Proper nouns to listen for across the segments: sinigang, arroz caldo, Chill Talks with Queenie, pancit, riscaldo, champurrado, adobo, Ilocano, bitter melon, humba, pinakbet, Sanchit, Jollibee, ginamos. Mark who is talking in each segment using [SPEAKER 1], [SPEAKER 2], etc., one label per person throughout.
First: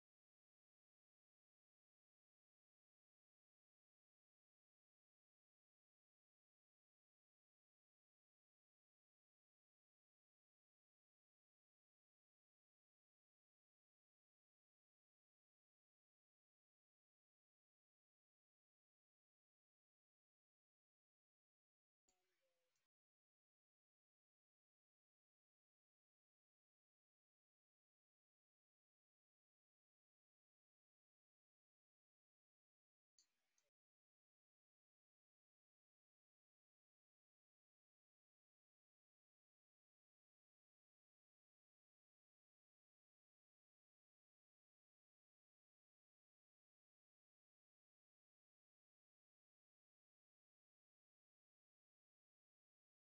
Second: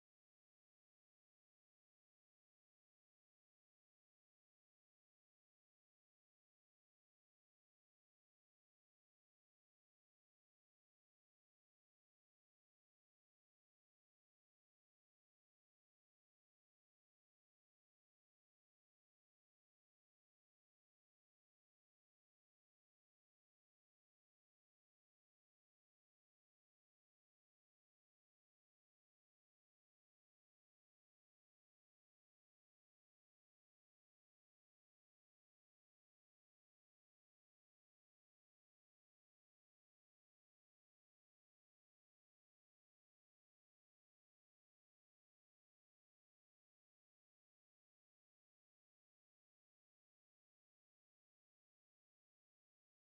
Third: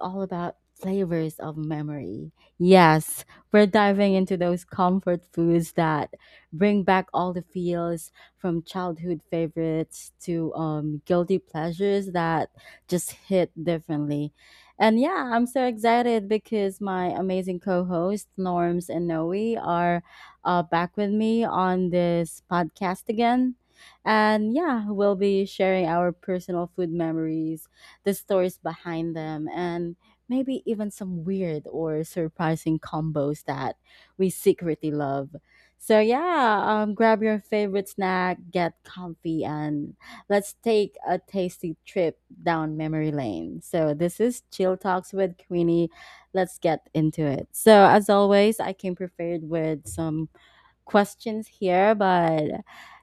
[SPEAKER 1] all about flavors of memory. Yes, we're diving into those comfort foods that bring back all the feels from childhood favorites to guilty pleasures that just hit differently. And yeah, I'm so excited because my amazing co hosts, Norms and Noe, are back with me on this podcast again. And yeah, we'll be sharing our personal food memories, the stories behind them, and maybe even some weird or surprising combos that we secretly love. So yeah, grab your favorite snack, get comfy, and let's take a tasty trip down memory lane. So, this is Chill Talks with Queenie. Let's get into it. So, as always, I came prepared with some questions here, but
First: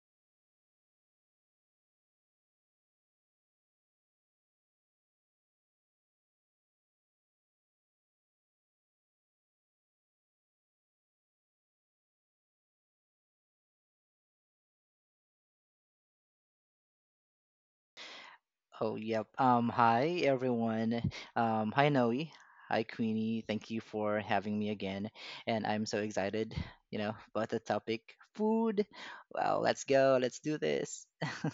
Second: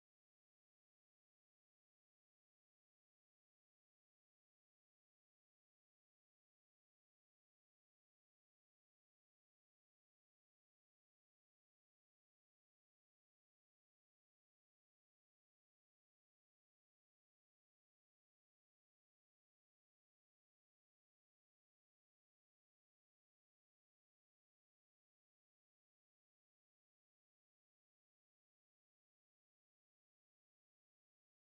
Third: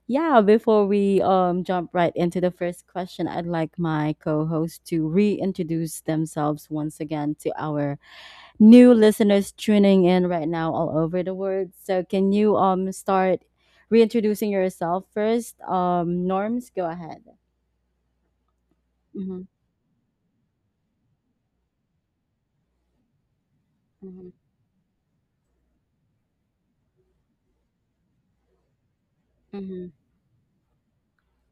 [SPEAKER 1] yeah, before we jump right into the first question, I'd like my co-host to reintroduce themselves once again to our new listeners tuning in right now all over the world. So can you start reintroducing yourself first? Norms, go ahead.
[SPEAKER 2] Oh, yep.
[SPEAKER 1] Mm-hmm.
[SPEAKER 2] Hi everyone. Hi Noe. Hi Queenie. Thank you for
[SPEAKER 1] Mhm,
[SPEAKER 2] having me again. And I'm so excited, you know, about the topic food. Wow, let's
[SPEAKER 1] mhm.
[SPEAKER 2] go. Let's do this.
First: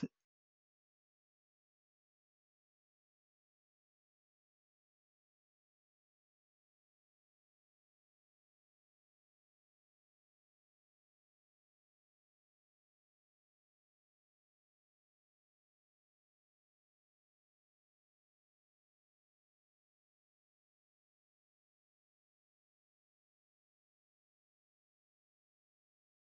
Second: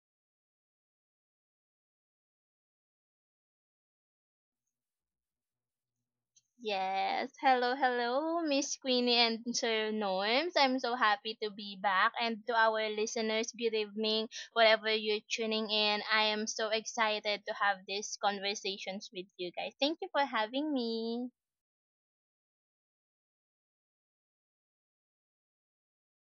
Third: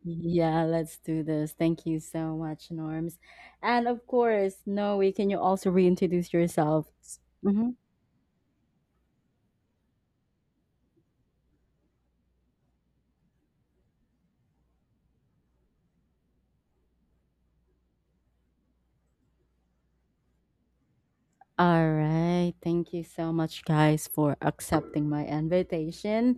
[SPEAKER 1] Yeah, let's do this. Thank you so much, Norms. And of course, Noe, can you also reintroduce yourself?
[SPEAKER 3] Yes. Hello,
[SPEAKER 1] Mhm.
[SPEAKER 3] hello, Miss Queenie and Sir Norms. I'm so happy to be back. And to our listeners, good evening, whatever you're tuning in. I am so excited to have these conversations with you guys. Thank you for having me.
[SPEAKER 1] All right. Thank you so much, guys, for accepting my invitation.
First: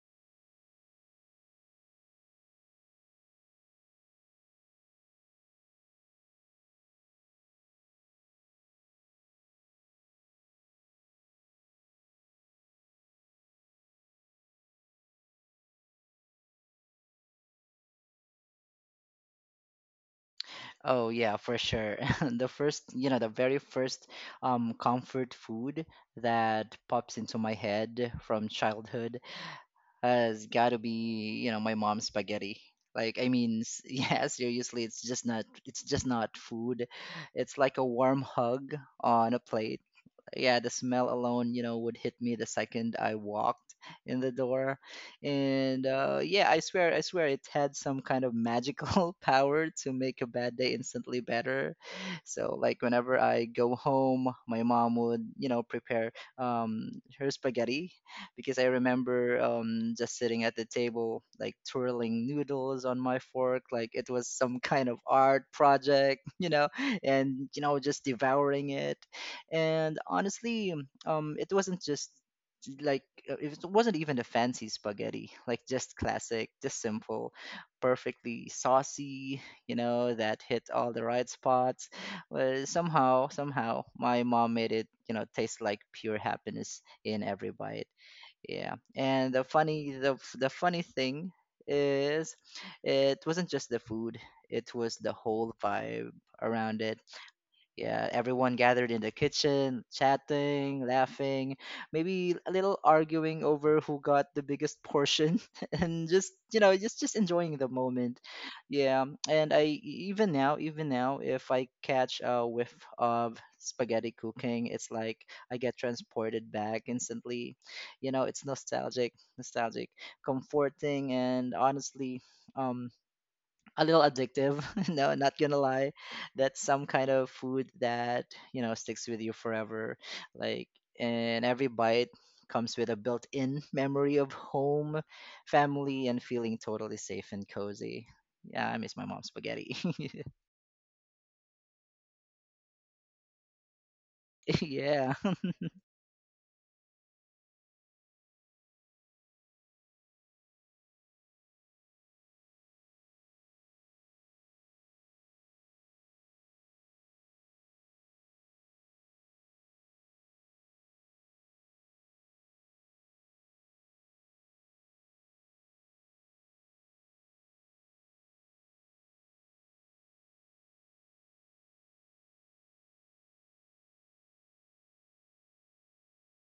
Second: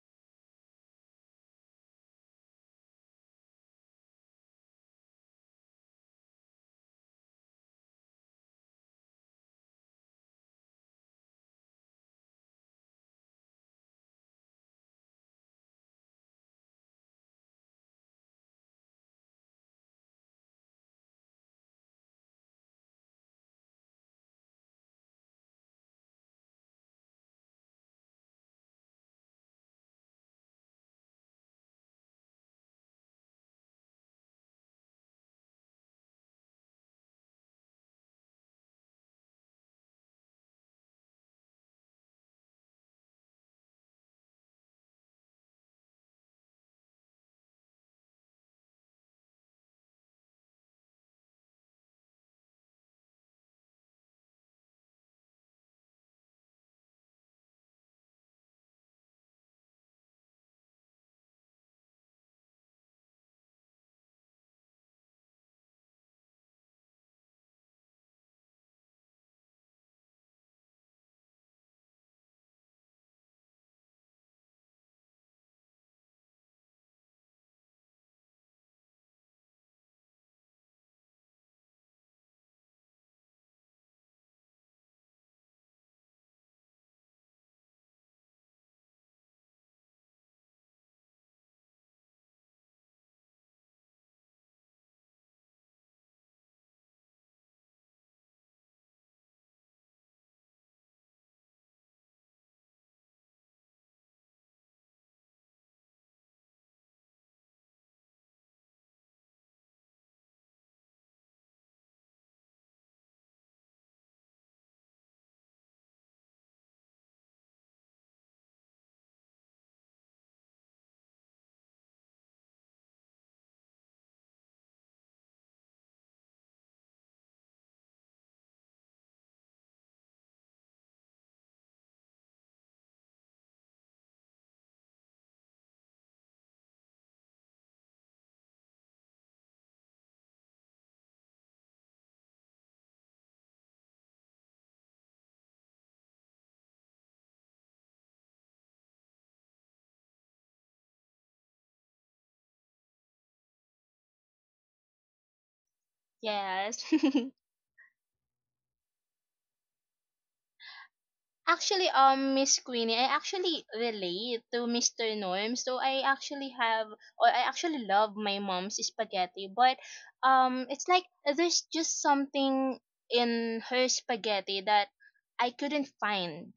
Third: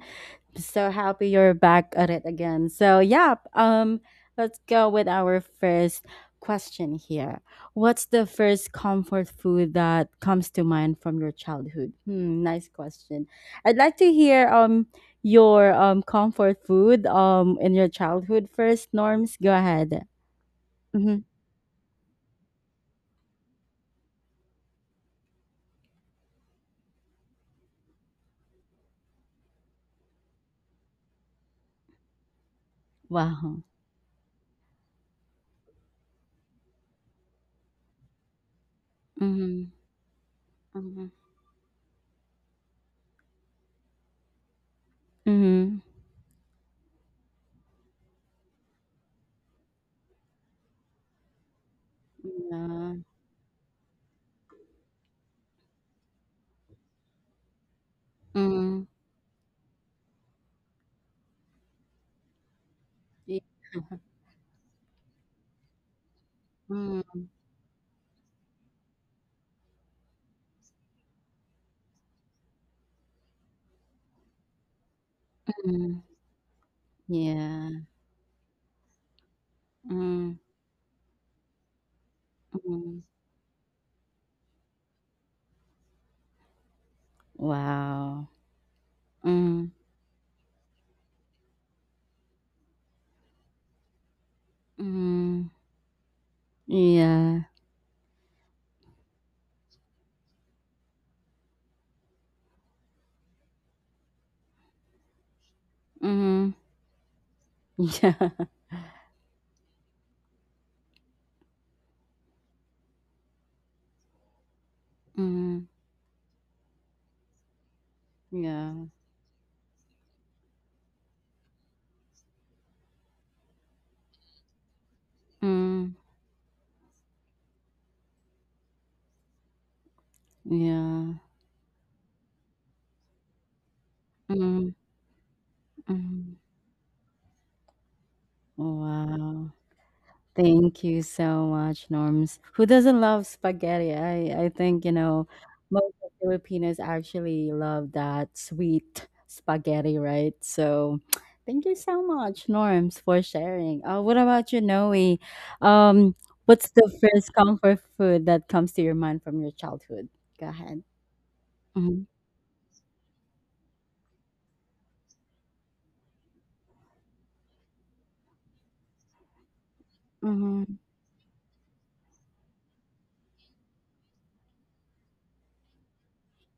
[SPEAKER 1] So happy you're back at it again. So yeah, let's go with our first question here. What's the first comfort food that comes to mind from your childhood? Hmm, nice question. I'd like to hear your comfort food in your childhood first, Norms. Go ahead.
[SPEAKER 2] Oh
[SPEAKER 1] Mm-hmm.
[SPEAKER 2] yeah, for sure. The first, you know, the very first comfort food that pops into my head from childhood has got to be, you know, my mom's spaghetti. Like I mean
[SPEAKER 1] Wow.
[SPEAKER 2] yeah, seriously, it's just not food, it's like a warm hug on a
[SPEAKER 1] Mm-hmm.
[SPEAKER 2] plate. Yeah, the smell alone, you know, would hit me the second I walked in the door.
[SPEAKER 1] Mm-hmm.
[SPEAKER 2] And yeah, I swear, it had some kind of magical power to make a bad day instantly better. So like whenever I go home, my mom would, you know, prepare her spaghetti, because I
[SPEAKER 1] Mm-hmm.
[SPEAKER 2] remember just sitting at the table, like twirling noodles on my
[SPEAKER 1] Yeah.
[SPEAKER 2] fork,
[SPEAKER 1] Mm-hmm.
[SPEAKER 2] like
[SPEAKER 1] Yeah.
[SPEAKER 2] it was some kind of art project, you know, and, you know, just devouring it. And honestly it wasn't just like it wasn't even a fancy spaghetti. Like just
[SPEAKER 1] Mm-hmm.
[SPEAKER 2] classic, just simple,
[SPEAKER 1] Yeah.
[SPEAKER 2] perfectly saucy, you know, that hit all the right spots. But
[SPEAKER 1] Mm-hmm.
[SPEAKER 2] somehow my mom made it, you know, taste like pure happiness in every bite.
[SPEAKER 1] Wow.
[SPEAKER 2] Yeah, and the
[SPEAKER 1] Mm,
[SPEAKER 2] funny the, f- the funny thing is, it wasn't just the food, it was the
[SPEAKER 1] mhm.
[SPEAKER 2] whole vibe around it.
[SPEAKER 1] Yeah.
[SPEAKER 2] Yeah, everyone gathered in the kitchen, chatting, laughing, maybe a little arguing over who got the biggest portion, and just,
[SPEAKER 1] Mhm.
[SPEAKER 2] you know, just enjoying the
[SPEAKER 1] Yeah.
[SPEAKER 2] moment. Yeah, and even now, if I catch a whiff of spaghetti cooking, it's like I
[SPEAKER 1] Mhm.
[SPEAKER 2] get transported back instantly. You know, it's
[SPEAKER 1] Yeah.
[SPEAKER 2] nostalgic, nostalgic, comforting, and honestly, um a little addictive. No, not gonna lie.
[SPEAKER 1] Mm,
[SPEAKER 2] That's some kind of food that, you know, sticks with you forever. Like,
[SPEAKER 1] yeah.
[SPEAKER 2] and every bite comes with a built in memory of
[SPEAKER 1] Mm,
[SPEAKER 2] home, family, and
[SPEAKER 1] mhm.
[SPEAKER 2] feeling totally safe and cozy. Yeah, I miss my mom's
[SPEAKER 1] Wow.
[SPEAKER 2] spaghetti.
[SPEAKER 1] Thank you so much, Norms. Who doesn't love spaghetti? I think, you
[SPEAKER 2] Yeah,
[SPEAKER 1] know, most of Filipinos actually love that sweet spaghetti, right? So thank you so much, Norms, for sharing. What about you, Noe? Um, what's
[SPEAKER 3] Yes.
[SPEAKER 1] the first comfort food that comes to your mind from your childhood? Go ahead.
[SPEAKER 3] Actually,
[SPEAKER 1] Mm-hmm.
[SPEAKER 3] Miss Queenie, I actually relate to Mr. Norm. So I actually love my mom's spaghetti. But
[SPEAKER 1] Mm-hmm.
[SPEAKER 3] it's like there's just something in her spaghetti that I couldn't find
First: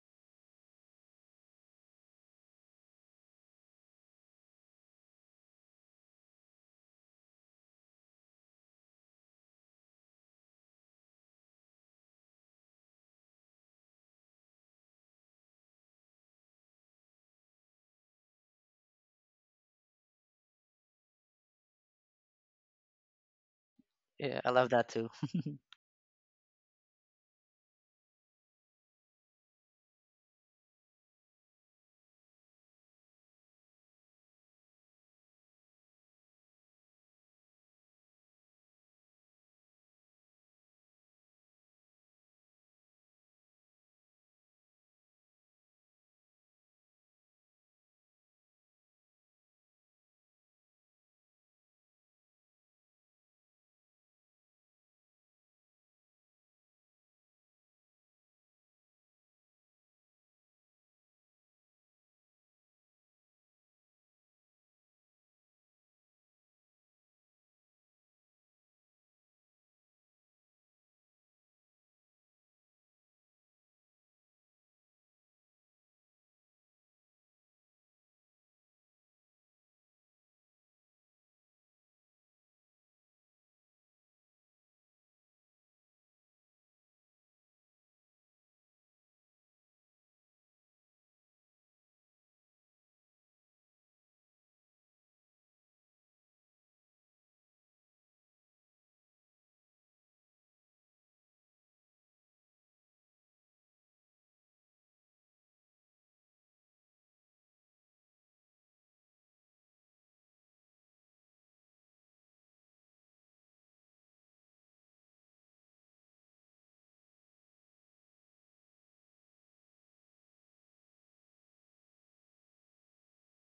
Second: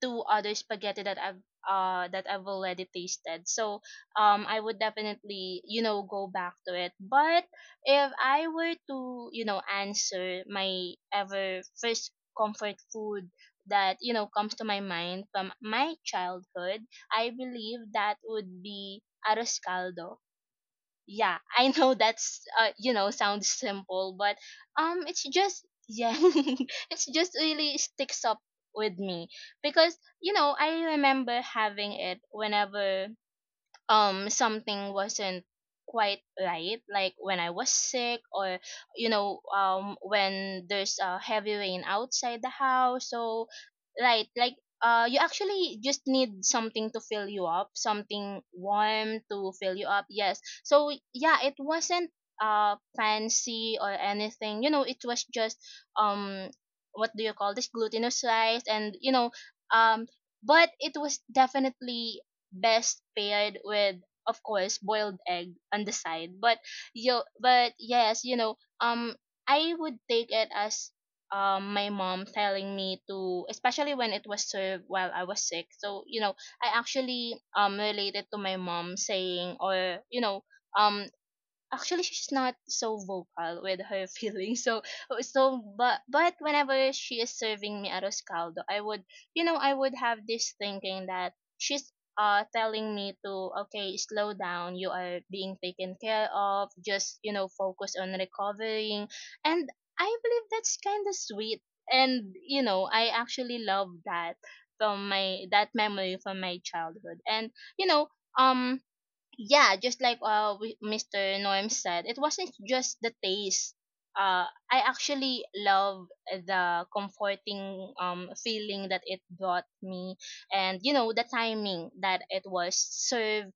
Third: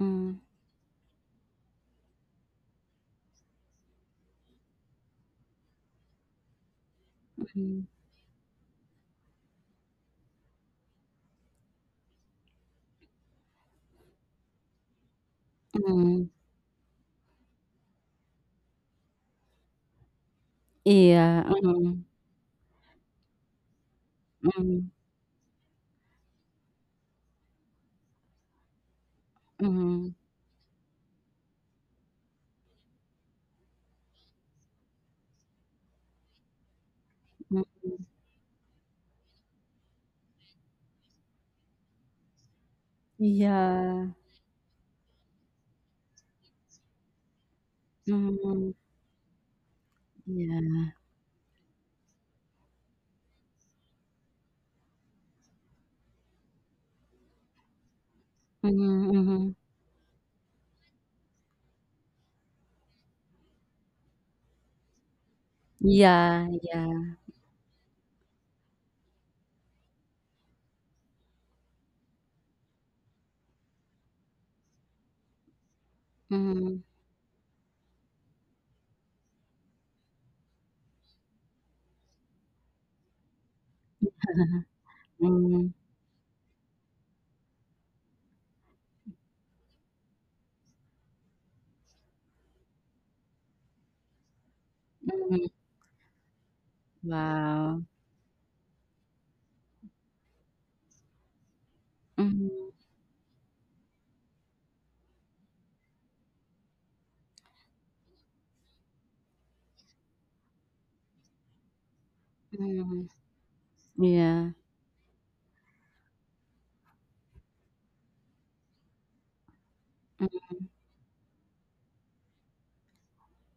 [SPEAKER 3] to other spaghetti that I've already tasted. So, I would definitely go back to it. But if I were to answer my ever first comfort food that comes to my mind from
[SPEAKER 1] Mm-hmm.
[SPEAKER 3] my
[SPEAKER 1] Mm-hmm.
[SPEAKER 3] childhood, I believe that would be arroz caldo. Yeah,
[SPEAKER 1] Yeah.
[SPEAKER 3] I know
[SPEAKER 1] Mm-hmm.
[SPEAKER 3] that's you know, sounds simple, but
[SPEAKER 2] yeah, I love
[SPEAKER 1] Mm-hmm.
[SPEAKER 2] that too.
[SPEAKER 3] it's just, yeah, it's just really sticks up with me, because
[SPEAKER 1] Mm-hmm.
[SPEAKER 3] you know, I remember having it whenever something wasn't quite right, like when I was
[SPEAKER 1] Mm-hmm.
[SPEAKER 3] sick, or you know, when there's a heavy rain outside the house. So
[SPEAKER 1] Yeah.
[SPEAKER 3] right, like you actually just need something to fill you up, something
[SPEAKER 1] Mm-hmm.
[SPEAKER 3] warm to fill you up. Yes,
[SPEAKER 1] Yeah.
[SPEAKER 3] so yeah, it wasn't fancy or anything. You know, it was just, um what do you call this, glutinous rice. And
[SPEAKER 1] Mhm,
[SPEAKER 3] you know,
[SPEAKER 1] mhm.
[SPEAKER 3] um but it was definitely best paired with, of course, boiled egg on the side.
[SPEAKER 1] Yeah,
[SPEAKER 3] But
[SPEAKER 1] yeah.
[SPEAKER 3] you, but yes, you know, um I would take it as, my mom telling me to, especially when it was served while I was sick. So you know, I
[SPEAKER 1] Mhm.
[SPEAKER 3] actually related to my mom saying, or you know, um actually she's not so vocal with her feelings. So, so
[SPEAKER 1] Mhm,
[SPEAKER 3] but but whenever she is serving me arroz caldo, I would, I would have this thinking that she's telling me to, okay, slow down, you are
[SPEAKER 1] mhm.
[SPEAKER 3] being taken care of, just you know,
[SPEAKER 1] Wow.
[SPEAKER 3] focus on recovering. And I believe that's kind of sweet, and
[SPEAKER 1] Mhm,
[SPEAKER 3] you know, I actually love that from my that memory from my childhood. And you know, um yeah, just like Mr. Norm said, it wasn't just
[SPEAKER 1] mhm.
[SPEAKER 3] the taste.
[SPEAKER 1] Yeah.
[SPEAKER 3] I actually love the comforting feeling that it brought me,
[SPEAKER 1] Mhm.
[SPEAKER 3] and you know, the timing that it was served.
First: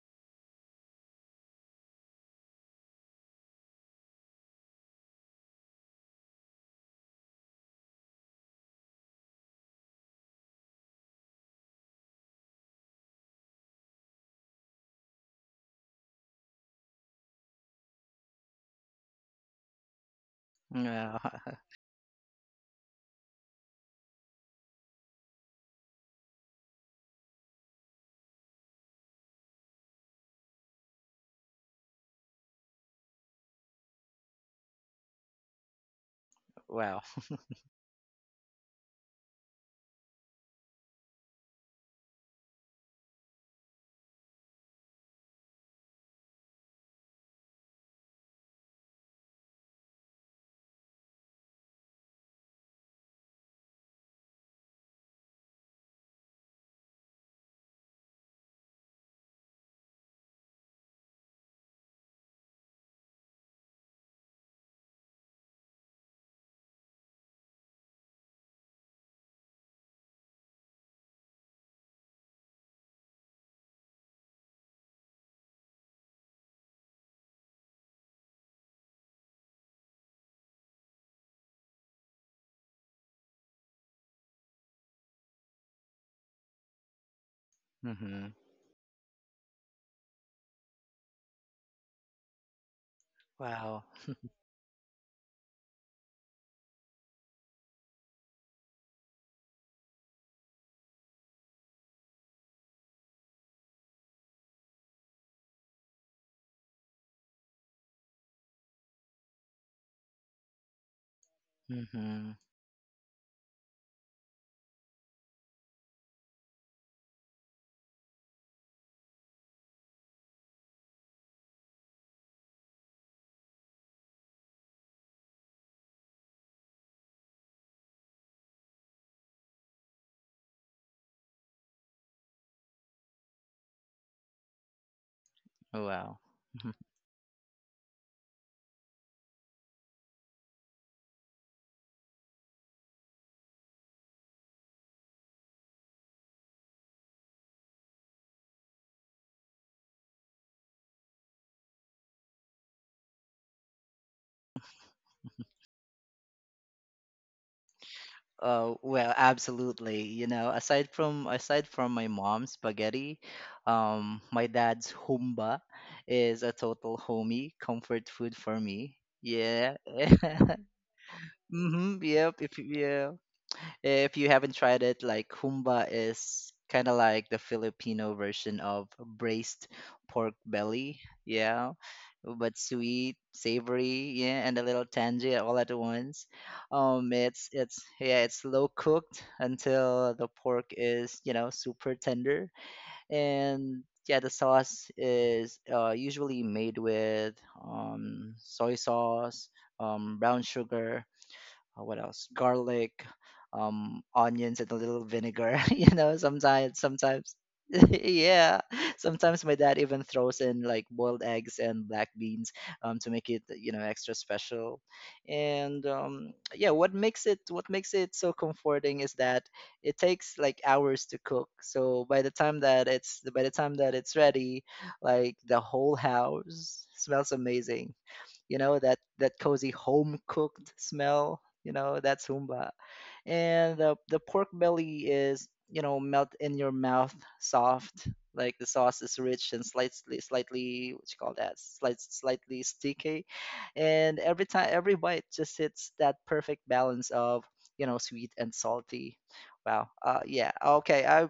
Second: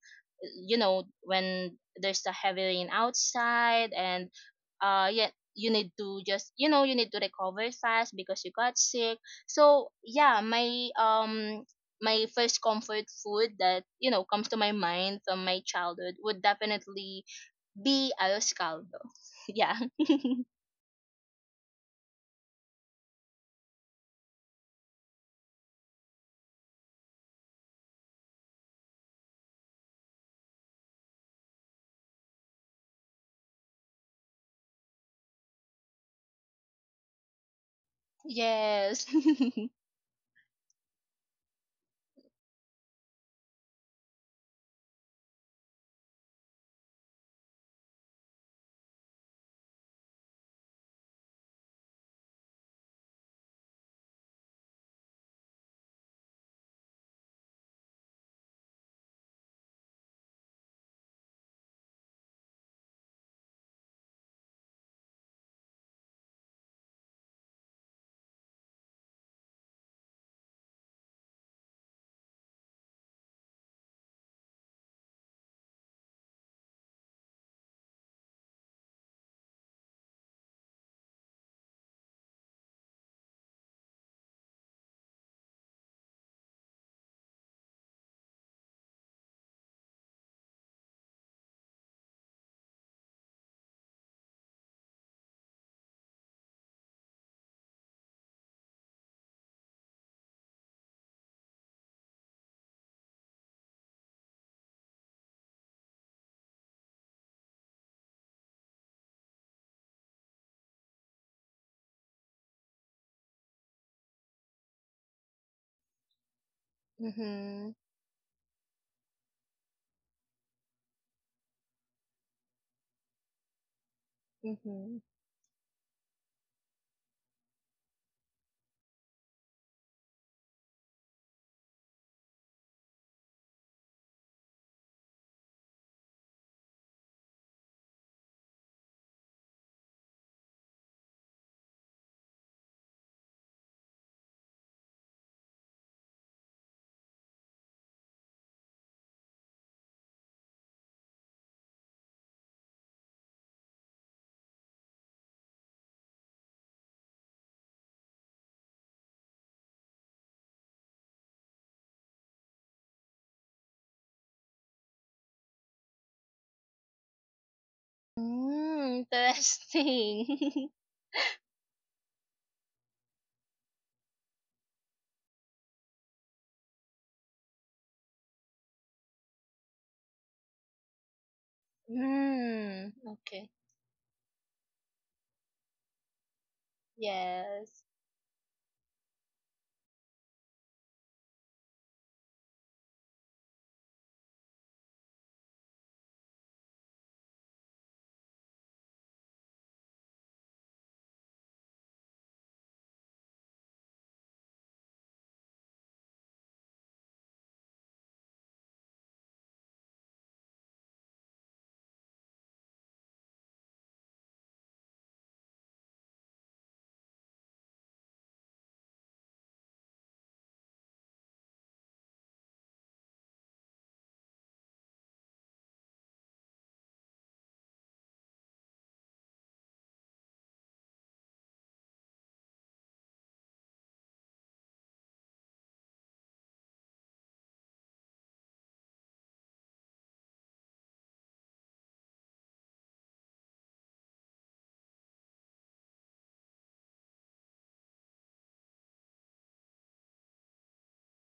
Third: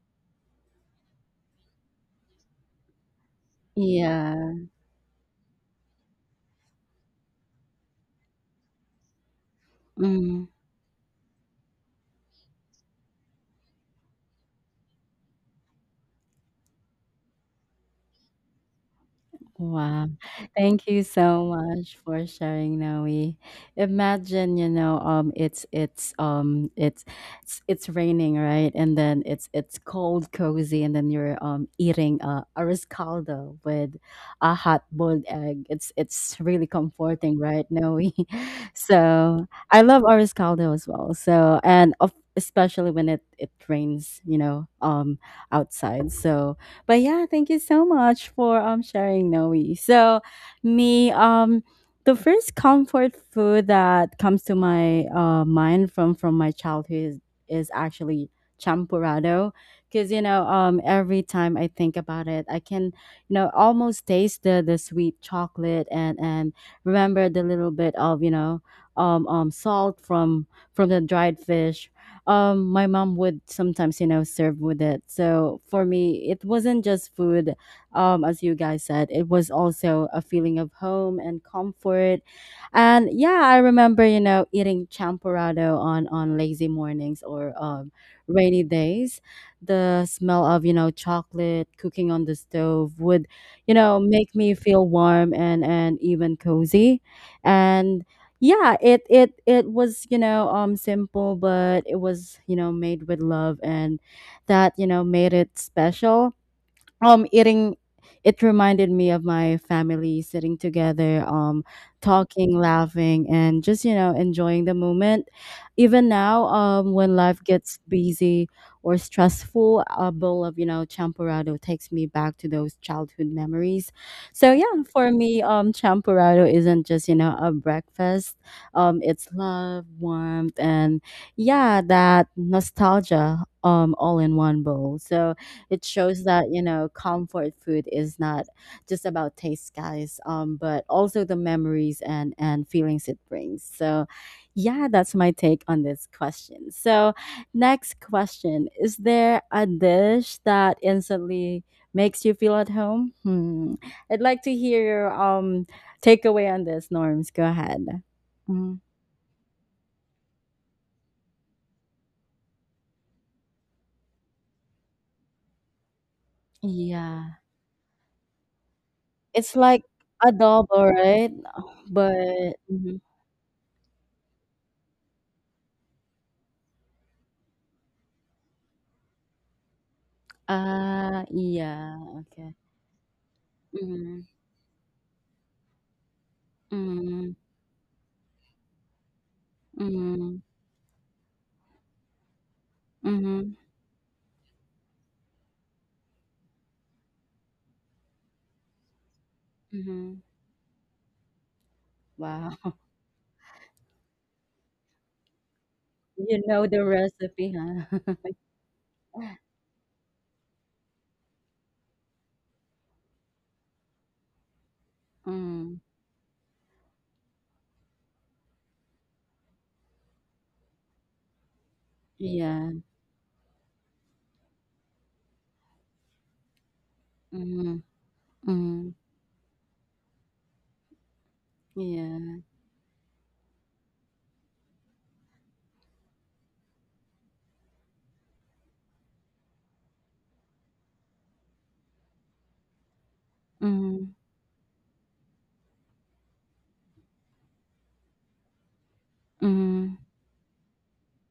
[SPEAKER 3] You know, when there's a heavy rain outside, and
[SPEAKER 1] Yeah.
[SPEAKER 3] yeah, you need to just, you know, you need to recover fast because you got sick. So yeah,
[SPEAKER 1] Mhm.
[SPEAKER 3] my my first comfort food that you know comes to my mind from my childhood would definitely be arroz caldo. Yeah.
[SPEAKER 1] Wow. Thank you so
[SPEAKER 2] Yeah,
[SPEAKER 1] much for sharing, Noe. Imagine, you know, it's raining, right? And then it's cold, cozy, and then you're eating a riscaldo with a hot boiled egg. It's really
[SPEAKER 2] wow.
[SPEAKER 1] comforting, right, Noe?
[SPEAKER 3] Yes.
[SPEAKER 1] So
[SPEAKER 3] Mhm.
[SPEAKER 1] I love a riscaldo as well. So and of especially when it rains, you know, outside. So but yeah, thank you so much for sharing, Noe. So me, the first comfort food that comes to my mind from my childhood is actually champurrado because you know every time I think about it, I can, you know, almost taste the sweet chocolate and remember the little bit of, you know, salt from the dried fish my mom would sometimes, you know, serve with it. So for me it wasn't just food. As you guys said, it was also a feeling of home and comfort. And yeah, I remember, you know, eating champorado on lazy mornings or
[SPEAKER 2] Hmm.
[SPEAKER 1] rainy days. The smell of, you know, chocolate cooking on the stove would, you
[SPEAKER 2] Wow.
[SPEAKER 1] know, make me feel warm and even cozy. And yeah, it was, you know, simple, but it was, you know, made with love, and that, you know, made it special. Eating it reminded me of my family sitting together,
[SPEAKER 2] Hmm.
[SPEAKER 1] talking, laughing, and just, you know, enjoying the moment. Even now, when life gets busy or stressful, a bowl of, you know, champurrado takes me back to those childhood memories. So yeah,
[SPEAKER 3] Mhm.
[SPEAKER 1] for me, champurrado isn't just, you know, a breakfast. It's love, warmth, and yeah, that nostalgia all in one bowl. So it
[SPEAKER 2] Wow.
[SPEAKER 1] shows that, you know, comfort food is not just about taste, guys, but also the memories and feelings it brings. So, yeah, that's my take on this question. So, next question: is there a dish that instantly makes you feel at home? Hmm. I'd like to hear your takeaway on this, Norms. Go ahead.
[SPEAKER 2] Oh,
[SPEAKER 1] Mm,
[SPEAKER 2] well, absolutely. You know, aside from my mom's spaghetti, my dad's humba is a total
[SPEAKER 1] yeah.
[SPEAKER 2] homie comfort food for me.
[SPEAKER 3] Mm,
[SPEAKER 1] It's
[SPEAKER 2] Yeah.
[SPEAKER 1] like
[SPEAKER 3] interesting.
[SPEAKER 1] adobo, right?
[SPEAKER 2] Mm-hmm. Yep.
[SPEAKER 1] But.
[SPEAKER 2] If you haven't tried it, like humba is kind of like the Filipino version of braised pork belly.
[SPEAKER 1] Ah, iya,
[SPEAKER 2] Yeah,
[SPEAKER 1] oke.
[SPEAKER 2] but
[SPEAKER 3] Mm,
[SPEAKER 2] sweet,
[SPEAKER 3] okay.
[SPEAKER 2] savory,
[SPEAKER 1] Mhm,
[SPEAKER 2] yeah, and a little tangy all at once. Um,
[SPEAKER 1] mhm,
[SPEAKER 2] it's it's
[SPEAKER 3] Yes.
[SPEAKER 2] yeah, it's slow cooked until the
[SPEAKER 1] mhm,
[SPEAKER 2] pork is, you know, super tender,
[SPEAKER 1] mhm,
[SPEAKER 2] and yeah, the sauce is usually made with soy sauce,
[SPEAKER 1] mhm.
[SPEAKER 2] brown sugar, what else?
[SPEAKER 1] Wow,
[SPEAKER 2] Garlic, onions, and a little vinegar. You know,
[SPEAKER 1] you know
[SPEAKER 2] sometimes,
[SPEAKER 1] the
[SPEAKER 2] sometimes,
[SPEAKER 1] recipe, huh?
[SPEAKER 2] yeah, sometimes my dad even throws in like boiled eggs and black beans, to make it, you know, extra special.
[SPEAKER 1] Mm,
[SPEAKER 2] And yeah, what makes it so comforting is that it takes like hours to cook. So by the time
[SPEAKER 1] yeah,
[SPEAKER 2] that it's, by the time that it's ready, like the whole house smells
[SPEAKER 1] mhm,
[SPEAKER 2] amazing, you know,
[SPEAKER 1] mhm,
[SPEAKER 2] that that cozy home cooked smell, you know, that's
[SPEAKER 1] yeah,
[SPEAKER 2] humba. And the pork belly is, you know, melt in your mouth soft, like the sauce is rich and slightly what you call that, slightly sticky,
[SPEAKER 1] mhm,
[SPEAKER 2] and every bite just hits that perfect balance of, you know, sweet and salty. Wow,
[SPEAKER 1] mhm,
[SPEAKER 2] yeah, okay, i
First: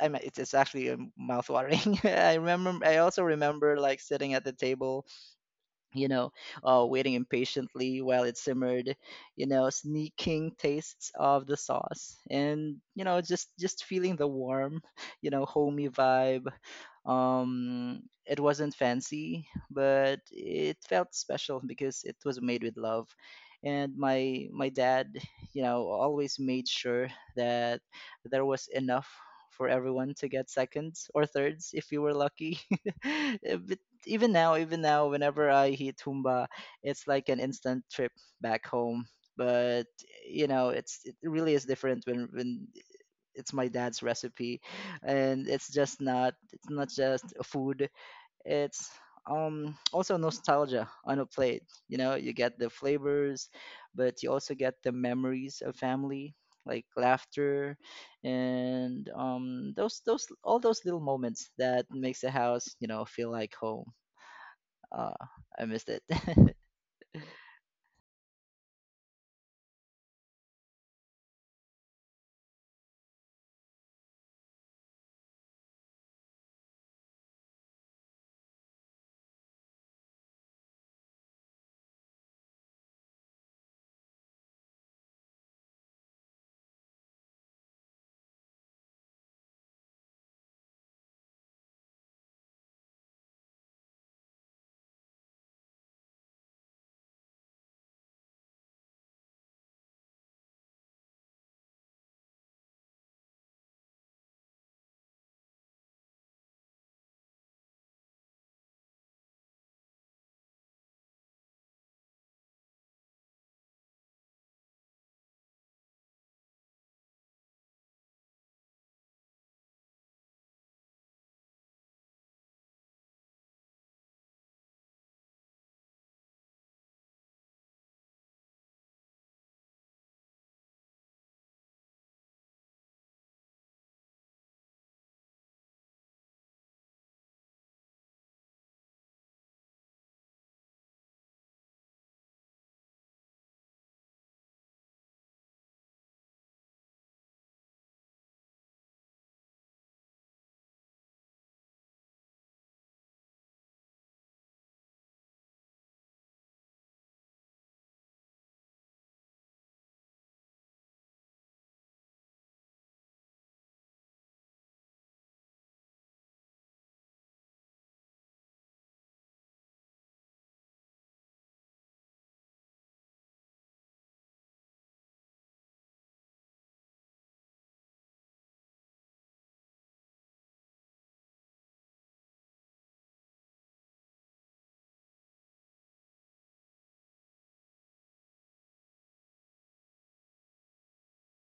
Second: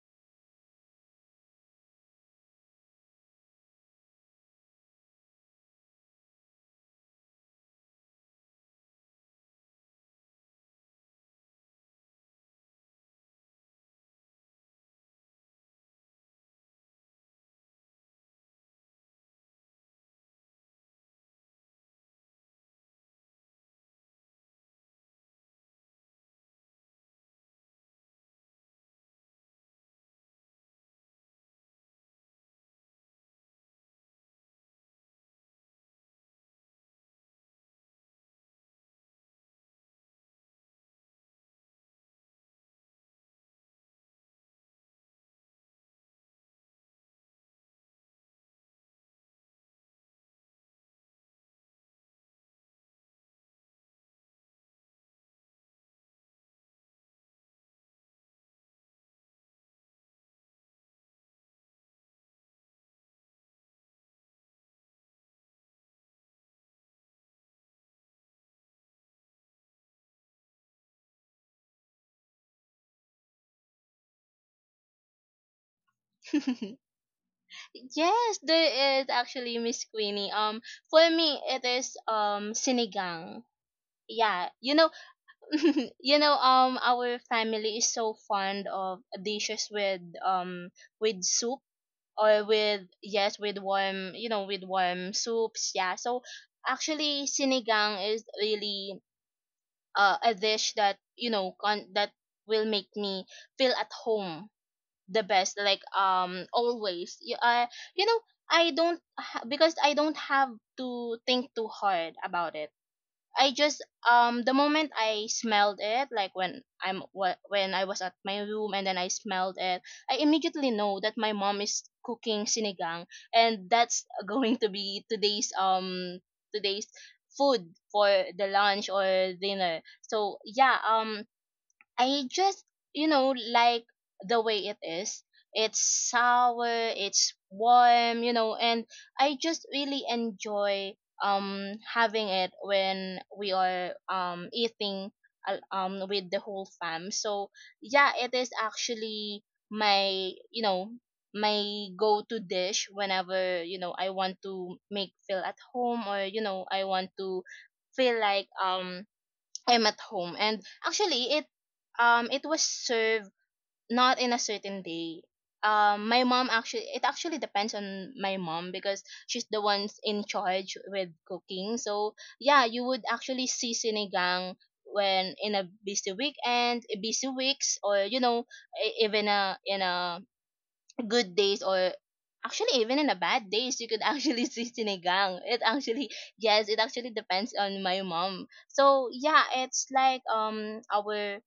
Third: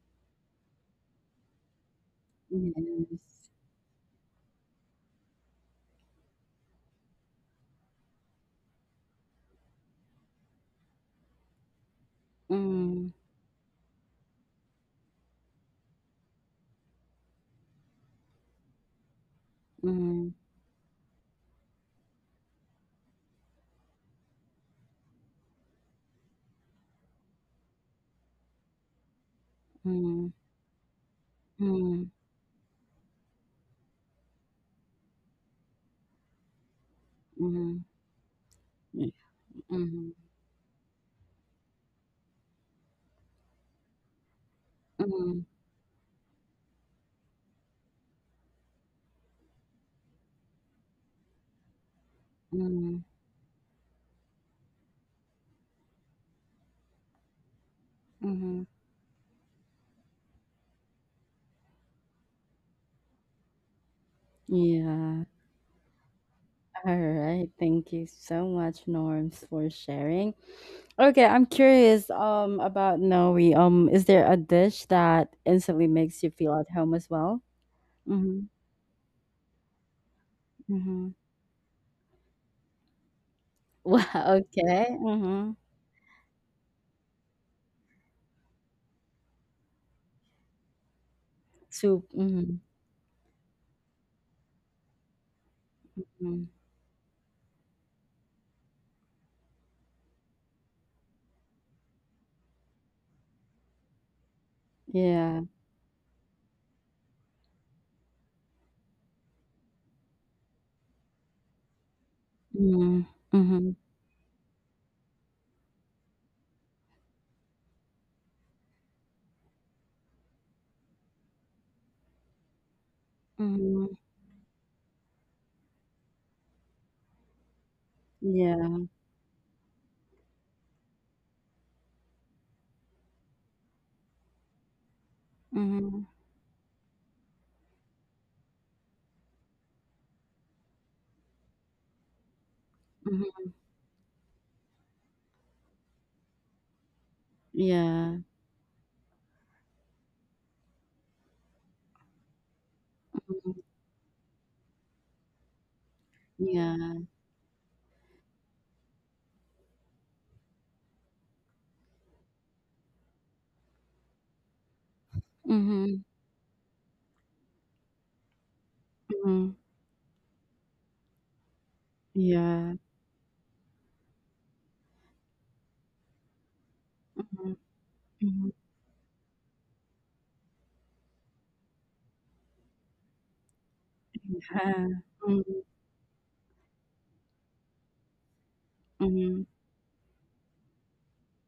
[SPEAKER 2] i mean, it's actually mouth watering. I remember, I also
[SPEAKER 1] yes,
[SPEAKER 2] remember like sitting at the table, you know, waiting impatiently while it simmered, you know, sneaking tastes of the sauce, and you
[SPEAKER 1] mhm,
[SPEAKER 2] know, just feeling the warm, you know, homey vibe. It wasn't fancy, but
[SPEAKER 1] mhm,
[SPEAKER 2] it felt special because it was made with love. And my dad, you know, always made sure that there was enough for everyone to
[SPEAKER 1] mhm,
[SPEAKER 2] get seconds or thirds if you
[SPEAKER 1] mhm,
[SPEAKER 2] were lucky. But even now, whenever I hit Tumba, it's like an instant
[SPEAKER 1] mhm,
[SPEAKER 2] trip back home.
[SPEAKER 1] yeah,
[SPEAKER 2] But
[SPEAKER 1] mhm,
[SPEAKER 2] you know, it's it really is different when it's my dad's recipe,
[SPEAKER 1] mhm,
[SPEAKER 2] and it's just not it's not just a food, it's also nostalgia on a plate. You know, you get the
[SPEAKER 1] mhm,
[SPEAKER 2] flavors, but you also get the memories of family, like laughter,
[SPEAKER 1] mhm.
[SPEAKER 2] and those all those little moments that makes the house, you know, feel like home. uh
[SPEAKER 1] Yeah.
[SPEAKER 2] I missed it.
[SPEAKER 1] All right. Thank you so much, Norms, for sharing. Okay, I'm curious about Noe. Is there a dish that instantly makes you feel at home as well?
[SPEAKER 3] Yes,
[SPEAKER 1] Mm-hmm.
[SPEAKER 3] there is, actually, Miss Queenie. For
[SPEAKER 1] Mm-hmm.
[SPEAKER 3] me, it is sinigang.
[SPEAKER 1] Wow,
[SPEAKER 3] Yeah, you know,
[SPEAKER 1] okay. Mm-hmm.
[SPEAKER 3] you know, our family is so fond of dishes with soup,
[SPEAKER 1] Soup.
[SPEAKER 3] or
[SPEAKER 1] Mm-hmm.
[SPEAKER 3] with, yes, with warm, you know, with warm soups. Yeah, so
[SPEAKER 1] Hmm.
[SPEAKER 3] actually sinigang is really a dish that you know that will make me feel at home the
[SPEAKER 1] Yeah.
[SPEAKER 3] best. Like always you you know, I don't ha- because I don't have to think too hard about it.
[SPEAKER 1] Mm-hmm.
[SPEAKER 3] I
[SPEAKER 1] Mm-hmm.
[SPEAKER 3] just, the moment I smelled it, like when I'm when I was at my room and then I smelled it, I immediately know that my mom is cooking sinigang, and
[SPEAKER 1] Mm-hmm.
[SPEAKER 3] that's going to be today's today's food for the
[SPEAKER 1] Yeah.
[SPEAKER 3] lunch or dinner. So yeah, I just, you know, like the way it is. It's
[SPEAKER 1] Mm-hmm.
[SPEAKER 3] sour, it's warm, you know, and I just really enjoy having it when
[SPEAKER 1] Mm-hmm.
[SPEAKER 3] we are eating with the whole fam. So yeah,
[SPEAKER 1] Yeah.
[SPEAKER 3] it is actually my, you know, my go-to dish
[SPEAKER 1] Mm-hmm.
[SPEAKER 3] whenever, you know, I want to make feel at home, or you know, I
[SPEAKER 1] Yeah.
[SPEAKER 3] want to feel like I'm at home. And actually it, it was served not in a certain day.
[SPEAKER 1] Mm-hmm.
[SPEAKER 3] Um, my mom actually, it actually depends on my mom because she's
[SPEAKER 1] Mm-hmm.
[SPEAKER 3] the one's in charge with cooking. So yeah,
[SPEAKER 1] Yeah.
[SPEAKER 3] you would actually see sinigang when in a busy weekend, busy
[SPEAKER 1] Mm-hmm.
[SPEAKER 3] weeks, or you know,
[SPEAKER 1] Mm-hmm.
[SPEAKER 3] e- even a in a good days, or actually even in a bad days you could actually see
[SPEAKER 1] Yeah.
[SPEAKER 3] sinigang.
[SPEAKER 1] Mm-hmm.
[SPEAKER 3] It actually, yes, it actually depends on my mom. So
[SPEAKER 1] Mm-hmm.
[SPEAKER 3] yeah, it's like, our,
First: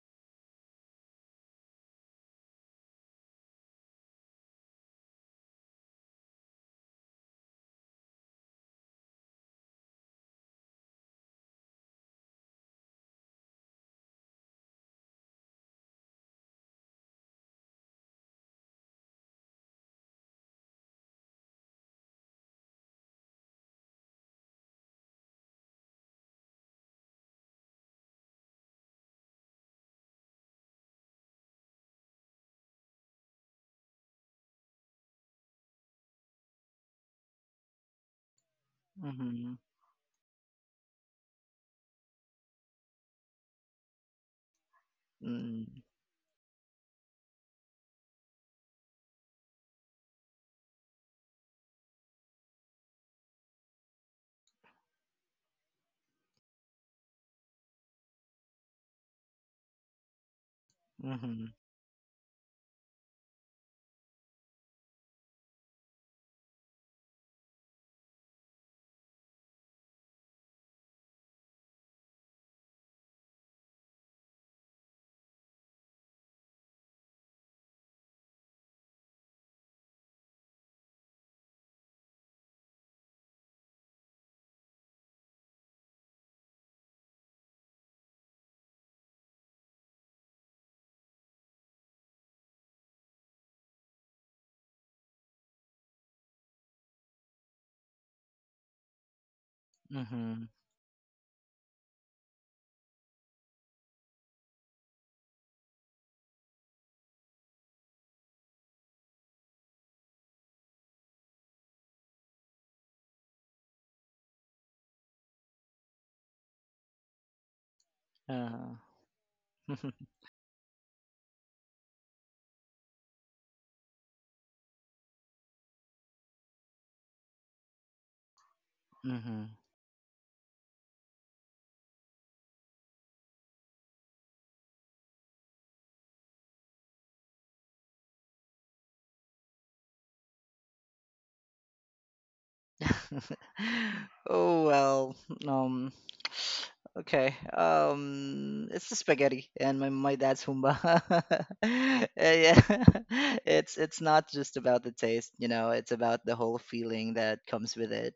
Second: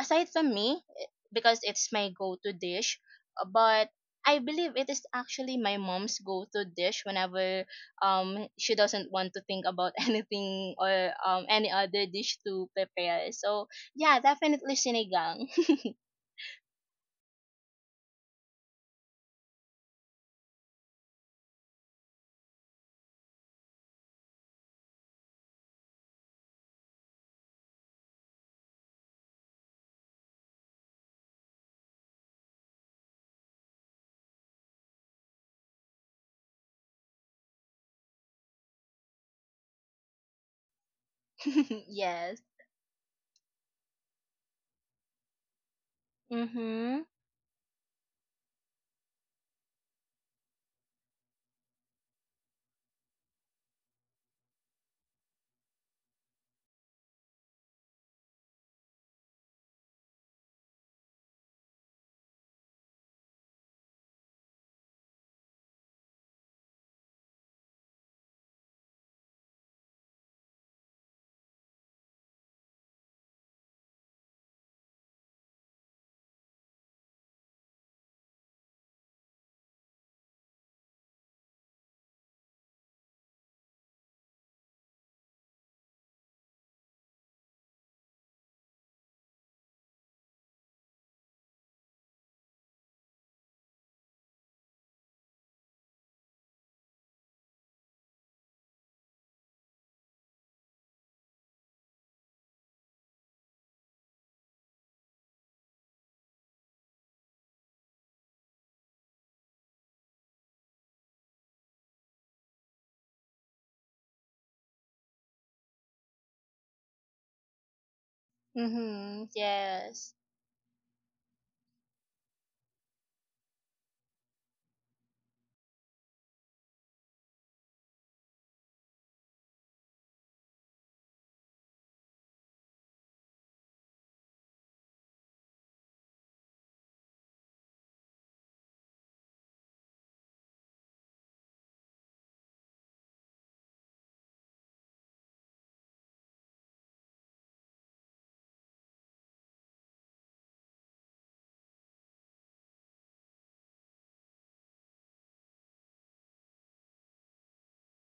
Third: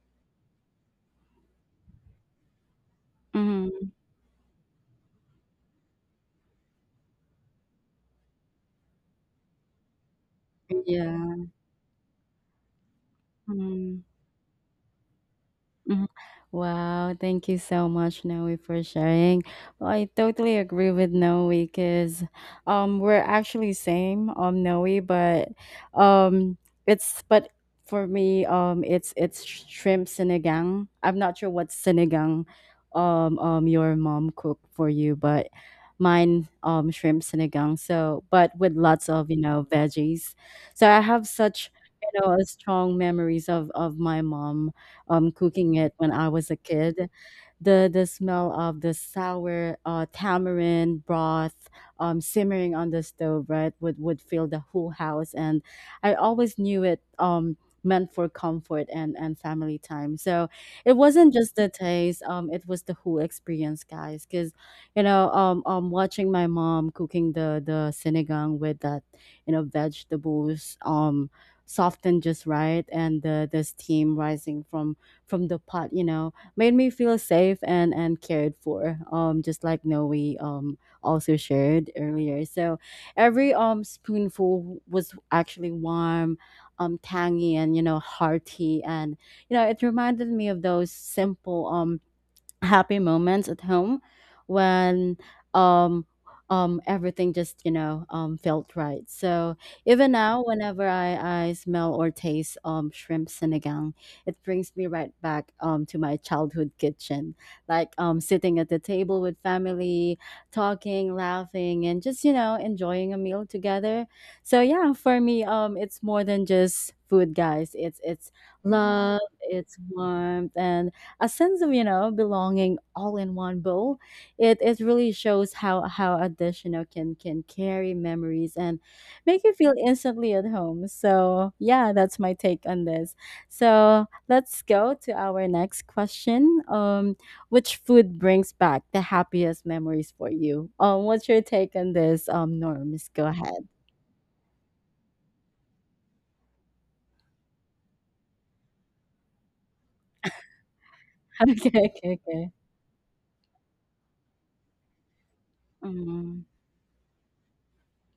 [SPEAKER 3] aside from me, eh, because it's my go-to dish,
[SPEAKER 1] Mm-hmm,
[SPEAKER 3] but I believe it is actually my mom's go-to dish whenever, she doesn't want to think about anything or
[SPEAKER 1] yeah.
[SPEAKER 3] any other dish to prepare. So
[SPEAKER 1] Mm-hmm.
[SPEAKER 3] yeah, definitely sinigang.
[SPEAKER 1] Mhm. Wow, thank you so much, Noe, for sharing. Well, I totally agree with Noe because we're actually same, Noe, but um it's but for me it's shrimp sinigang. I'm not sure what sinigang your mom cooked for you, but mine shrimp sinigang. So but with lots of, you
[SPEAKER 2] Mhm,
[SPEAKER 1] know, veggies. So I have such, you know,
[SPEAKER 3] Yes.
[SPEAKER 1] strong memories of my mom cooking
[SPEAKER 2] mhm,
[SPEAKER 1] it when I was a
[SPEAKER 3] Mm-hmm.
[SPEAKER 1] kid. The smell of the sour tamarind broth simmering on the stove, right, would fill the whole house, and I always knew it meant for comfort and family time. So it wasn't
[SPEAKER 2] mhm,
[SPEAKER 1] just the taste; it was the whole experience, guys. Because, you know, watching my mom cooking the sinigang with that, you know, vegetables, softened just right, and the steam rising from the pot, you know, made me feel safe and cared for. Just like Noe also shared earlier. So every spoonful was actually warm, tangy and, you know, hearty, and, you know, it reminded me of those simple happy moments at home when um everything just, you know, felt right. So even now,
[SPEAKER 2] mhm,
[SPEAKER 1] whenever I smell or taste shrimp sinigang, it brings me right back to my childhood kitchen, like sitting at the table with family, talking, laughing, and just, you know, enjoying a meal together. So yeah, for me, it's more than just food, guys, it's
[SPEAKER 2] uh,
[SPEAKER 1] love,
[SPEAKER 3] Mhm.
[SPEAKER 1] it's
[SPEAKER 3] Yes.
[SPEAKER 1] warmth, and a sense of, you know, belonging all in one bowl. It really shows how a dish, you know, can carry memories and make you
[SPEAKER 2] mhm.
[SPEAKER 1] feel instantly at home. So yeah, that's my take on this. So let's go to our next question. Which food brings back the happiest memories for you? What's your take on this, Norms? Go ahead.
[SPEAKER 2] Oh well, um, okay. It's the spaghetti and my dad's humba.
[SPEAKER 1] Okay, okay, okay.
[SPEAKER 2] Eh, yeah, it's not just about the taste, you know. It's about the
[SPEAKER 1] Mm-hmm,
[SPEAKER 2] whole feeling that comes with it.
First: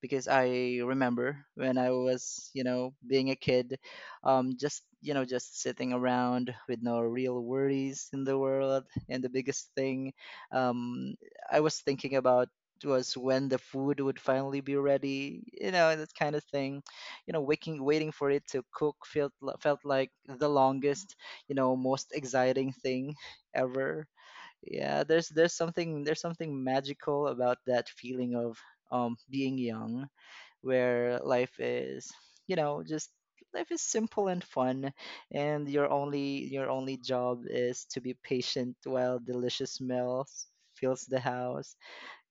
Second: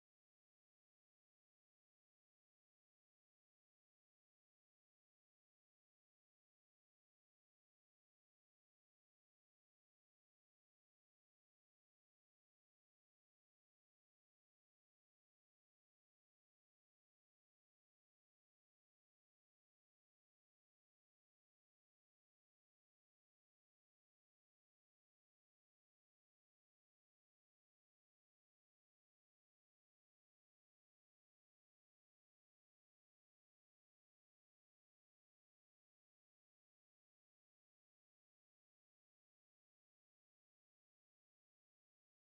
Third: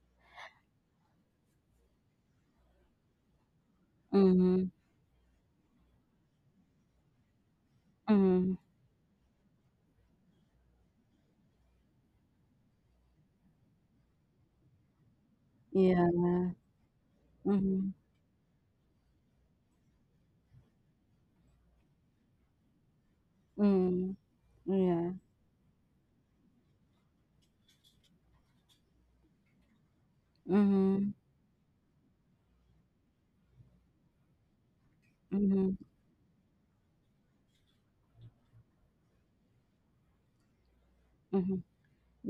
[SPEAKER 2] Because I remember when I was, you know, being a kid,
[SPEAKER 1] mm-hmm,
[SPEAKER 2] just you know, just sitting around with no real worries in the
[SPEAKER 1] mm-hmm.
[SPEAKER 2] world, and the biggest thing, um, I was thinking about was when the food would finally be ready, you know,
[SPEAKER 1] Yeah.
[SPEAKER 2] that kind of thing. You know,
[SPEAKER 1] Mm-hmm,
[SPEAKER 2] waiting for it to cook felt felt like the longest, you know, most exciting thing ever.
[SPEAKER 1] mm-hmm.
[SPEAKER 2] Yeah,
[SPEAKER 1] Yeah.
[SPEAKER 2] there's something magical about that feeling of being young,
[SPEAKER 1] Mhm,
[SPEAKER 2] where you know, just life is simple and fun, and
[SPEAKER 1] mhm,
[SPEAKER 2] your only job is to be patient while delicious smells fills the
[SPEAKER 1] mhm.
[SPEAKER 2] house.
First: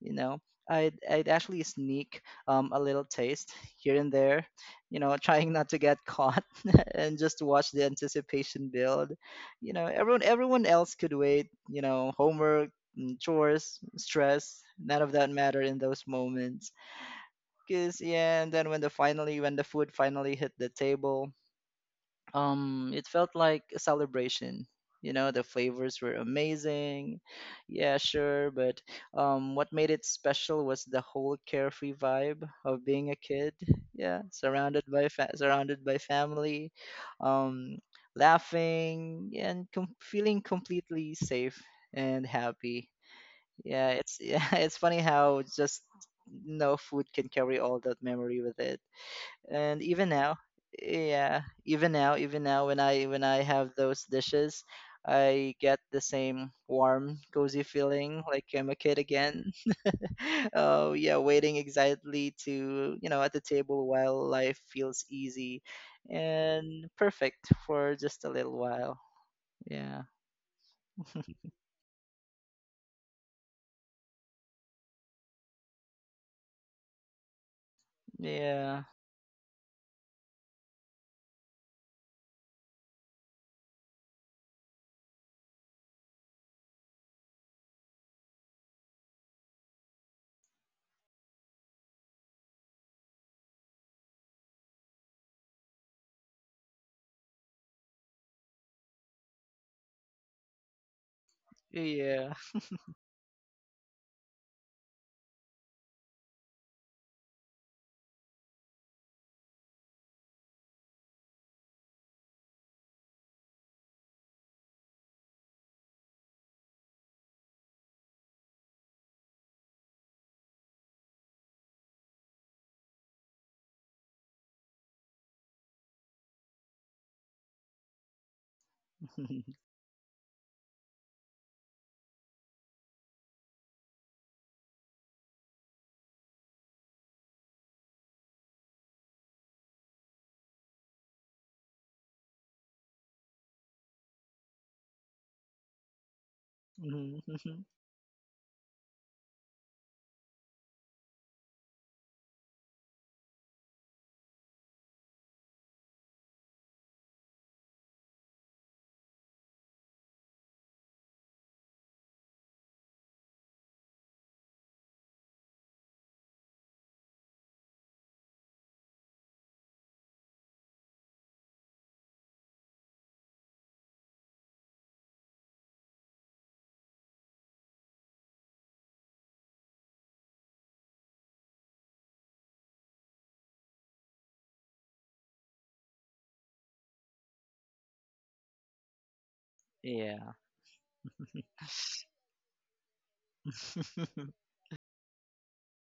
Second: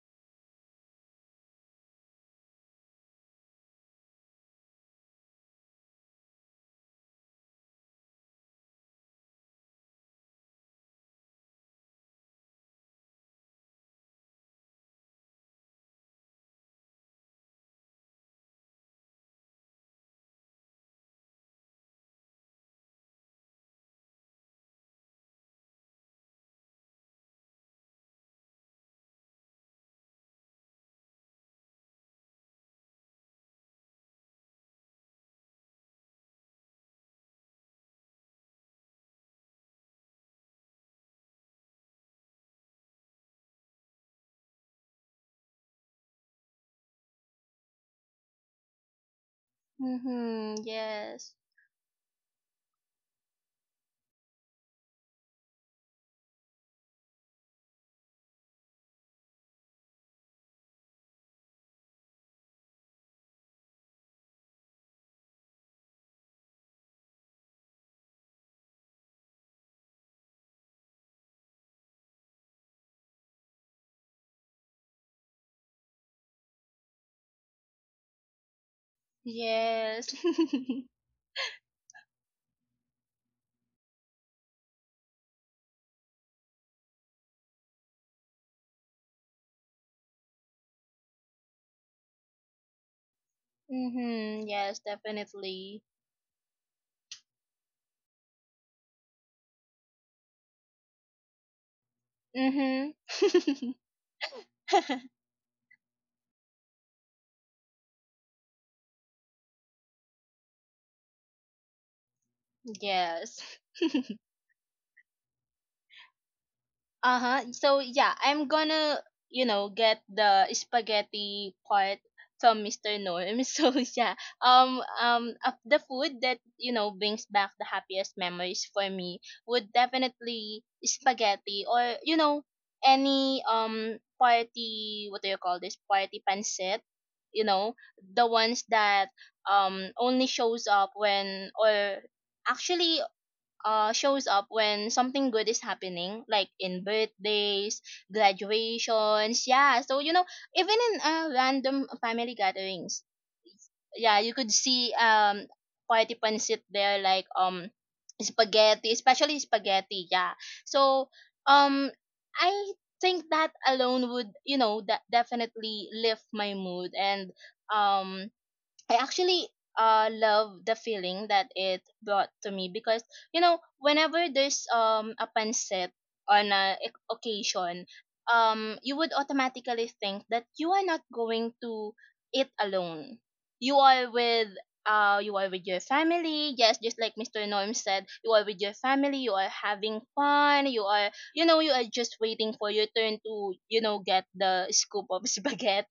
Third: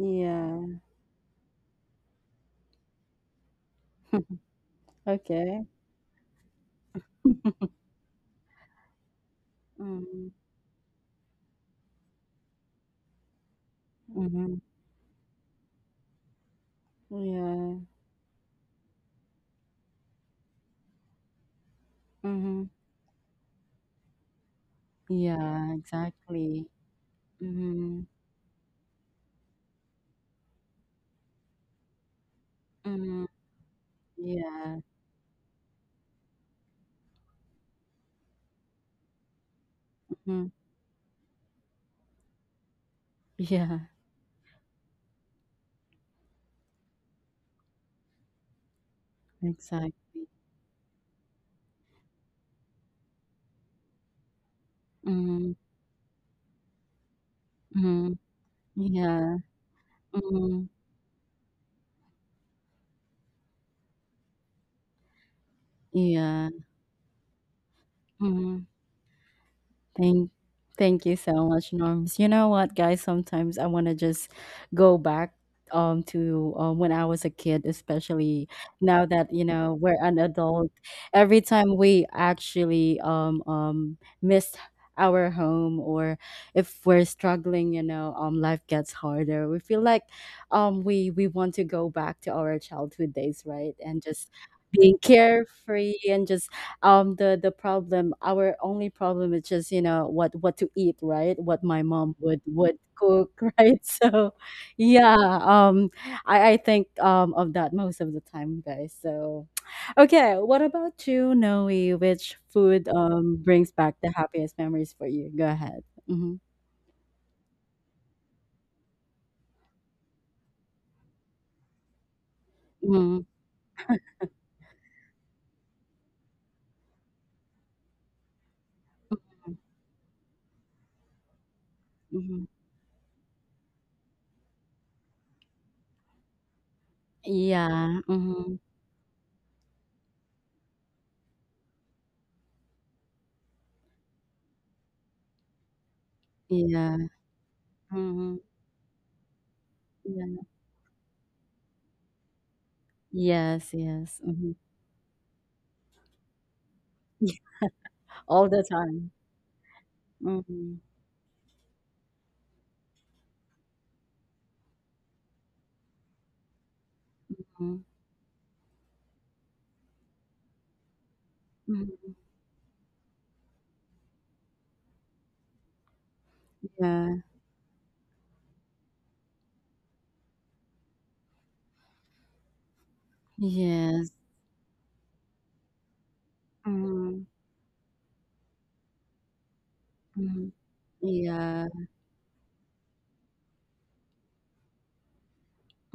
[SPEAKER 2] You know, I'd actually sneak a little taste here and there, you know, trying
[SPEAKER 1] Okay.
[SPEAKER 2] not to get caught, and just watch the anticipation build. You know, everyone
[SPEAKER 1] Mhm,
[SPEAKER 2] everyone else could wait, you know, homework, mm, chores,
[SPEAKER 1] mhm.
[SPEAKER 2] stress, none of that mattered in those moments
[SPEAKER 1] Yeah.
[SPEAKER 2] because yeah. And then when the food finally hit the table,
[SPEAKER 1] Mhm.
[SPEAKER 2] it felt like a celebration. You know, the
[SPEAKER 1] Yeah,
[SPEAKER 2] flavors were
[SPEAKER 1] exactly.
[SPEAKER 2] amazing, yeah,
[SPEAKER 1] Mhm,
[SPEAKER 2] sure, but what made it special was the whole carefree vibe of being a
[SPEAKER 1] mhm.
[SPEAKER 2] kid, yeah,
[SPEAKER 1] Yeah.
[SPEAKER 2] surrounded by family, um laughing and feeling
[SPEAKER 1] Mhm.
[SPEAKER 2] completely safe and happy.
[SPEAKER 1] Yeah,
[SPEAKER 2] Yeah, it's yeah, it's funny how just no food can carry all that memory with it. And even
[SPEAKER 1] exactly.
[SPEAKER 2] now,
[SPEAKER 3] Mhm. Yes.
[SPEAKER 2] yeah, even now, when I when I have those dishes,
[SPEAKER 1] Mhm,
[SPEAKER 2] I get the same warm cozy
[SPEAKER 1] mhm.
[SPEAKER 2] feeling like I'm a kid
[SPEAKER 1] Yeah.
[SPEAKER 2] again.
[SPEAKER 1] Mhm.
[SPEAKER 2] Oh yeah, waiting excitedly, to, you know, at the table while life feels easy
[SPEAKER 1] Yeah.
[SPEAKER 2] and perfect for just a little
[SPEAKER 1] Mhm.
[SPEAKER 2] while. Yeah,
[SPEAKER 1] Thank, thank you so much, Norms. You know what, guys? Sometimes I want to just go back to when I was a kid, especially
[SPEAKER 2] yeah,
[SPEAKER 1] now that, you know, we're
[SPEAKER 3] Yes.
[SPEAKER 1] an adult. Every time we actually miss our home, or if we're struggling, you know, life gets harder. We feel like we want to go back to our childhood days, right? And just
[SPEAKER 3] Mhm. Yes,
[SPEAKER 1] being
[SPEAKER 3] definitely.
[SPEAKER 1] carefree and just, the problem, our only problem is just, you know, what to eat, right? What my mom
[SPEAKER 2] yeah.
[SPEAKER 1] would,
[SPEAKER 3] Mhm.
[SPEAKER 1] cook. Right? So yeah, um I think of that most of the time, guys. So okay, what about you, Noe? Which food,
[SPEAKER 3] Yes.
[SPEAKER 1] brings back the happiest memories for you? Go ahead. Mm-hmm.
[SPEAKER 3] Uh huh. So yeah, I'm gonna, you know, get the spaghetti part from Mr.
[SPEAKER 1] Mm-hmm.
[SPEAKER 3] Norm. So yeah, of the food that you know brings back the happiest memories for me would definitely spaghetti, or you
[SPEAKER 1] Mm-hmm.
[SPEAKER 3] know, any party, what do you call this, party pancit, you know,
[SPEAKER 1] Yeah.
[SPEAKER 3] the
[SPEAKER 1] Mm-hmm.
[SPEAKER 3] ones that only shows up when, or actually shows up when something good is happening, like in
[SPEAKER 1] Yeah.
[SPEAKER 2] Mhm. Mhm.
[SPEAKER 3] birthdays,
[SPEAKER 1] Mm-hmm.
[SPEAKER 3] graduations. Yeah, so you know,
[SPEAKER 1] Yeah.
[SPEAKER 3] even in random family gatherings.
[SPEAKER 1] Yes, yes.
[SPEAKER 3] Yeah, you
[SPEAKER 1] Mm-hmm.
[SPEAKER 3] could see participants sit there like
[SPEAKER 1] All the
[SPEAKER 3] spaghetti,
[SPEAKER 1] time.
[SPEAKER 3] especially spaghetti. Yeah,
[SPEAKER 1] Mm-hmm.
[SPEAKER 3] so um I think that alone would, you know, that definitely lift my mood. And
[SPEAKER 1] Mm-hmm.
[SPEAKER 3] um I actually love the feeling that it
[SPEAKER 1] Mm-hmm.
[SPEAKER 3] brought to me, because you know, whenever there's a pancit on a
[SPEAKER 1] Yeah.
[SPEAKER 3] occasion, you would automatically think that you are not going to eat alone. You
[SPEAKER 1] Yes.
[SPEAKER 3] are with, you are with your family. Yes, just like
[SPEAKER 1] Mhm,
[SPEAKER 3] Mr. Norm said, you are with your family. You are having
[SPEAKER 2] Yeah.
[SPEAKER 1] mhm.
[SPEAKER 3] fun. You are, you know,
[SPEAKER 1] Yeah.
[SPEAKER 3] you are just waiting for your turn to you know get the scoop of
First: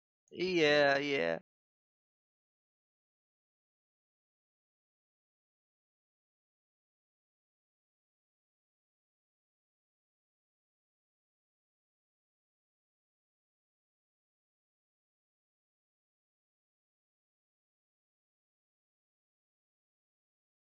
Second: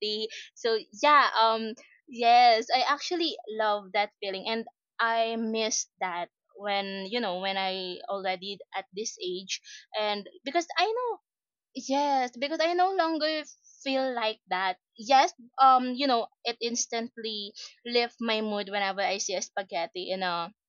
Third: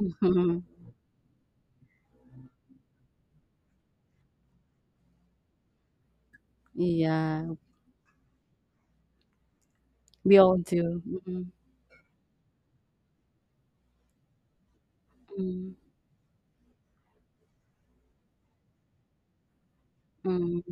[SPEAKER 1] Mhm.
[SPEAKER 3] So
[SPEAKER 2] yeah,
[SPEAKER 3] yeah,
[SPEAKER 2] yeah,
[SPEAKER 3] yes, I actually love that feeling, and I miss that when, you know,
[SPEAKER 1] Yeah.
[SPEAKER 3] when I already at this age. And
[SPEAKER 1] We all
[SPEAKER 3] because I
[SPEAKER 1] do.
[SPEAKER 3] know,
[SPEAKER 1] Mhm,
[SPEAKER 3] yes, because I no longer feel like that. Yes,
[SPEAKER 1] mhm,
[SPEAKER 3] you know, it instantly lift my mood whenever I see a spaghetti in a
[SPEAKER 1] mhm.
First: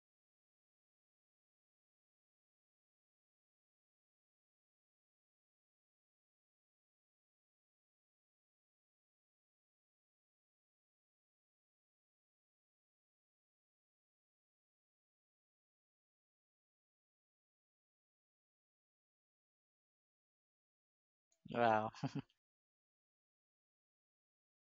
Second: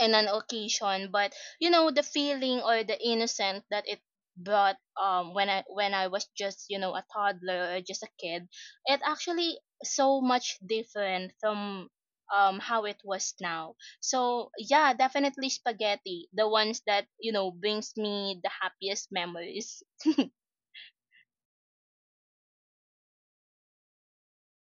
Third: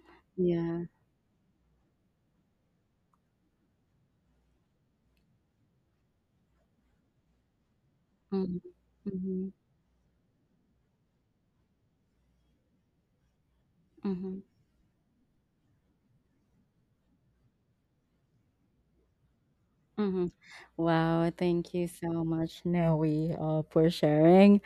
[SPEAKER 3] in an
[SPEAKER 1] Yeah.
[SPEAKER 3] occasion. But you know, the feeling or the innocence that it brought when I was just, you know, a toddler or just a kid,
[SPEAKER 1] Mhm,
[SPEAKER 3] it
[SPEAKER 1] mhm,
[SPEAKER 3] actually so much different from how it was now.
[SPEAKER 1] mhm,
[SPEAKER 3] So yeah, definitely spaghetti, the ones that, you know, brings me the happiest memories.
[SPEAKER 1] mhm. Wow, thank you
[SPEAKER 2] wow.
[SPEAKER 1] so much, Noe, for sharing.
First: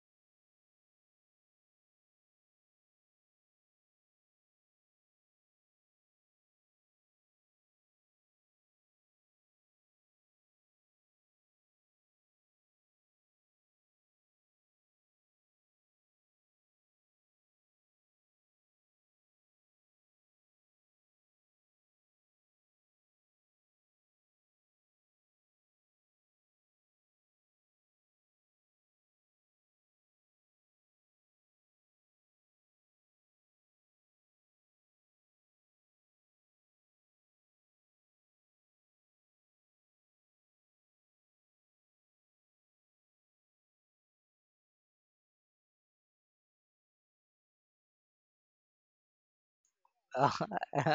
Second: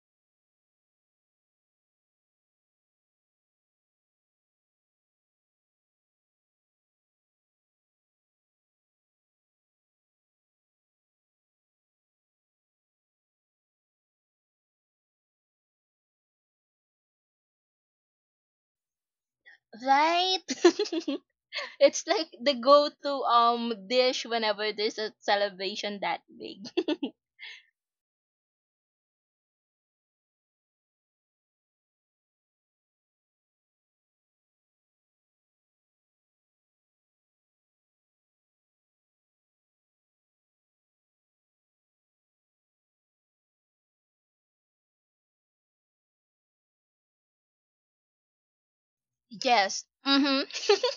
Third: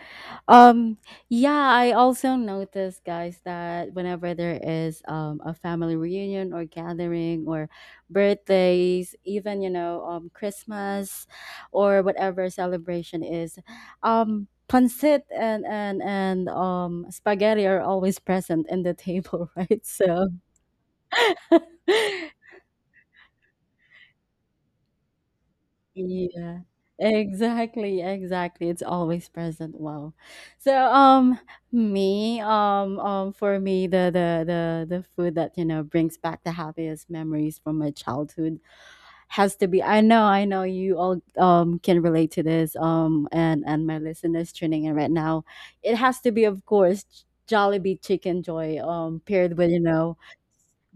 [SPEAKER 1] Um, yeah, I also noticed, guys, that whenever there is, a family reunion or gathering or birthdays, even, you know, Christmas or whatever celebration is, pancit and spaghetti are always present in the table, right? So
[SPEAKER 3] Right, it's like the go-to dish whenever there's a celebration that
[SPEAKER 1] yeah,
[SPEAKER 3] big.
[SPEAKER 1] exactly, exactly. It's always present. Wow. So me, for me, the the food that, you know, brings back the happiest memories from my childhood has to be, I know you all can relate to this, and my listeners tuning in right now. It has to be, of course, Jollibee chicken joy paired with, you
[SPEAKER 3] Yes.
[SPEAKER 1] know,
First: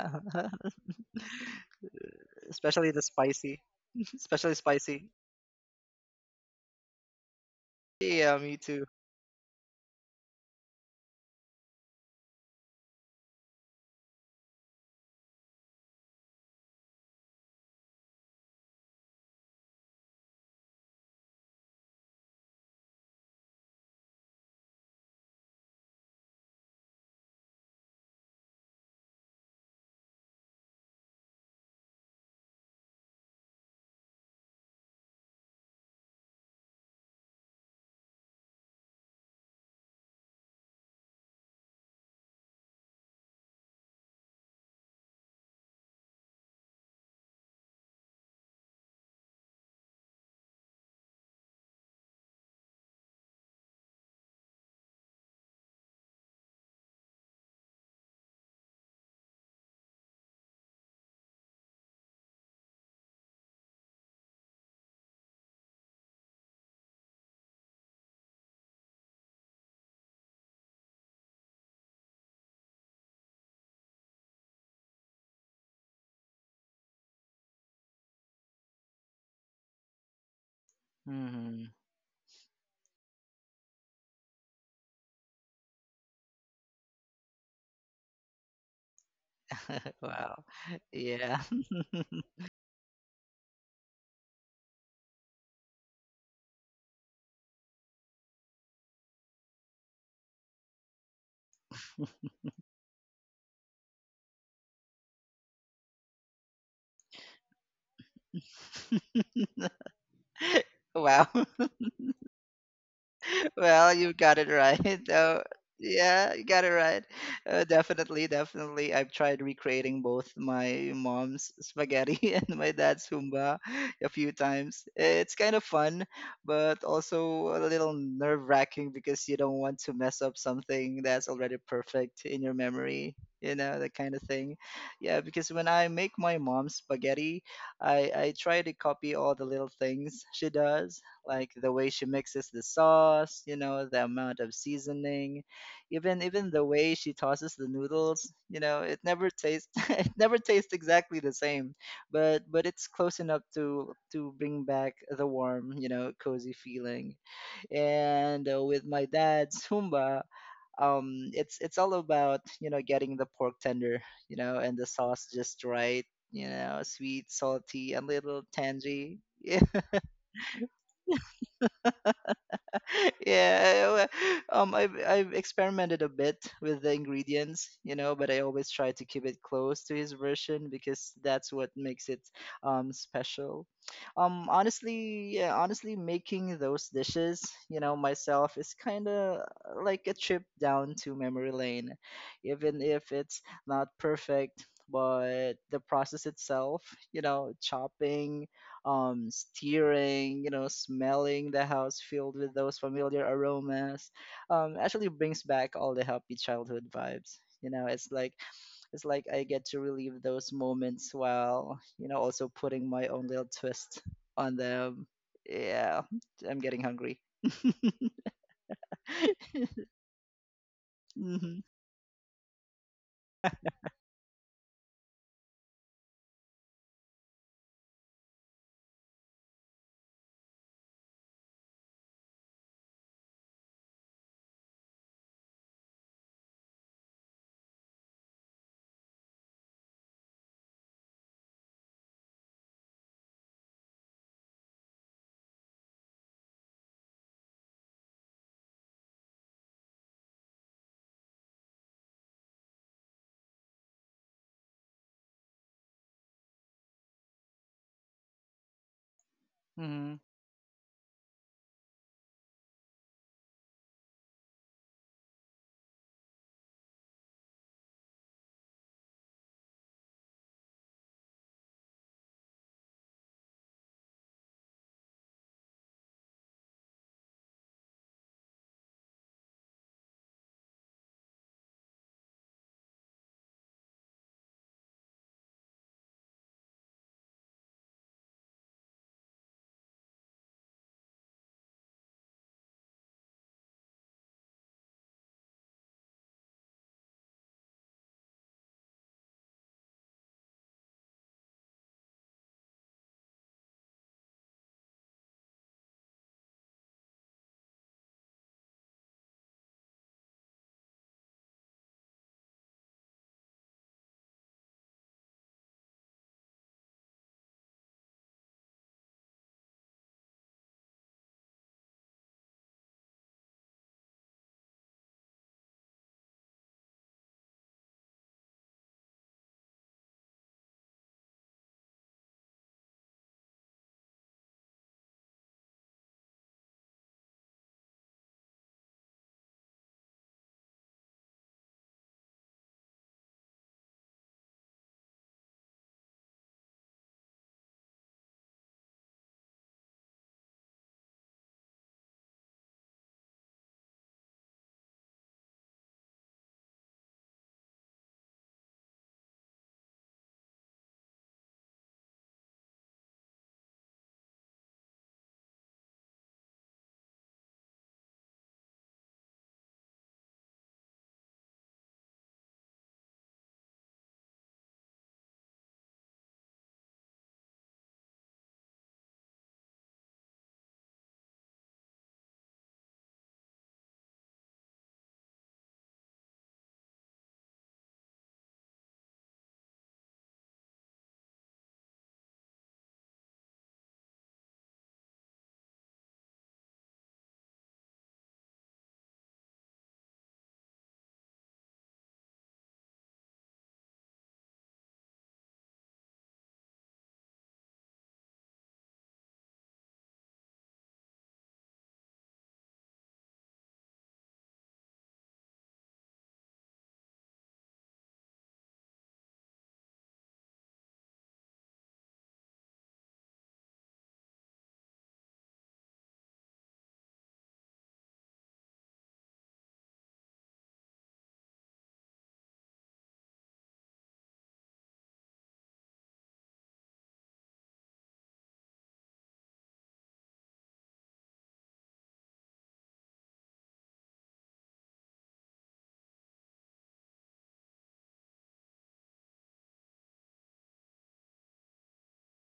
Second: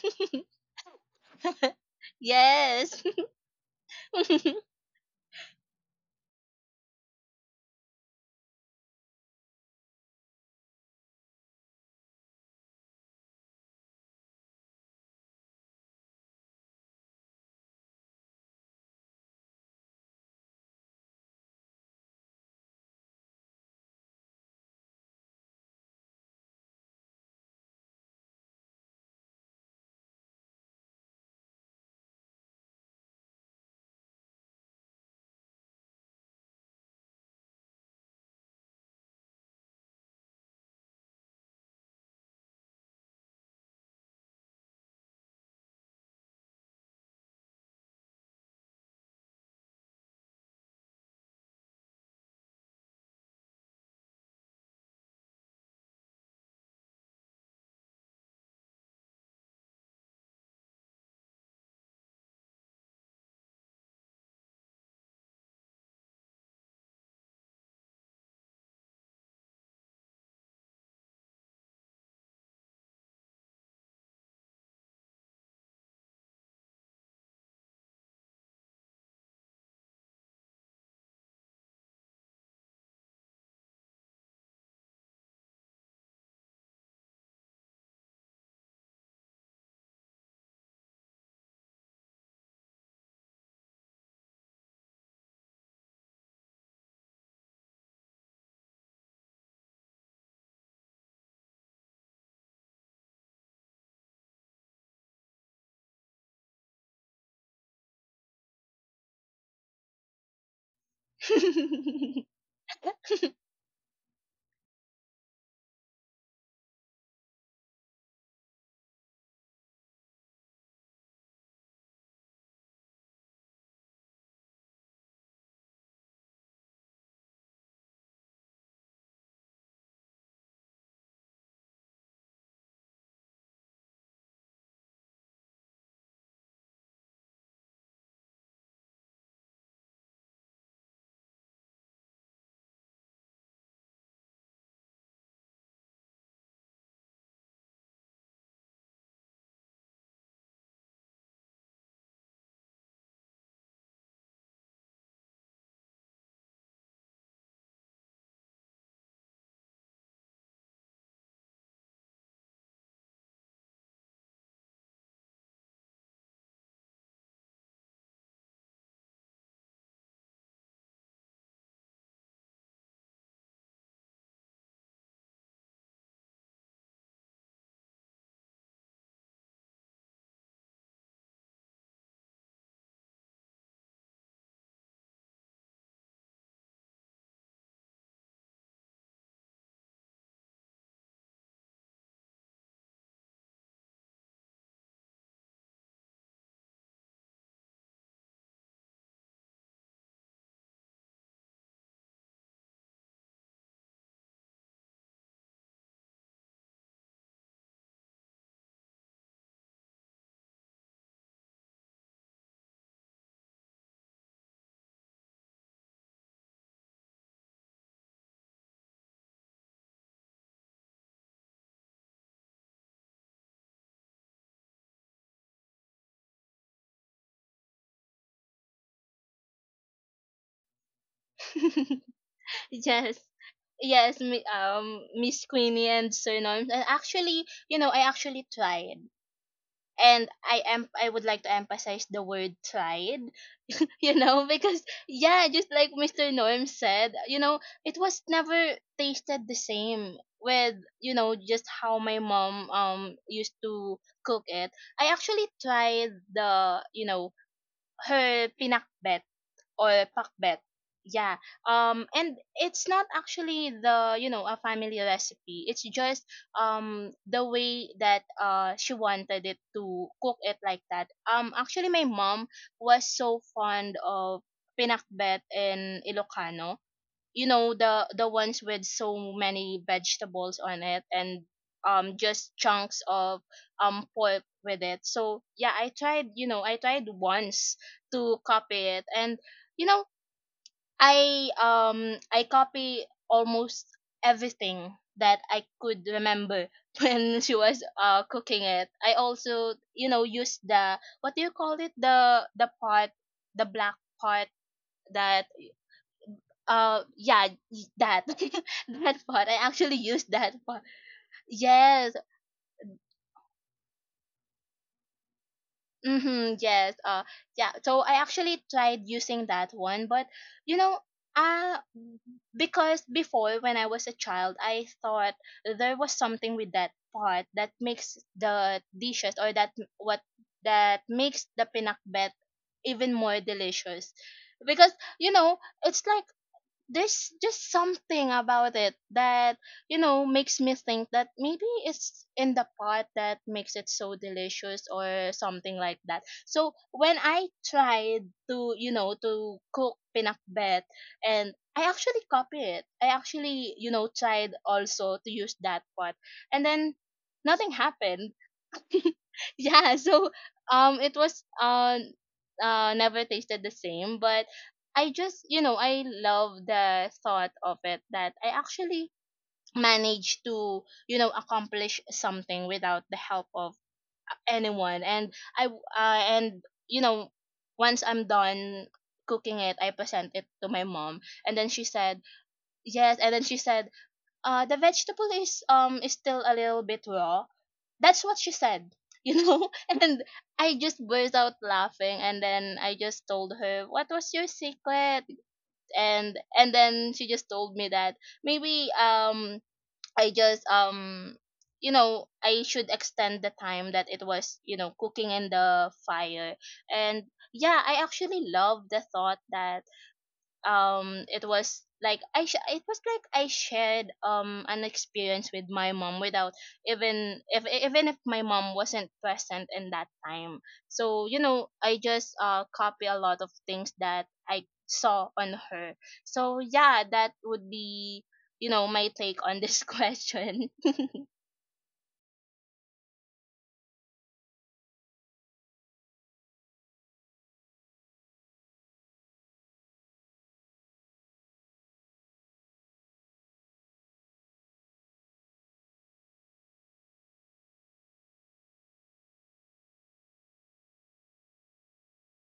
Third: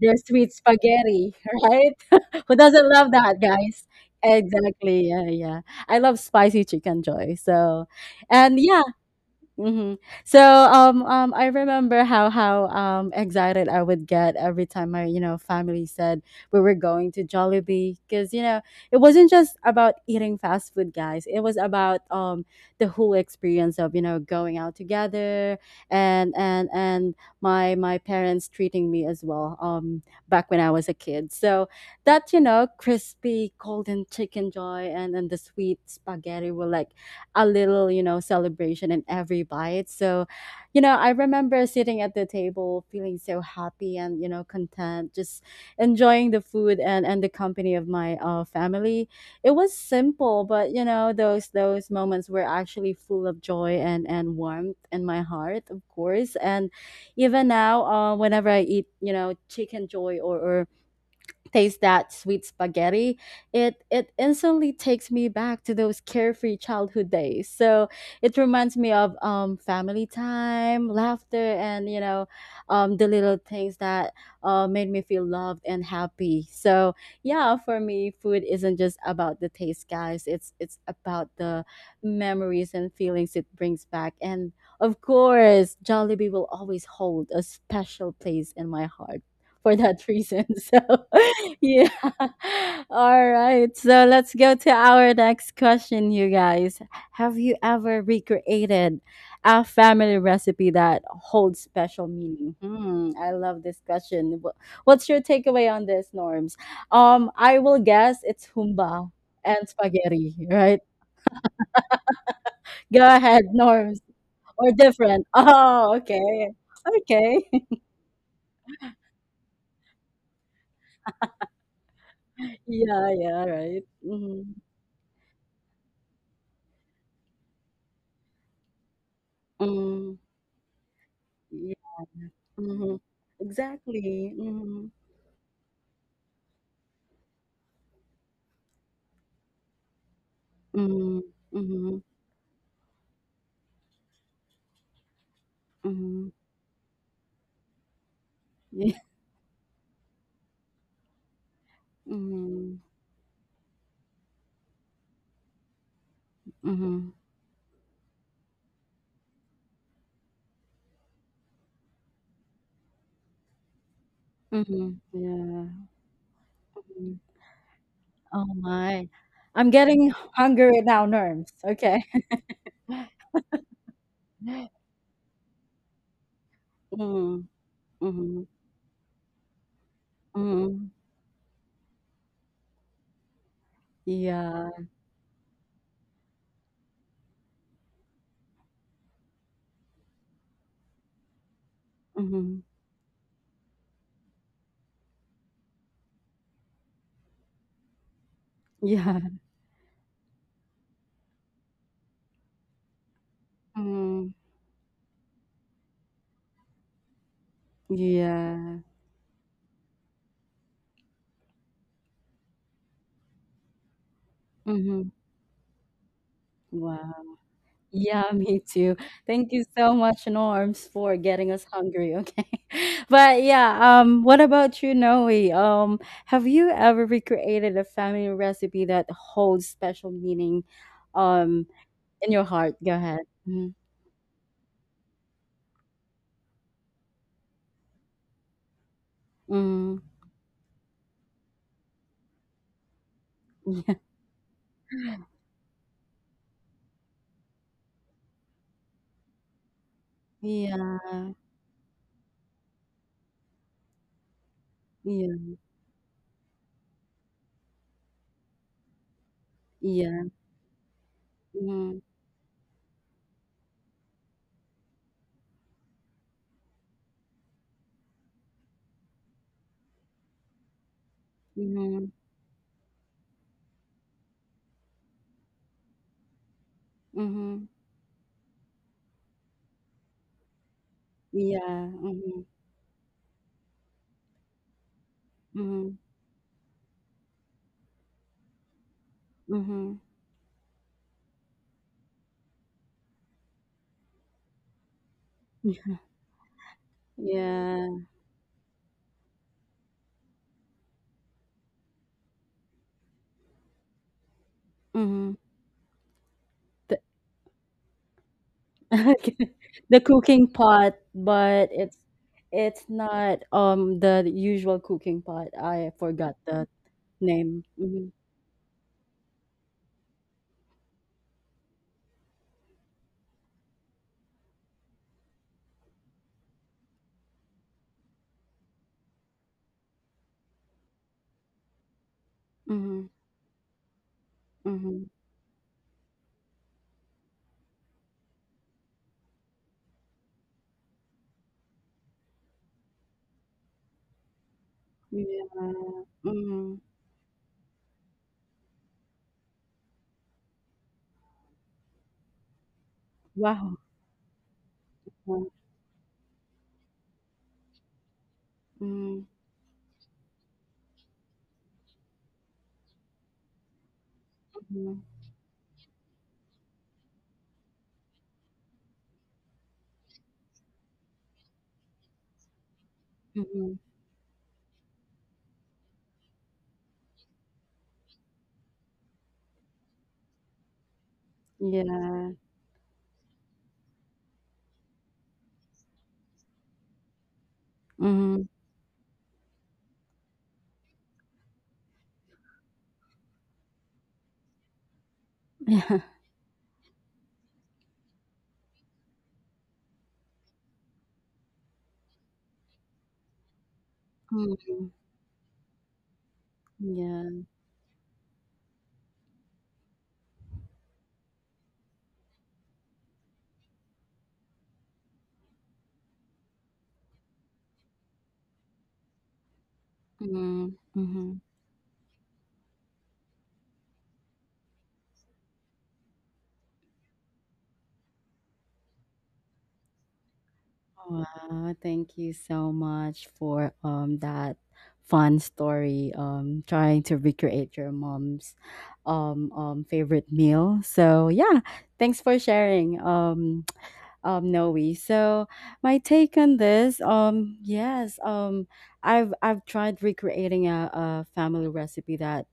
[SPEAKER 1] their sweet spaghetti, right? Who doesn't
[SPEAKER 2] especially
[SPEAKER 3] Yes.
[SPEAKER 2] the
[SPEAKER 1] love that,
[SPEAKER 2] spicy,
[SPEAKER 1] guys?
[SPEAKER 2] especially
[SPEAKER 1] Exactly.
[SPEAKER 2] spicy.
[SPEAKER 1] Yeah, yeah. I love spicy chicken joy.
[SPEAKER 2] Yeah, me
[SPEAKER 1] And yeah,
[SPEAKER 2] too.
[SPEAKER 1] Mm-hmm. So I remember how excited I would get every time my family said we were going to Jollibee because it wasn't just about eating fast food, guys. It was about the whole experience of going out together, and my parents treating me as well, back when I was a kid. So that, crispy golden chicken joy and the sweet spaghetti were like a little, celebration in every bite. So, you know, I remember sitting at the table feeling so happy and, you know, content, just enjoying the food and, the company of my family. It was simple, but, you know, those moments were actually full of joy and, warmth in my heart, of course. And even now, whenever I eat, you know, chicken joy or taste that sweet spaghetti, it instantly takes me back to those carefree childhood days. So it reminds me of family time, laughter, and you know, the little things that made me feel loved and happy. So yeah, for me, food isn't just about the taste, guys. It's about the
[SPEAKER 2] Hmm.
[SPEAKER 1] memories and feelings it brings back. And of course, Jollibee will always hold a special place in my heart for that
[SPEAKER 2] Wow.
[SPEAKER 1] reason. So
[SPEAKER 2] Yeah.
[SPEAKER 1] yeah. All right. So let's go to our next question, you guys. Have you ever recreated a family recipe that holds special meaning? Hmm, I love this question. What's your takeaway on this, Norms? I will guess it's humba and spaghetti, right?
[SPEAKER 2] Wow.
[SPEAKER 1] Go ahead,
[SPEAKER 2] Well,
[SPEAKER 1] Norms.
[SPEAKER 2] you've got it
[SPEAKER 1] Or
[SPEAKER 2] right.
[SPEAKER 1] different.
[SPEAKER 2] So
[SPEAKER 1] Oh,
[SPEAKER 2] yeah, you
[SPEAKER 1] okay.
[SPEAKER 2] got it right.
[SPEAKER 1] Okay.
[SPEAKER 2] Definitely. I've tried recreating both my mom's spaghetti and my dad's
[SPEAKER 1] Yeah, yeah,
[SPEAKER 2] humba
[SPEAKER 1] right.
[SPEAKER 2] a few
[SPEAKER 1] Mm-hmm.
[SPEAKER 2] times. It's kind of fun, but also a little nerve-wracking because you don't want to
[SPEAKER 1] Mm.
[SPEAKER 2] mess up something that's already perfect in your
[SPEAKER 1] Mhm.
[SPEAKER 2] memory. You know, that kind of
[SPEAKER 1] Exactly.
[SPEAKER 2] thing.
[SPEAKER 1] Mhm.
[SPEAKER 2] Yeah, because when I make my mom's spaghetti, I try to copy all the little things she does,
[SPEAKER 1] Mhm.
[SPEAKER 2] like the way
[SPEAKER 1] Mhm.
[SPEAKER 2] she mixes the sauce, you know, the amount of seasoning, even
[SPEAKER 1] Mhm.
[SPEAKER 2] even the way she tosses the noodles, you know,
[SPEAKER 1] Yeah.
[SPEAKER 2] it never tastes it never tastes exactly the same, but
[SPEAKER 1] Mhm.
[SPEAKER 2] it's close enough to bring back the warm, you know, cozy
[SPEAKER 1] Mhm.
[SPEAKER 2] feeling. And with my dad's humba, it's all about, you know, getting the pork tender, you know, and the
[SPEAKER 1] Mhm.
[SPEAKER 2] sauce just
[SPEAKER 1] Yeah.
[SPEAKER 2] right, you know,
[SPEAKER 1] Mhm.
[SPEAKER 2] sweet, salty, a little
[SPEAKER 1] Oh my.
[SPEAKER 2] tangy.
[SPEAKER 1] I'm getting hungry now, Norms. Okay.
[SPEAKER 2] yeah, I've experimented a bit with the
[SPEAKER 1] Mhm.
[SPEAKER 2] ingredients, you know, but I
[SPEAKER 1] Mhm.
[SPEAKER 2] always try to keep it close to his version
[SPEAKER 1] Mhm.
[SPEAKER 2] because that's what makes it special. Um,
[SPEAKER 1] Yeah.
[SPEAKER 2] honestly, yeah, honestly, making those dishes, you know, myself is kind of like a trip down to memory lane,
[SPEAKER 1] Mhm.
[SPEAKER 2] even if it's not perfect. But the process itself, you know, chopping,
[SPEAKER 1] Yeah.
[SPEAKER 2] steering, you know, smelling the house filled with those familiar aromas,
[SPEAKER 1] Mhm.
[SPEAKER 2] actually brings back all the happy childhood vibes. You know, it's like
[SPEAKER 1] Yeah.
[SPEAKER 2] it's like I get to relive those moments while, you know, also putting my own little twist on them.
[SPEAKER 1] Mhm.
[SPEAKER 2] Yeah, I'm getting
[SPEAKER 1] Wow.
[SPEAKER 2] hungry.
[SPEAKER 1] Yeah, me too. Thank you so much, Norms, for getting
[SPEAKER 2] Hmm.
[SPEAKER 1] us hungry, okay? But yeah, what about you, Noe? Have you ever recreated a family recipe that holds special meaning um in your heart? Go
[SPEAKER 3] Yes.
[SPEAKER 1] ahead. Mm-hmm.
[SPEAKER 3] Yes, Miss Queenie and surnames. And actually, you know, I actually tried,
[SPEAKER 1] Mm-hmm.
[SPEAKER 3] and I am, I would like to emphasize the word tried. You know, because yeah, just like Mr. Norm said, you know, it was never tasted the same with, you
[SPEAKER 1] Yeah.
[SPEAKER 3] know, just how my mom used to cook it. I
[SPEAKER 1] Yeah.
[SPEAKER 3] actually tried the, you know, her pinakbet, or
[SPEAKER 1] Yeah.
[SPEAKER 2] Hmm.
[SPEAKER 3] pakbet. Yeah.
[SPEAKER 1] Mm-hmm.
[SPEAKER 3] Um, and it's not actually the, you know, a family recipe. It's just the way that she wanted it to cook it like that. Um, actually my
[SPEAKER 1] Mm-hmm.
[SPEAKER 3] mom was so fond of pinakbet in Ilocano, you
[SPEAKER 1] Mm-hmm.
[SPEAKER 3] know, the ones with so many vegetables on it, and
[SPEAKER 1] Yeah. Mm-hmm.
[SPEAKER 3] just chunks of pork with it. So yeah,
[SPEAKER 1] Mm-hmm.
[SPEAKER 3] I tried, you know, I tried once to copy it, and you
[SPEAKER 1] Mm-hmm.
[SPEAKER 3] know, I copy almost everything that I could remember when she was
[SPEAKER 1] Yeah.
[SPEAKER 3] cooking it. I also, you know, used the, what do you call it, the, the pot, the black pot,
[SPEAKER 1] Mm-hmm.
[SPEAKER 3] that yeah, y- that that
[SPEAKER 1] Okay.
[SPEAKER 3] part, I actually
[SPEAKER 1] The
[SPEAKER 3] used
[SPEAKER 1] cooking
[SPEAKER 3] that part.
[SPEAKER 1] pot, but it's
[SPEAKER 3] Yes.
[SPEAKER 1] it's not, the usual cooking pot. I forgot
[SPEAKER 3] Mm-hmm,
[SPEAKER 1] the
[SPEAKER 3] yes. Uh
[SPEAKER 1] name.
[SPEAKER 3] yeah, so
[SPEAKER 1] Mhm,
[SPEAKER 3] I actually tried using that one. But you know, uh because before, when I was a child, I thought there was something with that part that makes the dishes, or that, what, that makes the pinakbet
[SPEAKER 1] mhm,
[SPEAKER 3] even more delicious. Because
[SPEAKER 1] mhm.
[SPEAKER 3] you know, it's like there's just something about it that you know makes me think that maybe it's in the pot that makes it so delicious, or
[SPEAKER 1] Yeah.
[SPEAKER 3] something like that. So
[SPEAKER 1] Mhm.
[SPEAKER 3] when I tried to, you know, to cook pinakbet, and I actually copy it, I actually,
[SPEAKER 1] Wow.
[SPEAKER 3] you know, tried also to
[SPEAKER 1] Wow.
[SPEAKER 3] use that pot, and then nothing happened.
[SPEAKER 1] Mhm,
[SPEAKER 3] Yeah, so it was never tasted the same. But
[SPEAKER 1] mhm,
[SPEAKER 3] I just, you know, I love the thought of it that I actually managed to, you know, accomplish something without the help of
[SPEAKER 1] mhm.
[SPEAKER 3] anyone. And I and you know, once I'm done cooking it, I present it to my mom, and then she said,
[SPEAKER 1] Yeah.
[SPEAKER 3] yes, and then she said, the vegetable is, is still a little bit raw, that's what
[SPEAKER 1] Mhm.
[SPEAKER 3] she said, you know. And I just burst out laughing, and then I just told her, what was your secret?
[SPEAKER 1] Yeah.
[SPEAKER 3] And then She just told me that maybe I just you know I should extend the time that it was
[SPEAKER 1] Mhm.
[SPEAKER 3] cooking in the fire. And
[SPEAKER 1] Yeah.
[SPEAKER 3] yeah, I actually love the thought that it was like it was like I shared an experience with my mom without even if my mom wasn't present in that time.
[SPEAKER 1] Mhm,
[SPEAKER 3] So you
[SPEAKER 1] mhm.
[SPEAKER 3] know I just copy a lot of things that I saw on her. So yeah, that would be you know my take on this question.
[SPEAKER 1] Wow, thank you so much for that fun story trying to recreate your mom's um favorite meal. So yeah, thanks for sharing, Noe. So my take on this, yes, I've tried recreating a family recipe that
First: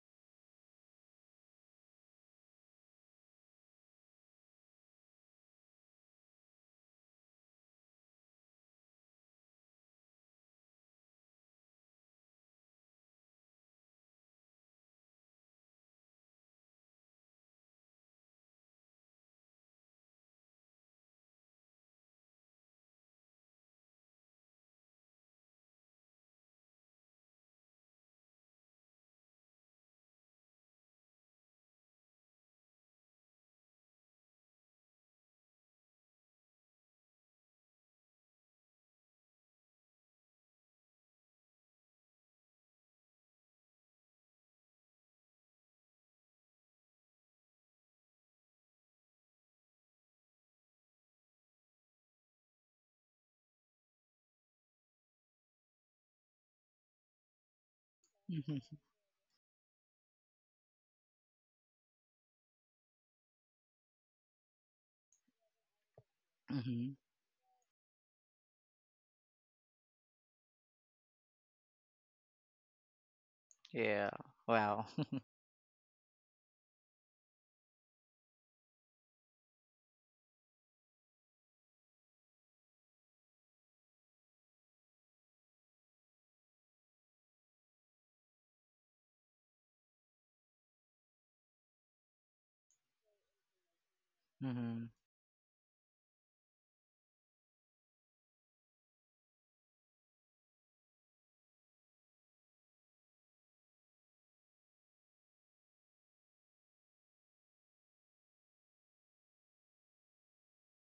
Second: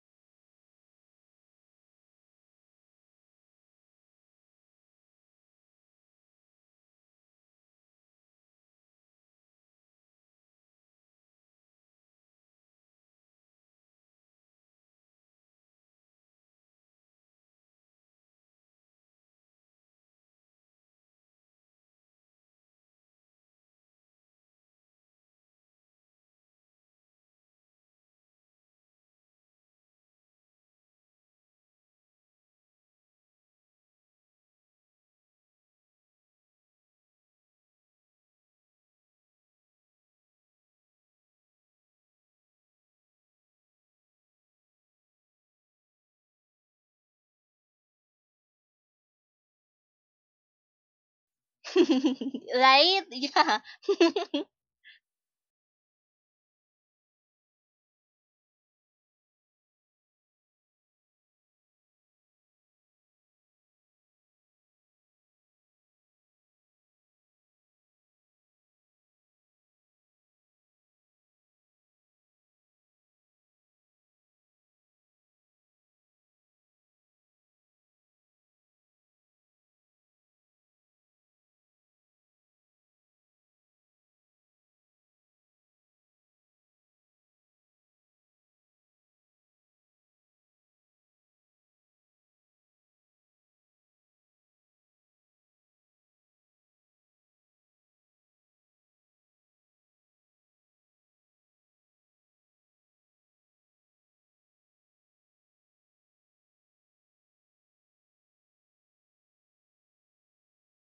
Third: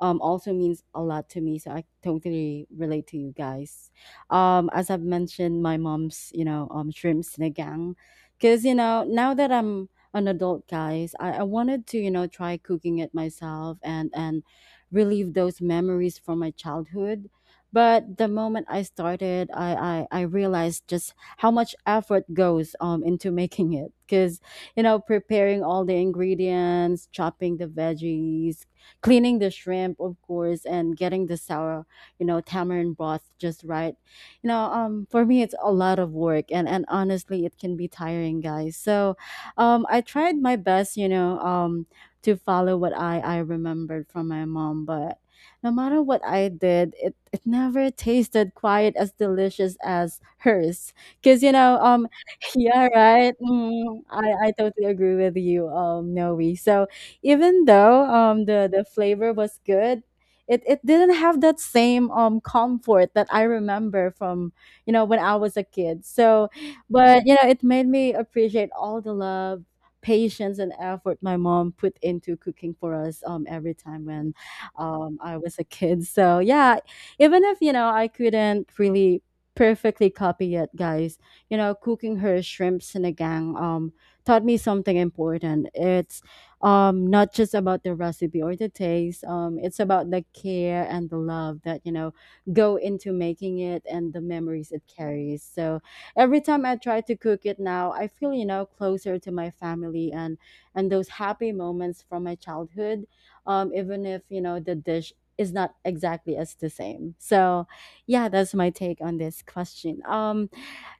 [SPEAKER 1] also means a lot to me. So I totally relate to you guys. As I've mentioned, my mom's, you know, shrimp sinigang. Because, you know, now that I'm an adult, guys, I wanted to, you know, try cooking it myself and, relive those memories from my childhood. But the moment I started, I realized just how much effort goes, into making it. Because, you know, preparing all the ingredients, chopping the veggies, cleaning the shrimp, of course, and getting the sour, you know, tamarind broth just right. You know, for me, it's a lot of work, and honestly, it can be tiring, guys. So, I tried my best, you know, to follow what I remembered from my mom, but no matter what I did, it never tasted quite as delicious as hers. Cause you know, yeah,
[SPEAKER 3] Right?
[SPEAKER 1] right.
[SPEAKER 3] Yeah.
[SPEAKER 1] Mm, I totally agree with you, Noe. So even though the
[SPEAKER 2] Hmm.
[SPEAKER 1] flavor was good, it didn't have that same comfort that I remember from, when I was a kid. So,
[SPEAKER 2] Hmm.
[SPEAKER 1] but you know, it made me appreciate all the love, patience, and effort my mom put into cooking for us, every time
[SPEAKER 2] Yeah.
[SPEAKER 1] when,
[SPEAKER 2] Wow.
[SPEAKER 1] I was a kid. So yeah, even if you know I couldn't really perfectly copy it, guys, you know, cooking her shrimps in a gang, taught me something important. It's, not just about the recipe or the taste, it's about the care and the love that, you know, go into making it, and the memories it
[SPEAKER 2] hmm
[SPEAKER 1] carries. So every time I try to cook it now, I feel, you know, closer to my family, and those happy moments from my childhood, even if you know the dish is not exactly as the same. So yeah, that's my take on this question.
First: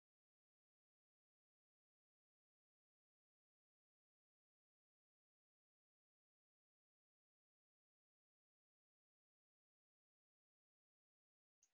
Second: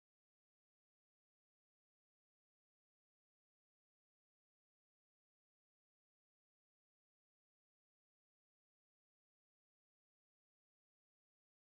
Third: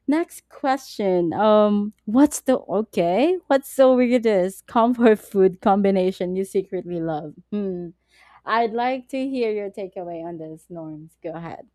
[SPEAKER 1] Next question. What's the okay? What's the weirdest comfort food combination you secretly love? Hmm. I'd like to hear your takeaway on this, Norms. Go ahead.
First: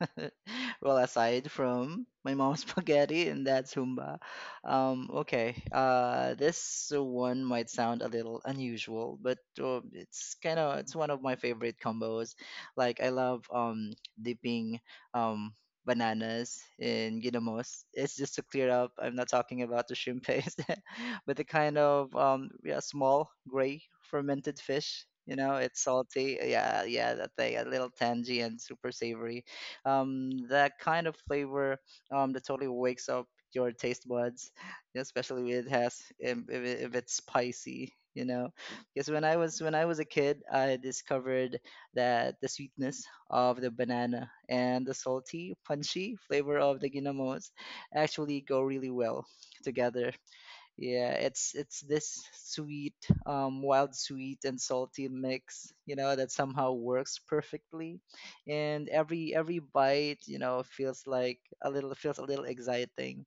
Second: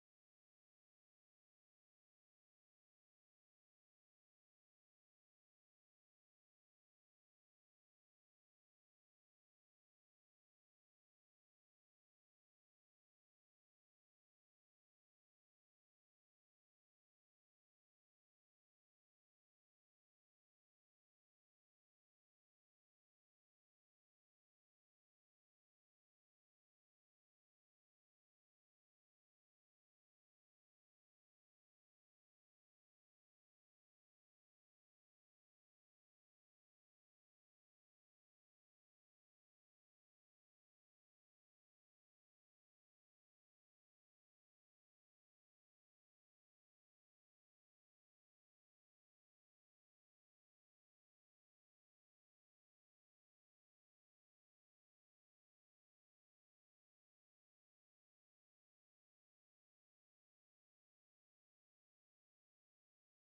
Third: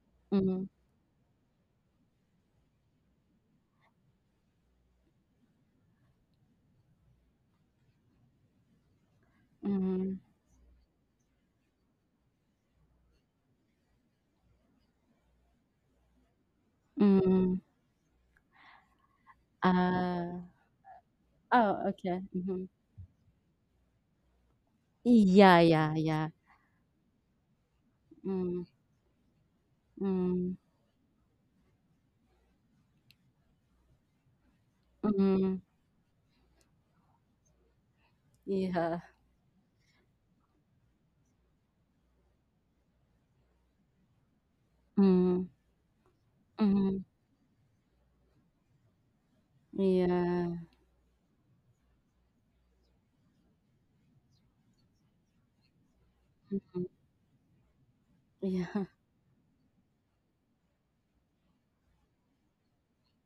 [SPEAKER 1] Mm-hmm.
[SPEAKER 2] well, aside from my mom's spaghetti and dad's humba, okay, this one might sound a little unusual, but
[SPEAKER 1] Mm-hmm.
[SPEAKER 2] it's kind of it's one of my favorite combos. Like I love dipping um bananas in
[SPEAKER 1] Mm-hmm.
[SPEAKER 2] ginamos. It's just to clear up, I'm not talking about the shrimp
[SPEAKER 1] Uh,
[SPEAKER 2] paste, but the kind
[SPEAKER 1] oh,
[SPEAKER 2] of
[SPEAKER 1] okay. Mm-hmm.
[SPEAKER 2] yeah, small gray fermented fish. You know,
[SPEAKER 1] Yeah,
[SPEAKER 2] it's
[SPEAKER 1] yeah, yeah.
[SPEAKER 2] salty. Yeah, yeah, that thing, a little tangy and
[SPEAKER 1] Mm,
[SPEAKER 2] super savory,
[SPEAKER 1] mm,
[SPEAKER 2] that kind of flavor, that totally wakes up your taste buds, especially
[SPEAKER 1] mm,
[SPEAKER 2] if it has if it's spicy. You know,
[SPEAKER 1] yeah.
[SPEAKER 2] because when I was a kid, I discovered that the sweetness of the banana and the
[SPEAKER 1] Mm,
[SPEAKER 2] salty, punchy flavor of the
[SPEAKER 1] mm,
[SPEAKER 2] ginamos actually go really well together.
[SPEAKER 1] yeah.
[SPEAKER 2] Yeah, it's this sweet, wild sweet and salty mix, you know, that somehow
[SPEAKER 1] Mm,
[SPEAKER 2] works perfectly.
[SPEAKER 1] yeah.
[SPEAKER 2] And every bite, feels a little exciting.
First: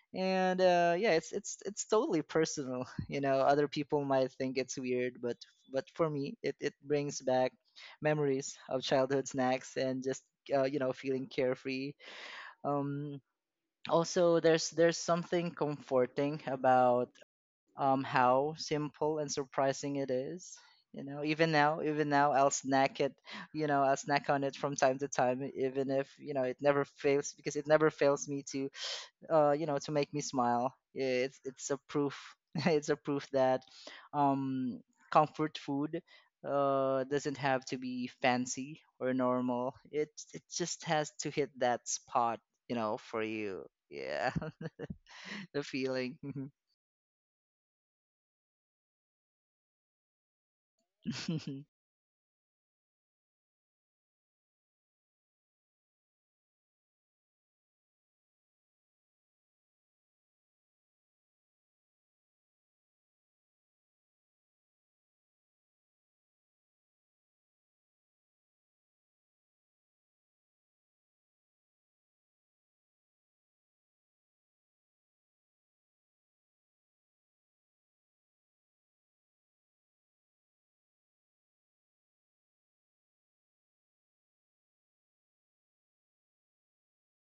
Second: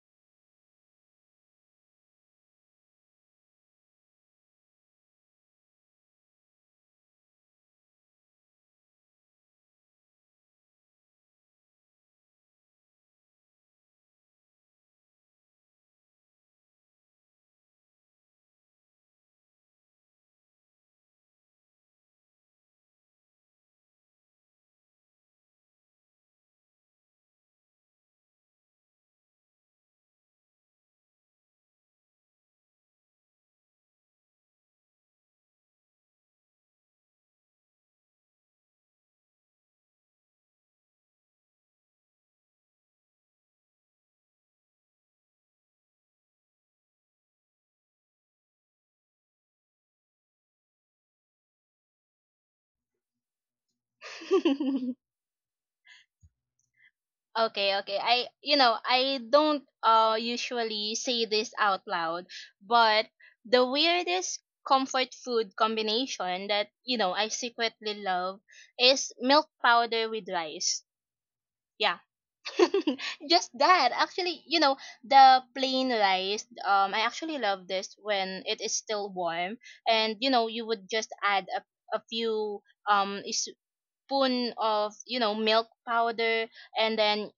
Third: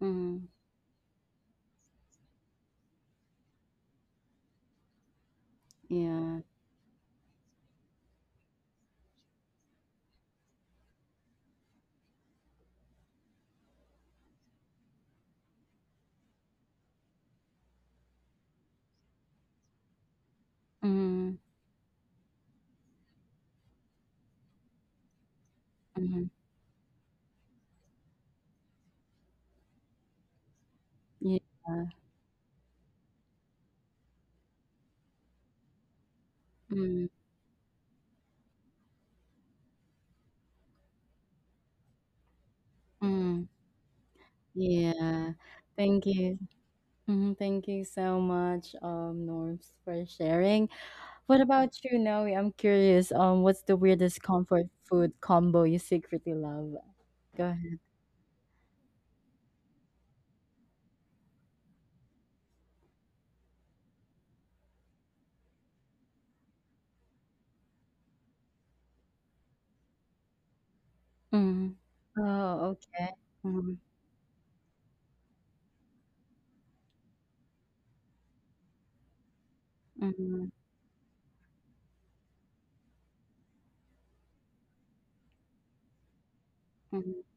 [SPEAKER 1] Mm,
[SPEAKER 2] And yeah, it's totally personal. You know, other people might think it's weird, but for me,
[SPEAKER 1] yeah.
[SPEAKER 2] it brings back memories of childhood snacks and just you know, feeling carefree. Um, Also there's something comforting about how simple and surprising it is. You know,
[SPEAKER 1] Mm,
[SPEAKER 2] even now, I'll snack it. You know, I'll snack on it from time to time, even if
[SPEAKER 1] mm,
[SPEAKER 2] you know it never fails because it never fails me to, you know, to make me smile.
[SPEAKER 1] yeah.
[SPEAKER 2] It's a proof. It's a proof that, um, comfort food,
[SPEAKER 1] Mm,
[SPEAKER 2] doesn't have to be fancy or normal. It just has to hit that spot. You know, for
[SPEAKER 1] mm,
[SPEAKER 2] you. Yeah,
[SPEAKER 1] yeah.
[SPEAKER 2] the
[SPEAKER 1] Thank
[SPEAKER 2] feeling.
[SPEAKER 1] you. Mhm. Thank you so much, Norms, for sharing. What about you, Noe? I'm curious. What's the weirdest comfort food combo you secretly love? Go
[SPEAKER 3] Okay,
[SPEAKER 1] ahead.
[SPEAKER 3] okay. I, you know, I don't usually say this out loud, but the weirdest comfort food combination that, you know, I secretly love is milk powder with rice.
[SPEAKER 1] Mm.
[SPEAKER 3] Yeah.
[SPEAKER 1] Oh, okay.
[SPEAKER 3] Just
[SPEAKER 1] Mhm,
[SPEAKER 3] that. Actually, you know, the plain rice, I actually love this when it is still warm, and you know,
[SPEAKER 1] mhm,
[SPEAKER 3] you would just add a few um spoon of, you know, milk powder, and
[SPEAKER 1] mhm,
[SPEAKER 3] then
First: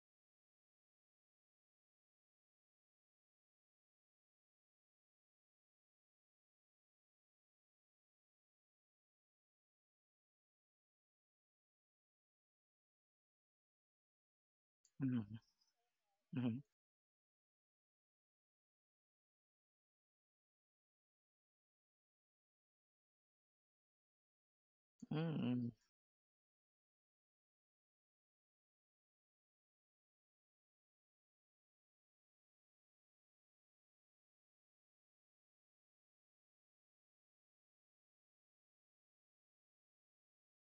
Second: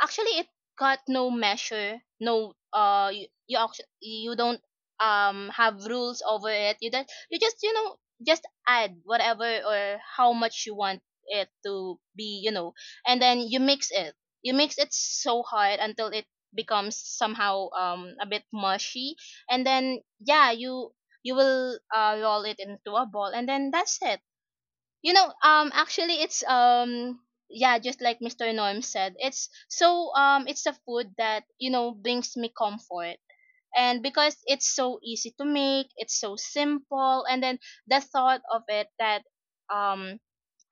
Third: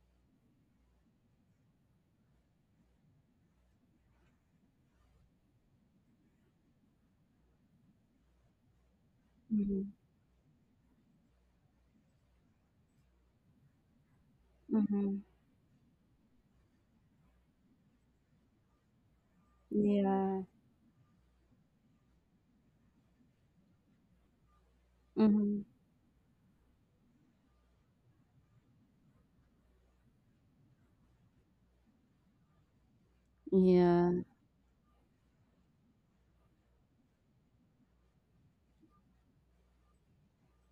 [SPEAKER 3] actually it got no measure, no you, you actually you don't have rules over it, you don't, you just you know just add whatever
[SPEAKER 1] mhm,
[SPEAKER 3] or how much you want it to be, you know, and then you mix it. You mix it
[SPEAKER 1] mhm.
[SPEAKER 2] Mhm.
[SPEAKER 3] so hard until it
[SPEAKER 2] Mhm.
[SPEAKER 3] becomes somehow a bit mushy, and then
[SPEAKER 1] Yeah.
[SPEAKER 3] yeah, you will roll it into a ball, and then that's it. You know,
[SPEAKER 1] Mhm.
[SPEAKER 2] Mm,
[SPEAKER 3] actually it's yeah, just like Mister Norm said, it's so it's a food that you know brings me comfort, and
[SPEAKER 1] Yeah.
[SPEAKER 3] because it's so easy to make, it's so simple. And then the thought of it, that um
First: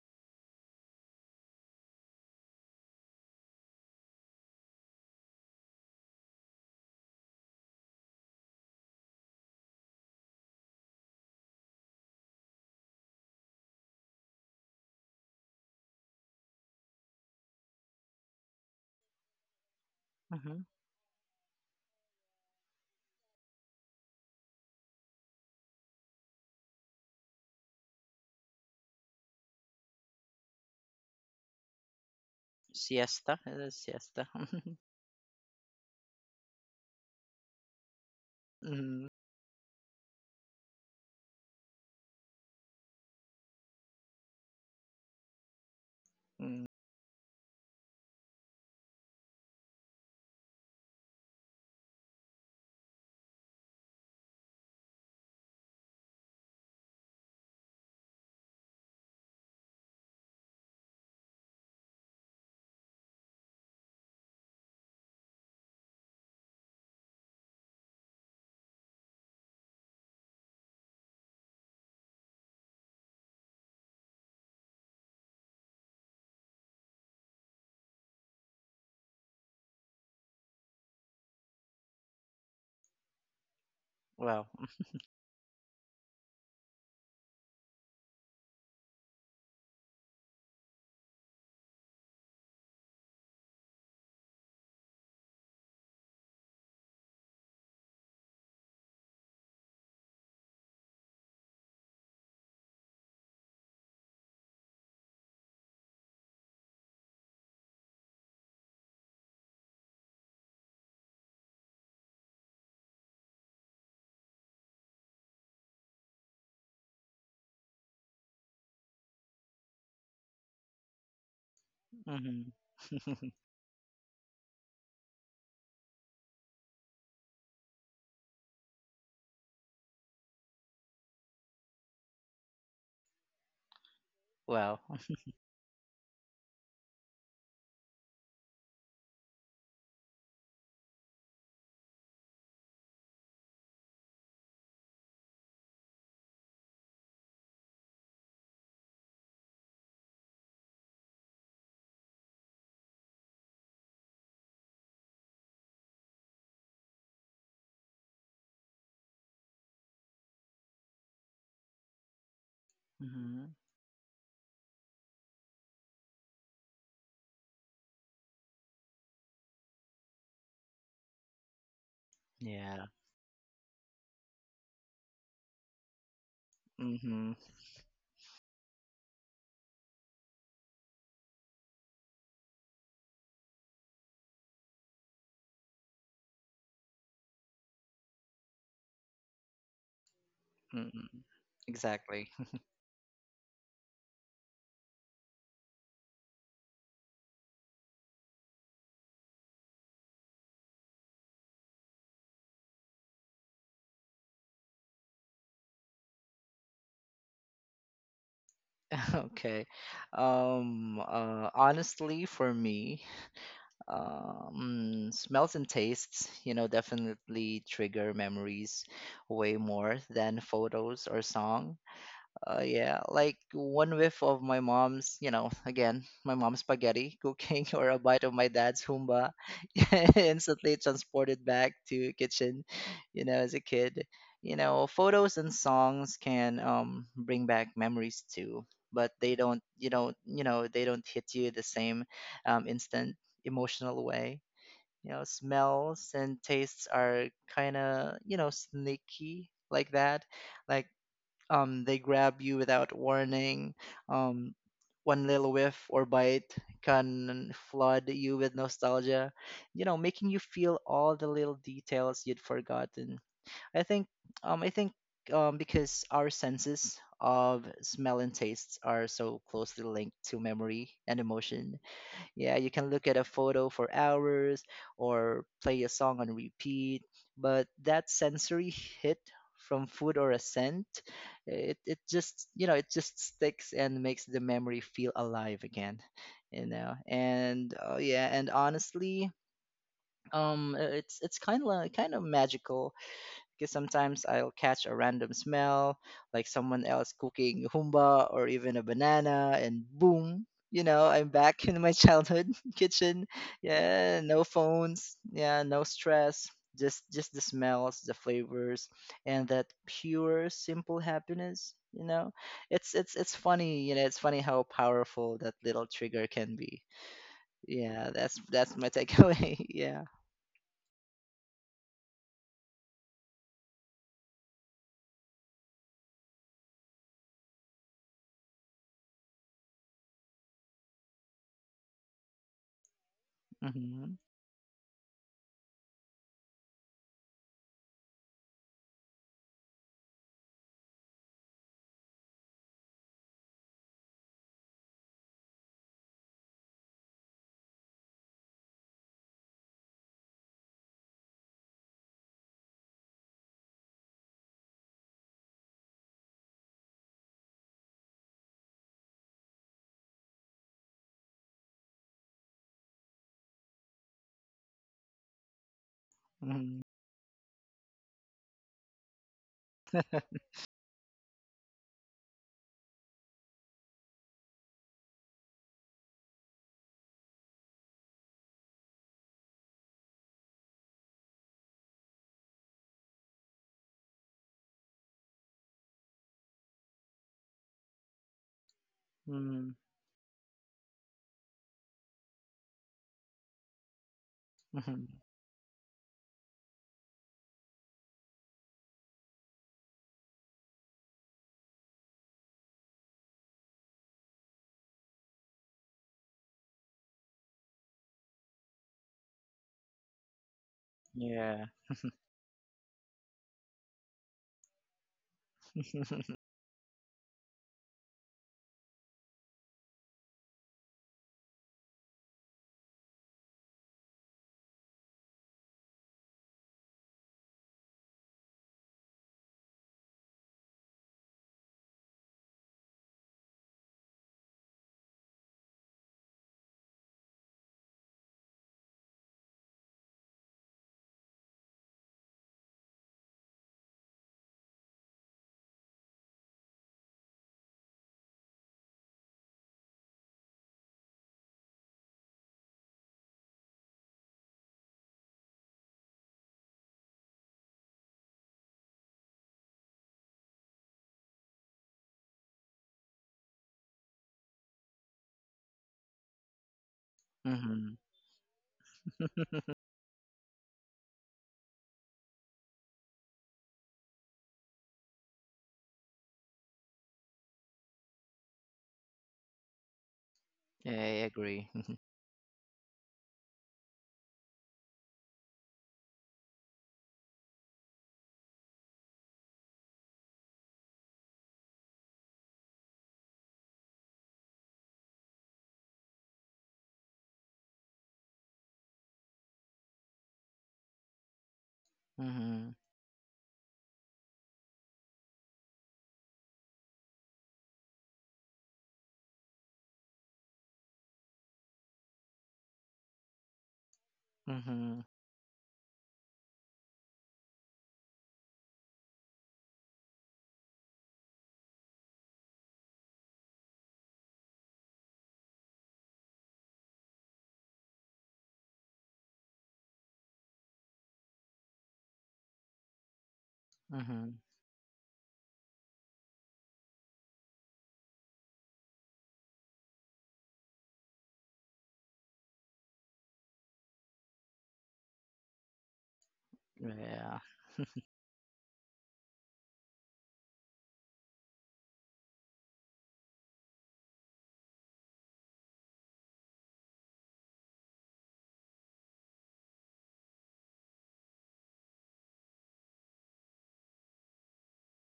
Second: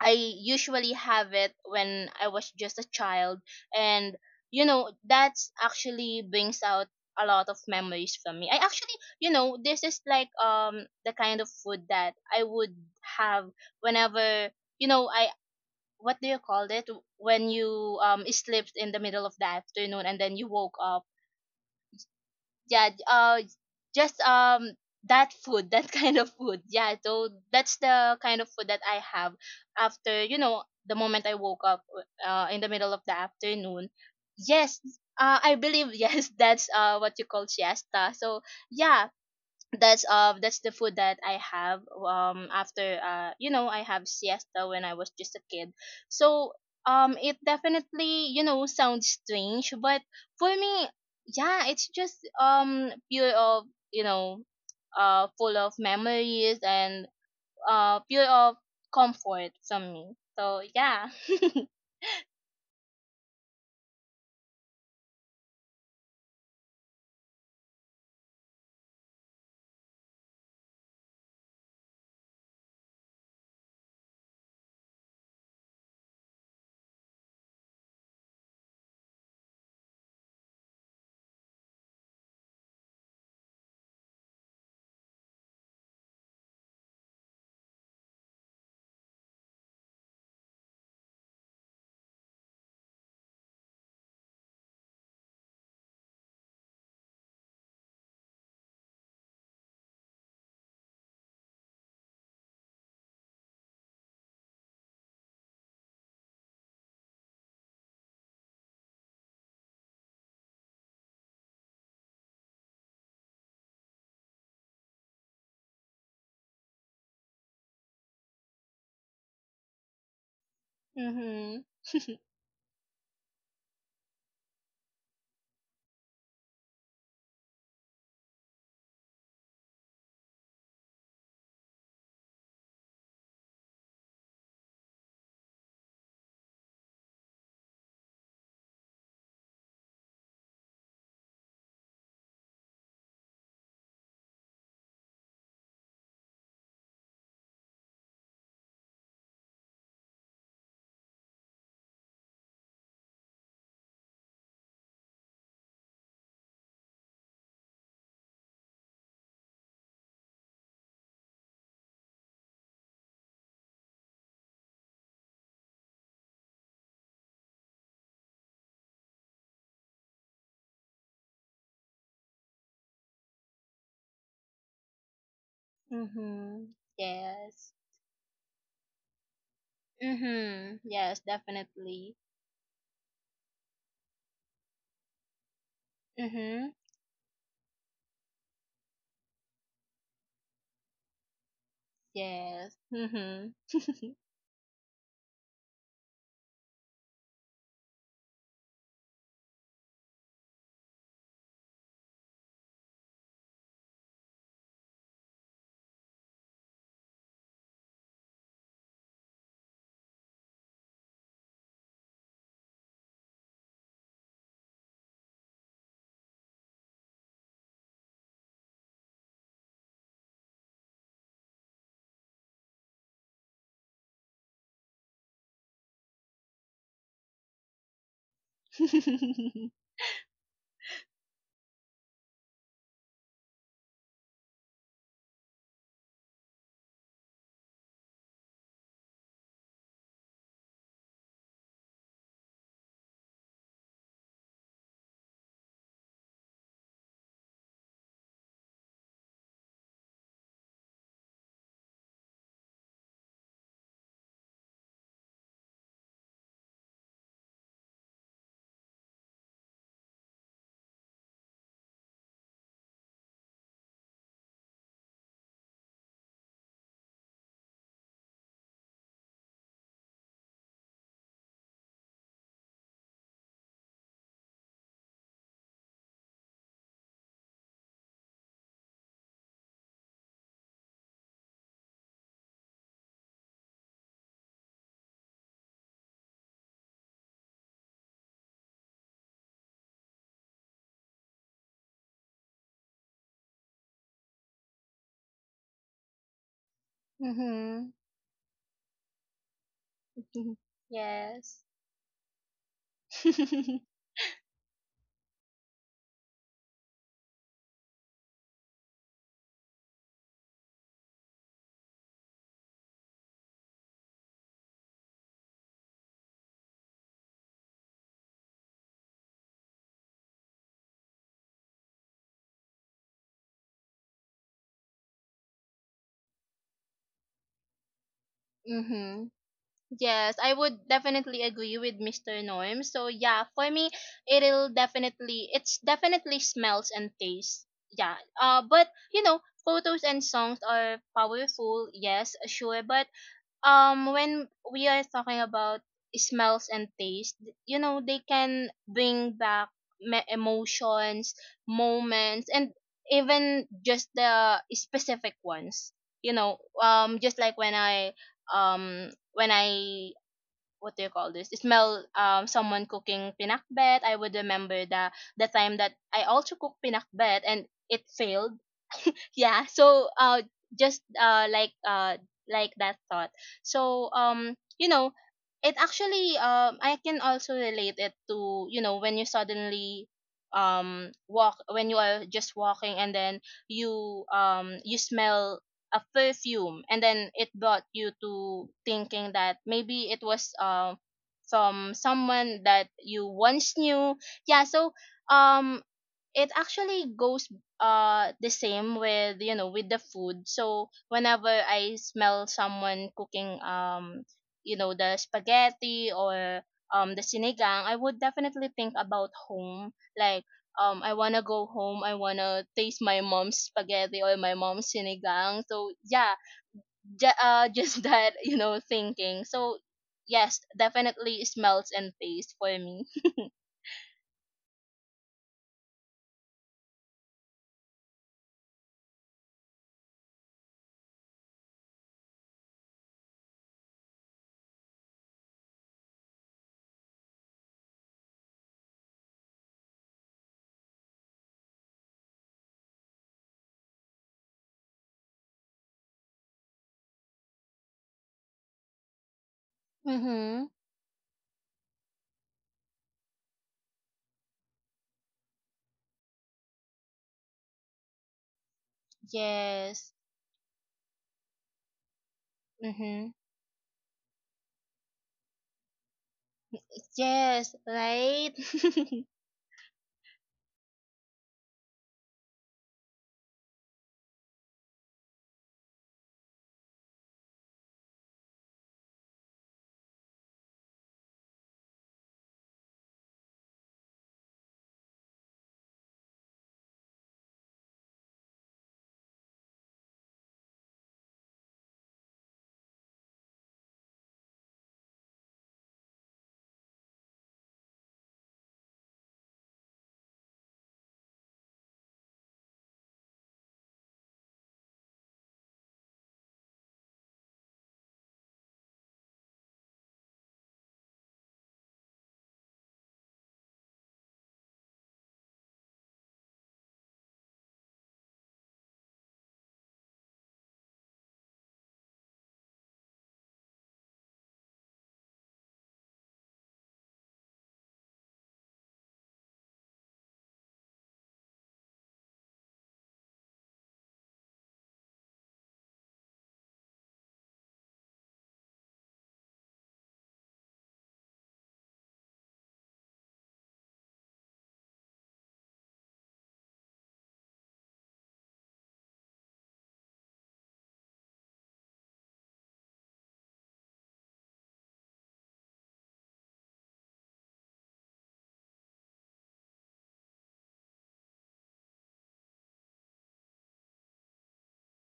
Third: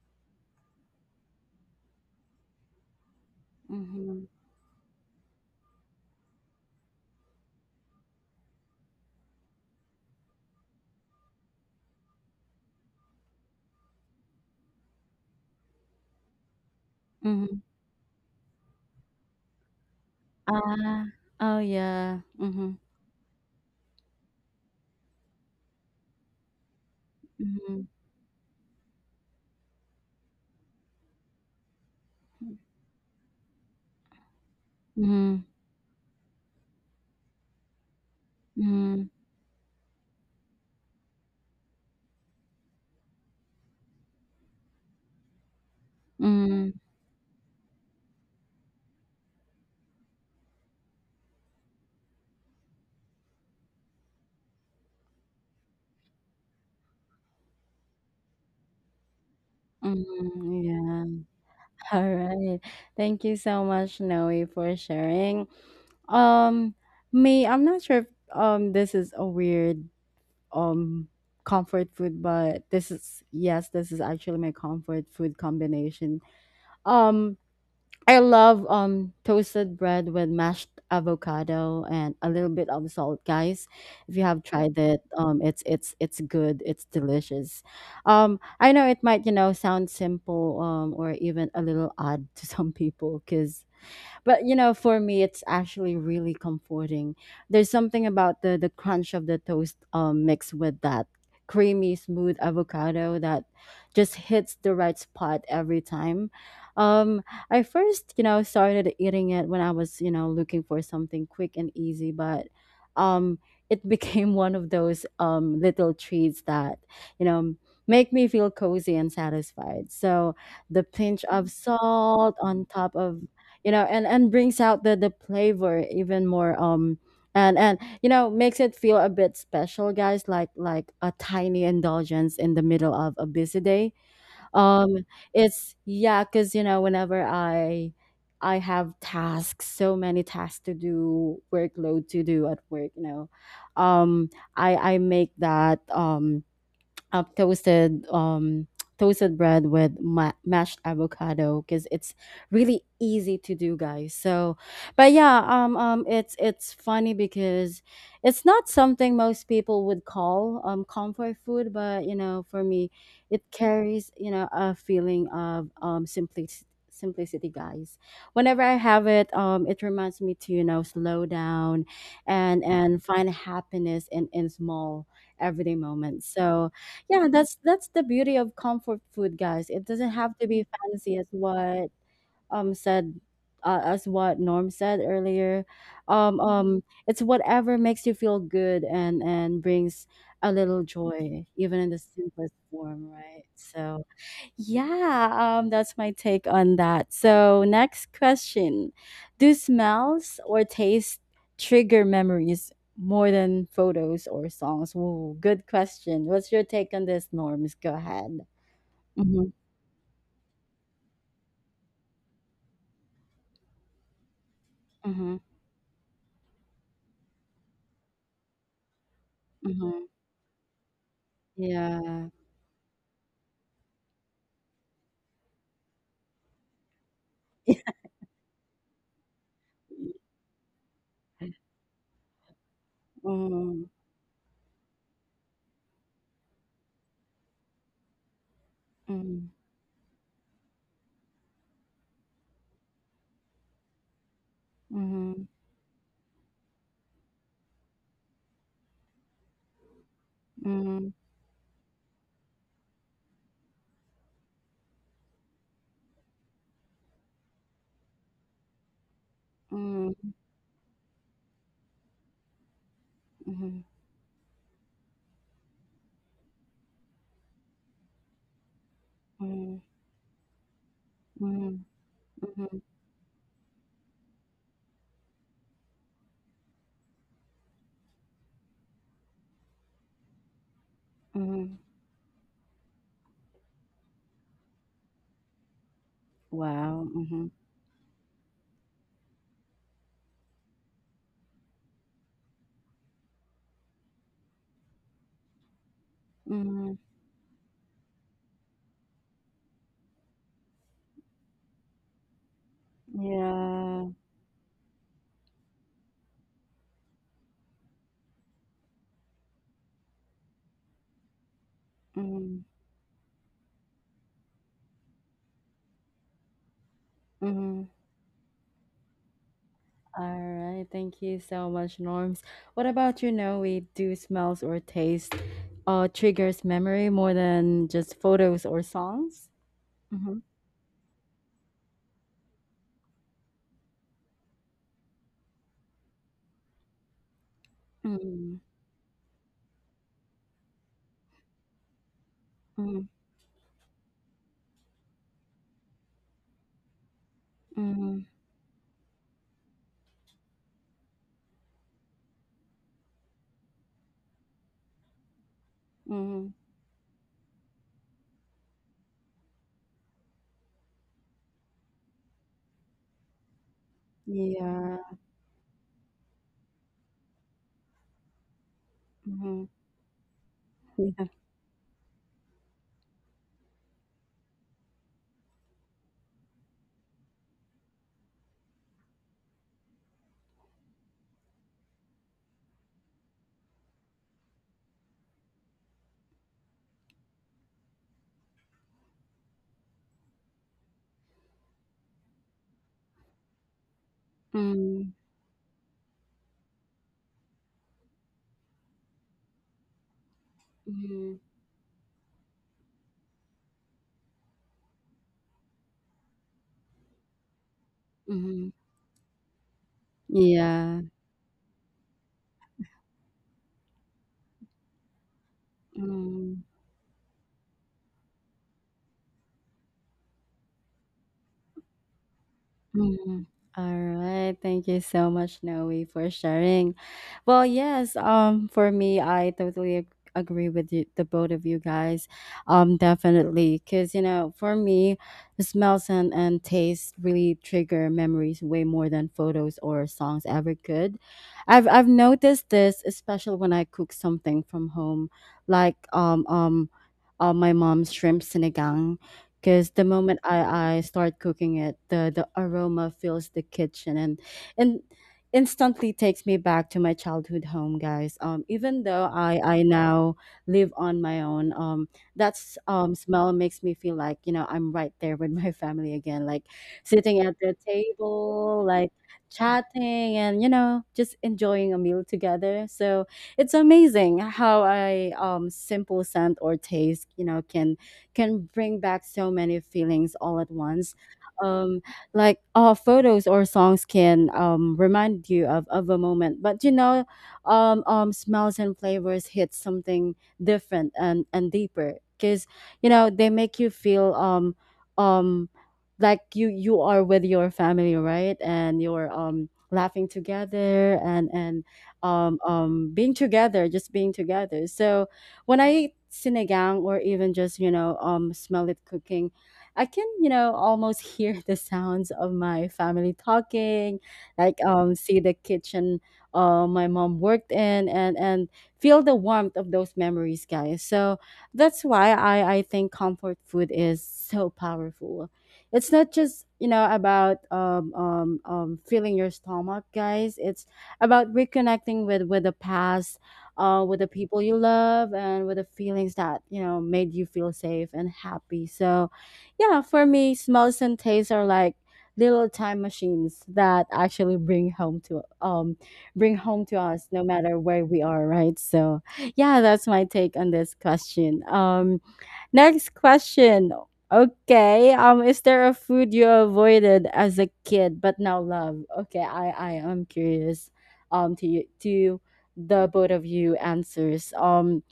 [SPEAKER 3] I usually have it when I was just a child, and
[SPEAKER 1] Mhm,
[SPEAKER 3] you know that's actually brings out a lot of memories from me. I actually, you know, this is like the kind of food that I would have whenever you know I, what do you call it, when
[SPEAKER 1] mhm.
[SPEAKER 3] you slept in the middle of the afternoon and then you
[SPEAKER 2] mhm.
[SPEAKER 3] woke up.
[SPEAKER 1] Ah. Oh, yeah. Mhm,
[SPEAKER 3] Yeah, just that food that kind of food, yeah, so that's
[SPEAKER 1] mhm,
[SPEAKER 3] the kind of food that I have after, you know, the moment I woke up, in the middle of the
[SPEAKER 2] Siesta? It is
[SPEAKER 3] afternoon.
[SPEAKER 2] siesta?
[SPEAKER 3] Yes,
[SPEAKER 1] mhm,
[SPEAKER 3] I believe yes, that's what you call siesta. So yeah,
[SPEAKER 2] Mhm,
[SPEAKER 1] mhm,
[SPEAKER 3] that's the food that I have after, you know, I have siesta when I was just a kid. So
[SPEAKER 2] mm.
[SPEAKER 1] mhm,
[SPEAKER 3] it definitely you know sounds strange, but for me, yeah, it's just pure of you know full of memories and pure of comfort from me.
[SPEAKER 1] mhm.
[SPEAKER 3] So yeah.
[SPEAKER 1] Yeah. All right. Thank you so much, Noe, for sharing. Um, me, I'm not sure if this is a weird um comfort food, but this is, yes, this is actually my comfort food combination. Um, I love toasted bread with mashed avocado and a little bit of salt, guys. If you have
[SPEAKER 2] Wow.
[SPEAKER 1] tried it, it's good, it's delicious. Um, I know it might, you know, sound simple or even a little odd to some people, cuz but you know for me it's actually really comforting. There's something about the crunch of the toast, mixed with that creamy smooth avocado that just hits the right spot every time. um I first, you know, started eating it when I was, you know, looking for something quick and easy, but um it became one of those little treats that, you know, make me feel cozy and satisfied. So the pinch of
[SPEAKER 3] Mhm.
[SPEAKER 1] salt
[SPEAKER 2] Mhm.
[SPEAKER 1] on top of, you know, and brings out the flavor even more, and you know makes it feel a bit special, guys, like a tiny indulgence in the middle of a busy day.
[SPEAKER 2] Wow.
[SPEAKER 1] um it's, yeah, because you know whenever I have tasks, so many tasks to do, workload to do at work, you know, um I make that toasted toasted bread with mashed avocado because it's really easy to do, guys. So but yeah, it's funny because it's not something most people would call comfort food, but you know for me it
[SPEAKER 2] Mhm.
[SPEAKER 1] carries, you know, a feeling of simplicity guys. Whenever I have it, it reminds me to, you know, slow down and
[SPEAKER 2] Yeah.
[SPEAKER 1] find happiness in small everyday moments.
[SPEAKER 3] Mhm.
[SPEAKER 1] So yeah,
[SPEAKER 2] Mhm.
[SPEAKER 1] that's
[SPEAKER 3] Yes.
[SPEAKER 1] the beauty of comfort food, guys. It doesn't have to be
[SPEAKER 3] Mhm.
[SPEAKER 1] fancy
[SPEAKER 3] Yes,
[SPEAKER 1] as what
[SPEAKER 3] definitely.
[SPEAKER 1] said as what Norm said earlier.
[SPEAKER 3] Mhm.
[SPEAKER 1] It's whatever makes you feel good and brings a little
[SPEAKER 2] Mm-mm.
[SPEAKER 1] joy even in the
[SPEAKER 2] Exactly.
[SPEAKER 1] simplest
[SPEAKER 3] Yes.
[SPEAKER 1] form, right?
[SPEAKER 3] Mhm.
[SPEAKER 1] So yeah, that's my take on that. So, next question: do smells or taste trigger memories more than photos or songs? Ooh, good question. What's your take on this, Norms? Go ahead. Mm-hmm.
[SPEAKER 2] Okay. Honestly, for me,
[SPEAKER 1] Mm-hmm.
[SPEAKER 2] smells and tastes, you know, definitely trigger memories way more
[SPEAKER 1] Mm-hmm.
[SPEAKER 2] than photos or song.
[SPEAKER 1] Yeah.
[SPEAKER 2] Yeah, like one whiff of my mom's, you know, again, my mom's spaghetti cooking or a bite of my dad's humba instantly transported back to kitchen, you know, as a
[SPEAKER 1] Mm-hmm.
[SPEAKER 2] kid. You know, photos and songs can bring back memories too, but they
[SPEAKER 1] Mm-hmm.
[SPEAKER 2] don't, you know, they don't hit you the same instant emotional way. You know,
[SPEAKER 1] Mm-hmm.
[SPEAKER 2] smells and tastes are kind of, you know, sneaky like that, like they grab you without warning. Um, One little whiff or bite can flood you with nostalgia, you know,
[SPEAKER 1] Mm-hmm.
[SPEAKER 2] making you feel all the little details you'd forgotten.
[SPEAKER 1] Mm-hmm.
[SPEAKER 2] I think, I think, because our senses of smell and taste are so
[SPEAKER 1] Mm-hmm.
[SPEAKER 2] closely linked to memory and
[SPEAKER 1] Mm-hmm.
[SPEAKER 2] emotion, yeah, you can look at a photo for hours or play a song on repeat, but that sensory hit from food or a scent,
[SPEAKER 1] Mm-hmm.
[SPEAKER 2] it just, you know, it just sticks and makes the memory feel alive again, you know.
[SPEAKER 1] Wow. Mm-hmm.
[SPEAKER 2] And oh yeah, and honestly, it's kind of magical because sometimes I'll catch a random smell, like someone
[SPEAKER 1] Mm-hmm.
[SPEAKER 2] else cooking
[SPEAKER 3] Mhm.
[SPEAKER 2] humba or even a banana, and boom, you know, I'm
[SPEAKER 3] Yes.
[SPEAKER 2] back in my childhood kitchen.
[SPEAKER 1] Yeah.
[SPEAKER 2] Yeah, no phones. Yeah, no stress. Just the smells, the flavors, and that pure, simple happiness. You know,
[SPEAKER 1] Mm-hmm.
[SPEAKER 2] it's funny. You know, it's funny how powerful that little trigger can be. Yeah, that's my takeaway. Yeah.
[SPEAKER 1] All right, thank you so much, Norms. What about, you know, we do smells or taste triggers memory more than just photos or
[SPEAKER 3] Mhm.
[SPEAKER 1] songs?
[SPEAKER 3] Yes,
[SPEAKER 1] Mm-hmm.
[SPEAKER 3] I would definitely agree with Mr. Norm. So yeah, for me,
[SPEAKER 2] Mm-hmm.
[SPEAKER 3] it'll definitely it's definitely smells and taste. Yeah.
[SPEAKER 1] Mm-hmm.
[SPEAKER 3] But you know, photos and songs are powerful. Yes, sure,
[SPEAKER 1] Mm-hmm.
[SPEAKER 3] but when we are talking about smells and taste, you know they
[SPEAKER 1] Mm-hmm.
[SPEAKER 3] can bring back emotions, moments, and even just the specific ones. You
[SPEAKER 1] Mm-hmm.
[SPEAKER 3] know, just like when I, what do you call this smell, someone cooking pinakbet, I would remember
[SPEAKER 1] Yeah.
[SPEAKER 3] the time that I also cooked
[SPEAKER 2] Mm-hmm.
[SPEAKER 3] pinakbet and it failed.
[SPEAKER 1] Mm-hmm.
[SPEAKER 3] Yeah, so just like that thought. So you know, it actually I can also relate it to you know when you suddenly walk when you are just walking and then you you smell a perfume, and then it brought you to thinking that
[SPEAKER 2] Mm-hmm.
[SPEAKER 3] maybe it was from someone that you once knew. Yeah,
[SPEAKER 1] Yeah.
[SPEAKER 3] so
[SPEAKER 2] Mm-hmm.
[SPEAKER 3] um it actually goes the same with you know with the food. So
[SPEAKER 1] Mm-hmm.
[SPEAKER 3] whenever I smell someone cooking, you know, the spaghetti or the sinigang, I would definitely
[SPEAKER 1] Mm-hmm.
[SPEAKER 3] think about home. Like,
[SPEAKER 1] Yeah.
[SPEAKER 3] I want to
[SPEAKER 2] Yeah.
[SPEAKER 3] go home, I want to taste my mom's spaghetti or my mom's sinigang. So yeah,
[SPEAKER 1] Mm-hmm.
[SPEAKER 3] just that you know thinking. So yes, definitely smells and taste for me.
[SPEAKER 1] Mhm. All right. Thank you so much, Noe, for sharing. Well, yes, for me, I totally agree with you, the both of you guys. Definitely. Because, you know, for me, the smells and, taste really trigger memories way more than photos or songs ever could. I've noticed this, especially when I cook something from home, like my mom's shrimp sinigang, because the moment
[SPEAKER 3] Mhm.
[SPEAKER 1] I start cooking it, the aroma fills the kitchen and and instantly takes me back to my childhood home, guys. Even though I
[SPEAKER 3] Yes.
[SPEAKER 1] now live on my own, that
[SPEAKER 3] Mhm.
[SPEAKER 1] smell makes me feel like, you know, I'm right there with my family again, like sitting at the
[SPEAKER 3] Yes,
[SPEAKER 2] Hmm.
[SPEAKER 3] right?
[SPEAKER 1] table, like chatting and, you know, just enjoying a meal together. So it's amazing how I simple scent or taste, you know, can bring back so many feelings all at once.
[SPEAKER 2] I agree.
[SPEAKER 1] Um, like photos or songs can remind you of a moment, but smells and flavors hit something different and deeper because you know they make you feel um, like you are with your family, right? And you're laughing together and and um,
[SPEAKER 2] Hmm.
[SPEAKER 1] um, being together, just being together. So when I eat sinigang or even just you know smell it cooking, I can you know almost hear the sounds of my family talking, like
[SPEAKER 2] Hmm.
[SPEAKER 1] see the kitchen my mom worked in and feel the warmth of those memories, guys. So that's why I think comfort food is so powerful. It's not just you know about filling your stomach, guys. It's about reconnecting with the past with the
[SPEAKER 2] Hmm.
[SPEAKER 1] people you love and with the feelings that you know made you feel safe and happy so yeah for me smells and tastes are like little time machines that actually bring home to us
[SPEAKER 2] Yeah.
[SPEAKER 1] no matter where we are right so yeah that's my take on this question. Next question. Okay. Is there a food you avoided as a kid but now love? Okay, I am curious. To you, to the both of you answers. Um,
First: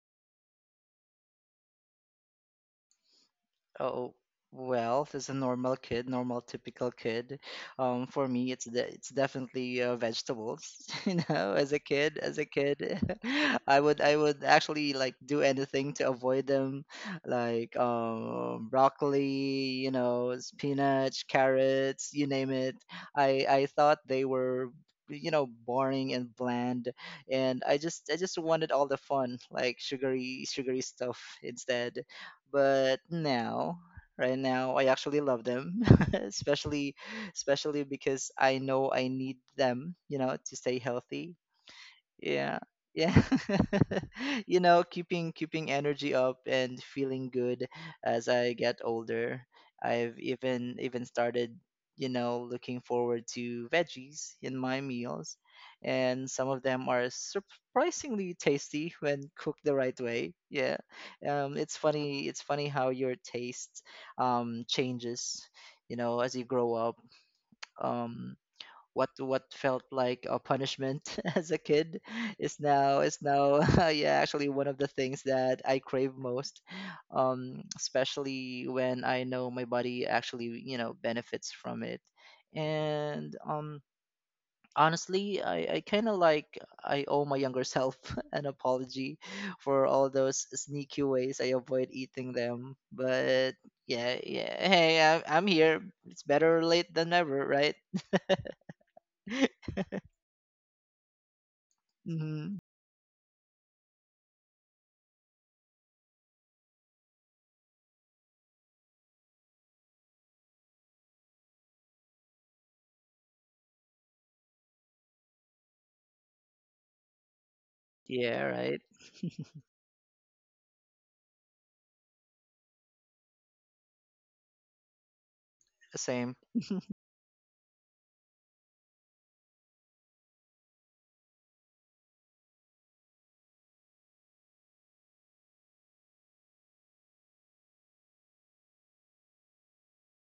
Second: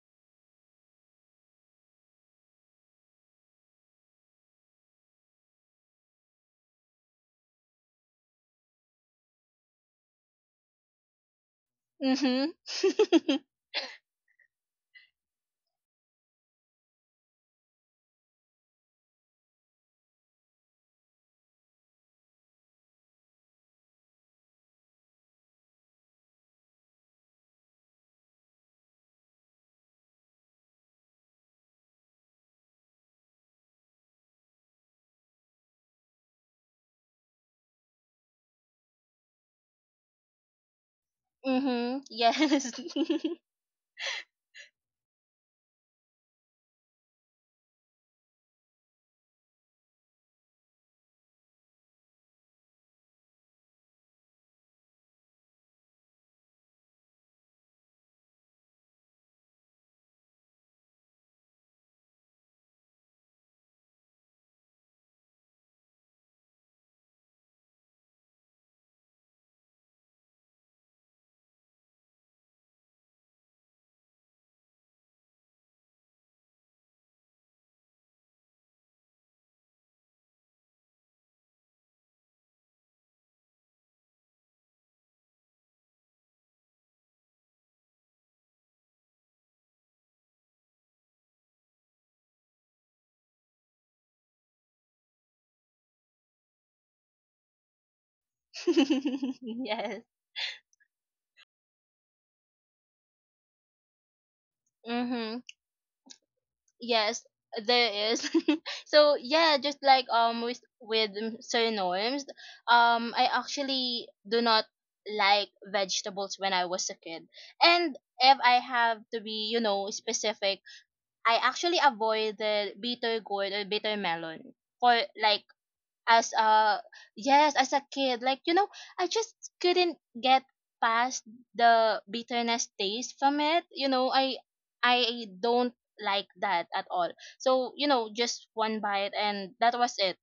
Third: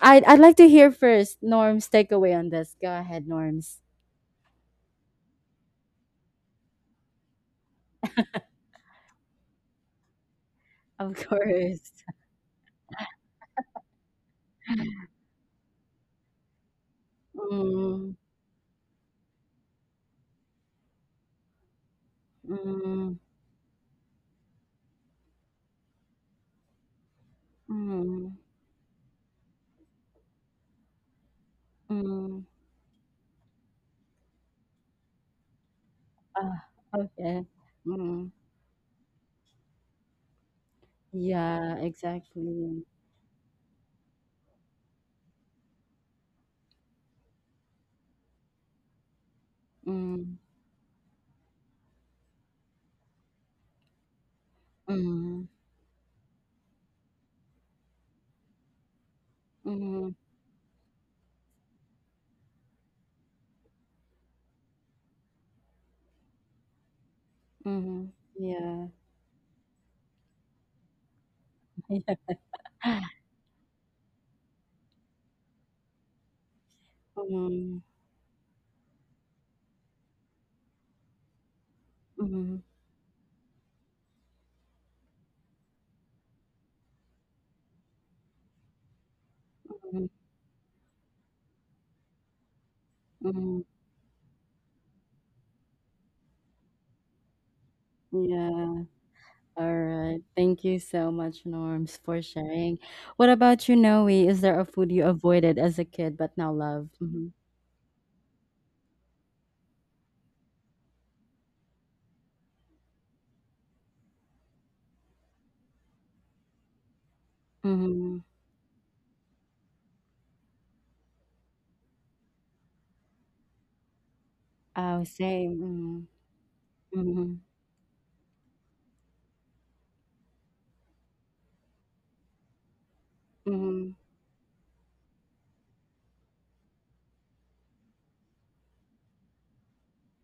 [SPEAKER 1] I I'd like to hear first Norm's takeaway on this. Go ahead, Norms.
[SPEAKER 2] Oh, well, as a normal kid, normal typical kid, for me, it's definitely vegetables.
[SPEAKER 1] Of
[SPEAKER 2] You know, as a
[SPEAKER 1] course.
[SPEAKER 2] kid, as a
[SPEAKER 3] Mhm.
[SPEAKER 2] kid, I would actually like do anything to avoid them, like
[SPEAKER 1] Mm,
[SPEAKER 2] broccoli, you know, spinach, carrots, you name it.
[SPEAKER 1] mm,
[SPEAKER 2] I thought they were. You know, boring and bland, and i just i
[SPEAKER 1] mm,
[SPEAKER 2] just wanted all the fun, like sugary sugary stuff instead.
[SPEAKER 1] mm.
[SPEAKER 2] But now, right now, I actually love them,
[SPEAKER 1] Ah,
[SPEAKER 2] especially
[SPEAKER 1] okay.
[SPEAKER 2] especially
[SPEAKER 1] Mm.
[SPEAKER 2] because I know I need them, you know, to stay healthy.
[SPEAKER 1] Yeah,
[SPEAKER 3] Mhm. Yes.
[SPEAKER 2] Yeah.
[SPEAKER 1] exactly.
[SPEAKER 2] Yeah. You know, keeping keeping energy up and feeling good as I get older. I've
[SPEAKER 1] Mm,
[SPEAKER 2] even started, you know, looking forward to veggies in my meals,
[SPEAKER 1] mm,
[SPEAKER 2] and some of them are surprisingly tasty when cooked the right
[SPEAKER 1] mm,
[SPEAKER 2] way. Yeah, it's funny, it's funny how your taste changes, you know, as you grow up.
[SPEAKER 1] mm.
[SPEAKER 2] um,
[SPEAKER 1] Yeah.
[SPEAKER 2] what felt like a punishment as a kid
[SPEAKER 1] Mhm,
[SPEAKER 2] is now yeah actually one of the things that I crave most, especially when I know my body actually, you know, benefits from it.
[SPEAKER 1] mhm,
[SPEAKER 2] And honestly, I kind of like, I owe my younger self an apology for
[SPEAKER 1] mhm,
[SPEAKER 2] all those sneaky ways I avoid eating them. But
[SPEAKER 1] mhm.
[SPEAKER 2] yeah, yeah, hey, I I'm here. It's better late than never, right?
[SPEAKER 1] Yeah.
[SPEAKER 3] Yes.
[SPEAKER 1] Alright. Thank you so much, Norms, for
[SPEAKER 2] Mhm.
[SPEAKER 1] sharing. What about you, Noe? Is there a food you
[SPEAKER 3] Mhm.
[SPEAKER 1] avoided as a kid but now love?
[SPEAKER 3] Yes,
[SPEAKER 1] Mm-hmm.
[SPEAKER 3] there is. So yeah, just like with Sir Norms, I actually do not like vegetables when I was a kid. And
[SPEAKER 1] Mm-hmm.
[SPEAKER 3] if
[SPEAKER 2] Yeah,
[SPEAKER 3] I
[SPEAKER 2] right.
[SPEAKER 3] have to be, you know, specific, I actually avoided bitter gourd or bitter melon for
[SPEAKER 1] Oh,
[SPEAKER 3] like
[SPEAKER 1] same.
[SPEAKER 3] as
[SPEAKER 2] Same.
[SPEAKER 3] a
[SPEAKER 1] Mm-hmm.
[SPEAKER 3] yes, as a kid. Like you know I just couldn't get past the bitterness taste from it. You
[SPEAKER 1] Mm-hmm.
[SPEAKER 3] know, I don't like that at all. So, you know, just one bite and that was it.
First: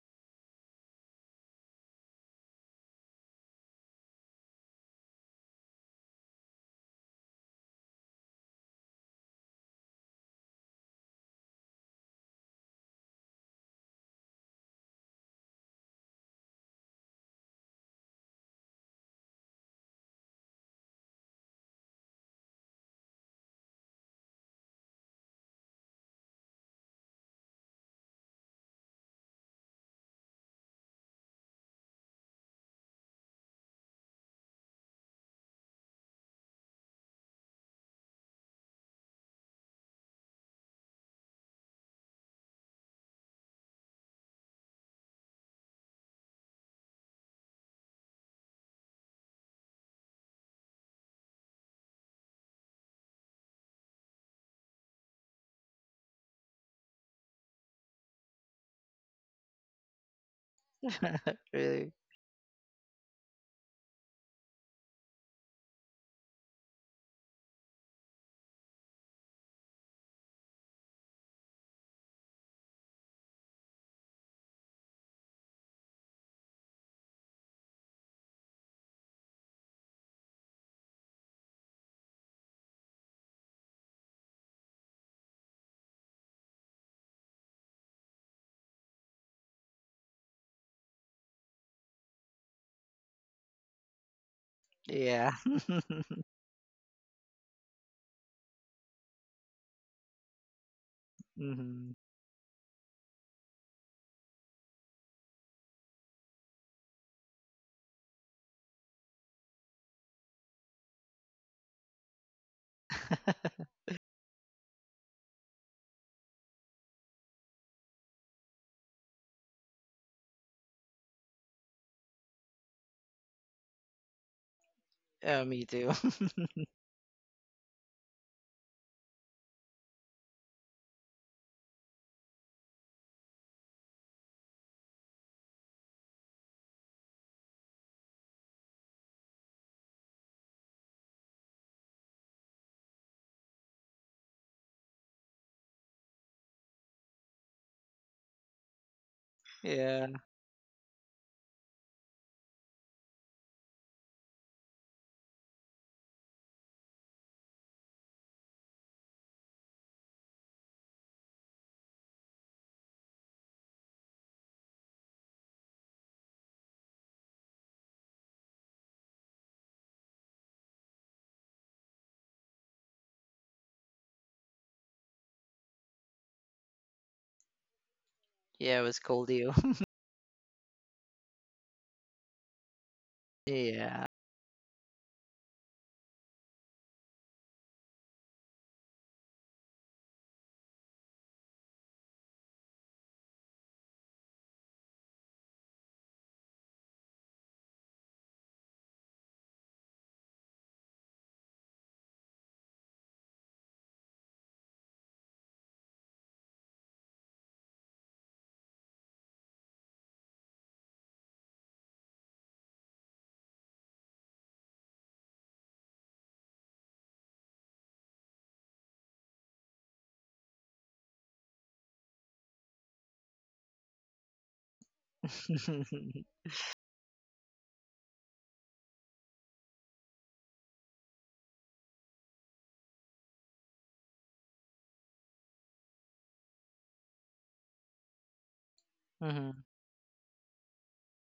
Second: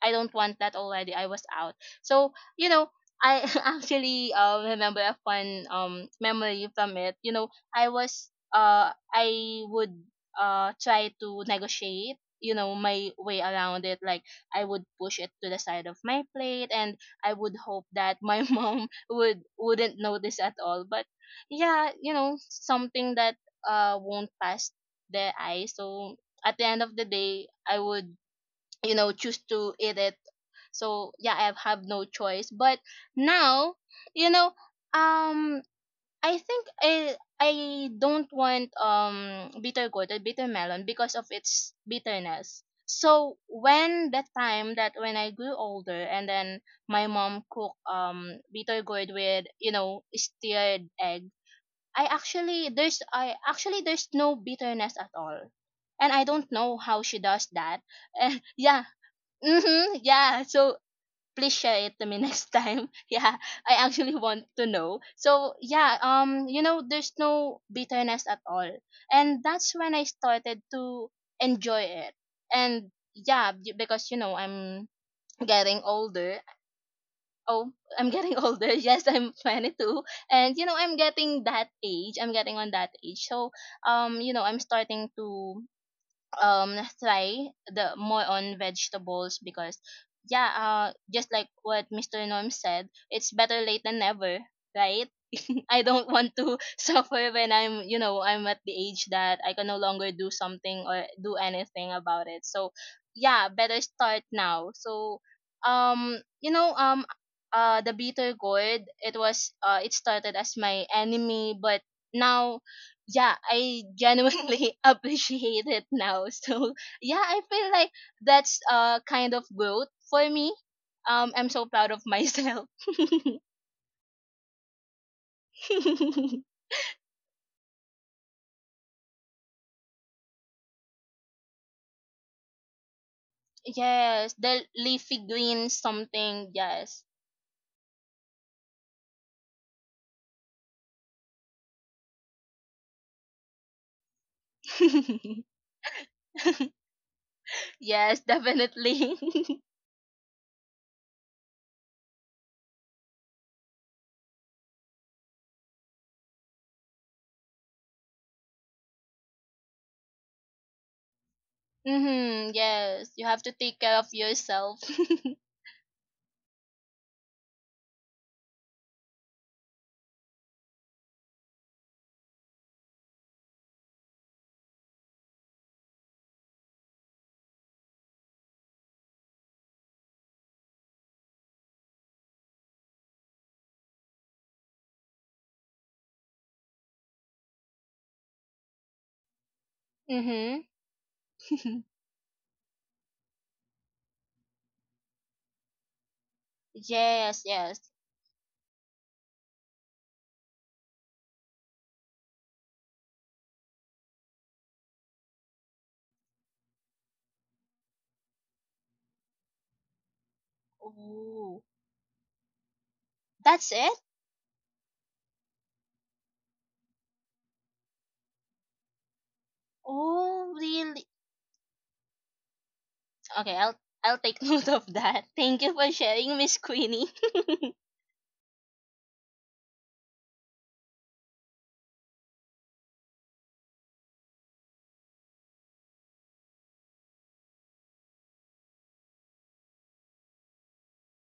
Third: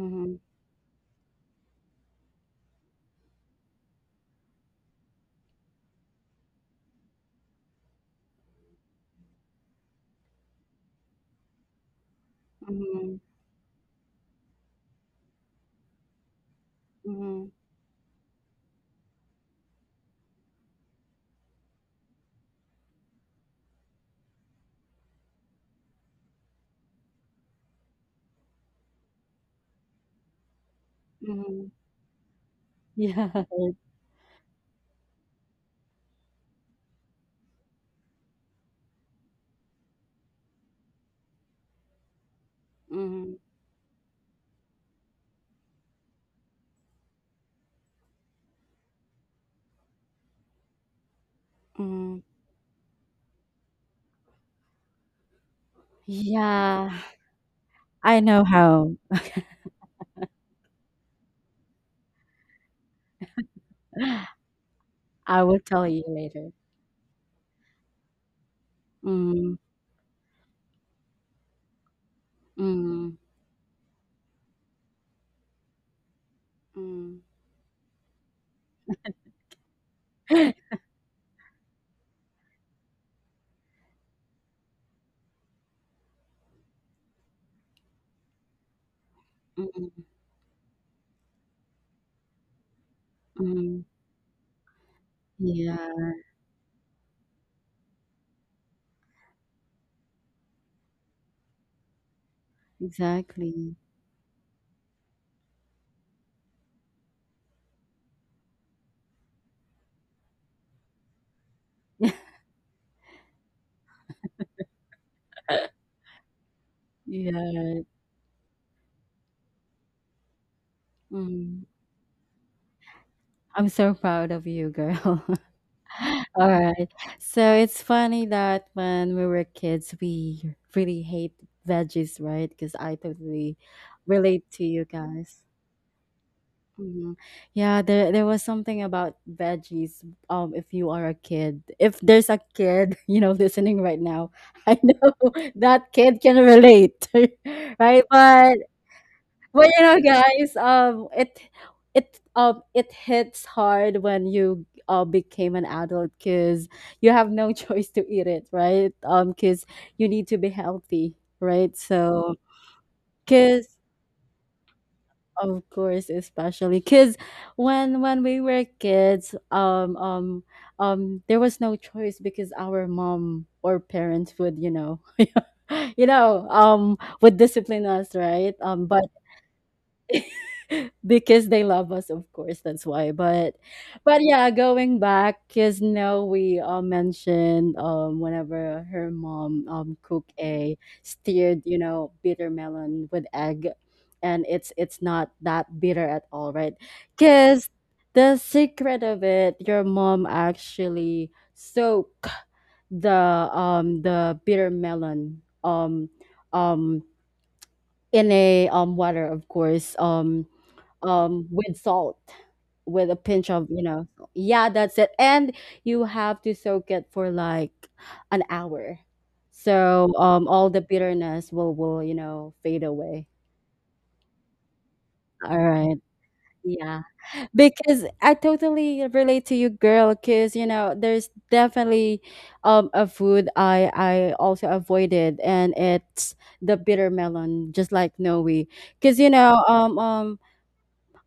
[SPEAKER 3] I don't want that already. I was out. So, you know, I actually remember a fun memory from it. You know, I was I would try to negotiate, you know, my
[SPEAKER 1] Mm-hmm.
[SPEAKER 3] way around it. Like I would push it to the side of my plate, and I
[SPEAKER 1] Mm-hmm.
[SPEAKER 3] would hope that my mom would wouldn't notice at all. But yeah, you know, something that won't pass their eyes. So at the end of the day, I would you know choose to eat it. So yeah, I
[SPEAKER 1] Mm-hmm.
[SPEAKER 3] have no choice. But
[SPEAKER 1] Yeah.
[SPEAKER 3] now, you know, um, I think I don't want bitter gourd or bitter melon because of its bitterness.
[SPEAKER 1] Mm-hmm.
[SPEAKER 3] So when that time that when I grew older, and then my mom cooked bitter gourd with you know stirred egg,
[SPEAKER 1] Mm-hmm.
[SPEAKER 3] I actually there's no bitterness at all. And I don't know
[SPEAKER 1] Yeah.
[SPEAKER 3] how she does that.
[SPEAKER 1] I
[SPEAKER 3] And
[SPEAKER 1] know
[SPEAKER 3] yeah.
[SPEAKER 1] how.
[SPEAKER 3] Mhm. Yeah. So please share
[SPEAKER 2] Really.
[SPEAKER 3] it to me next time. Yeah. I actually want to know.
[SPEAKER 1] I
[SPEAKER 3] So
[SPEAKER 1] will tell
[SPEAKER 3] yeah,
[SPEAKER 1] you later.
[SPEAKER 3] you know there's no bitterness at all. And
[SPEAKER 1] Mm-hmm.
[SPEAKER 3] that's when I started to enjoy it. And
[SPEAKER 1] Mm-hmm.
[SPEAKER 3] yeah, because you know I'm getting older. Oh, I'm getting older. Yes, I'm 22. And you
[SPEAKER 1] Mm-hmm.
[SPEAKER 3] know, I'm getting that age. I'm getting on that age. So, you know, I'm starting to try the more on vegetables, because yeah, just like what Mr. Norm said, it's better late than never, right?
[SPEAKER 2] Yeah.
[SPEAKER 1] Yeah,
[SPEAKER 3] I don't want to suffer when I'm you know I'm at the age that I can no longer do something or do anything
[SPEAKER 2] Hmm.
[SPEAKER 3] about it. So yeah,
[SPEAKER 1] exactly.
[SPEAKER 3] better start now. So um you know um the bitter gourd, it was it started as my enemy, but now yeah, I genuinely appreciate it now. So yeah, I feel
[SPEAKER 1] Yeah.
[SPEAKER 3] like that's kind of growth for me. I'm
[SPEAKER 1] Mm.
[SPEAKER 3] so proud of myself.
[SPEAKER 1] I'm so proud of you, girl.
[SPEAKER 2] Yeah, me too.
[SPEAKER 1] All right. So it's funny that when we were kids, we really hate veggies, right? Because I totally
[SPEAKER 3] Yes,
[SPEAKER 1] relate to
[SPEAKER 3] the
[SPEAKER 1] you
[SPEAKER 3] leafy
[SPEAKER 1] guys.
[SPEAKER 3] green something. Yes.
[SPEAKER 1] Hmm. Yeah, there was something about veggies. If you are a kid, if there's a kid, you know, listening right now, I know that kid can relate, right?
[SPEAKER 3] Yes,
[SPEAKER 1] But
[SPEAKER 3] definitely.
[SPEAKER 1] well, you know,
[SPEAKER 2] Yeah.
[SPEAKER 1] guys, it hits hard when you became an adult because you have no choice to eat it, right? Because you need to be healthy, right? So,
[SPEAKER 3] Mhm. Yes, you have to take
[SPEAKER 1] because
[SPEAKER 3] care of yourself.
[SPEAKER 1] of course, especially because when we were kids, there was no choice because our mom or parents would, you know, you know, would discipline us, right?
[SPEAKER 2] Yeah, it was
[SPEAKER 1] But
[SPEAKER 2] cold you.
[SPEAKER 1] because they love us of course that's why
[SPEAKER 2] Yeah.
[SPEAKER 1] but yeah going back because now we mentioned whenever her mom cooked
[SPEAKER 3] Mhm.
[SPEAKER 1] a steered you know bitter melon with egg and it's not that bitter at all right
[SPEAKER 3] Yes,
[SPEAKER 1] because
[SPEAKER 3] yes.
[SPEAKER 1] the secret of it your mom actually soak the the bitter melon um in a water of course
[SPEAKER 3] Ooh,
[SPEAKER 1] with salt with a pinch of
[SPEAKER 3] that's
[SPEAKER 1] you
[SPEAKER 3] it.
[SPEAKER 1] know yeah that's it and you have to soak it for like an hour so
[SPEAKER 3] Oh,
[SPEAKER 1] all the
[SPEAKER 3] really?
[SPEAKER 1] bitterness will you know fade away.
[SPEAKER 3] Okay, I'll take note of that.
[SPEAKER 1] All
[SPEAKER 3] Thank you for
[SPEAKER 1] right,
[SPEAKER 3] sharing, Miss
[SPEAKER 1] yeah,
[SPEAKER 3] Queenie.
[SPEAKER 1] because I totally relate to you, girl, because you know there's definitely a food I also avoided and it's the bitter melon just like Noe because you
[SPEAKER 2] Mm-hmm.
[SPEAKER 1] know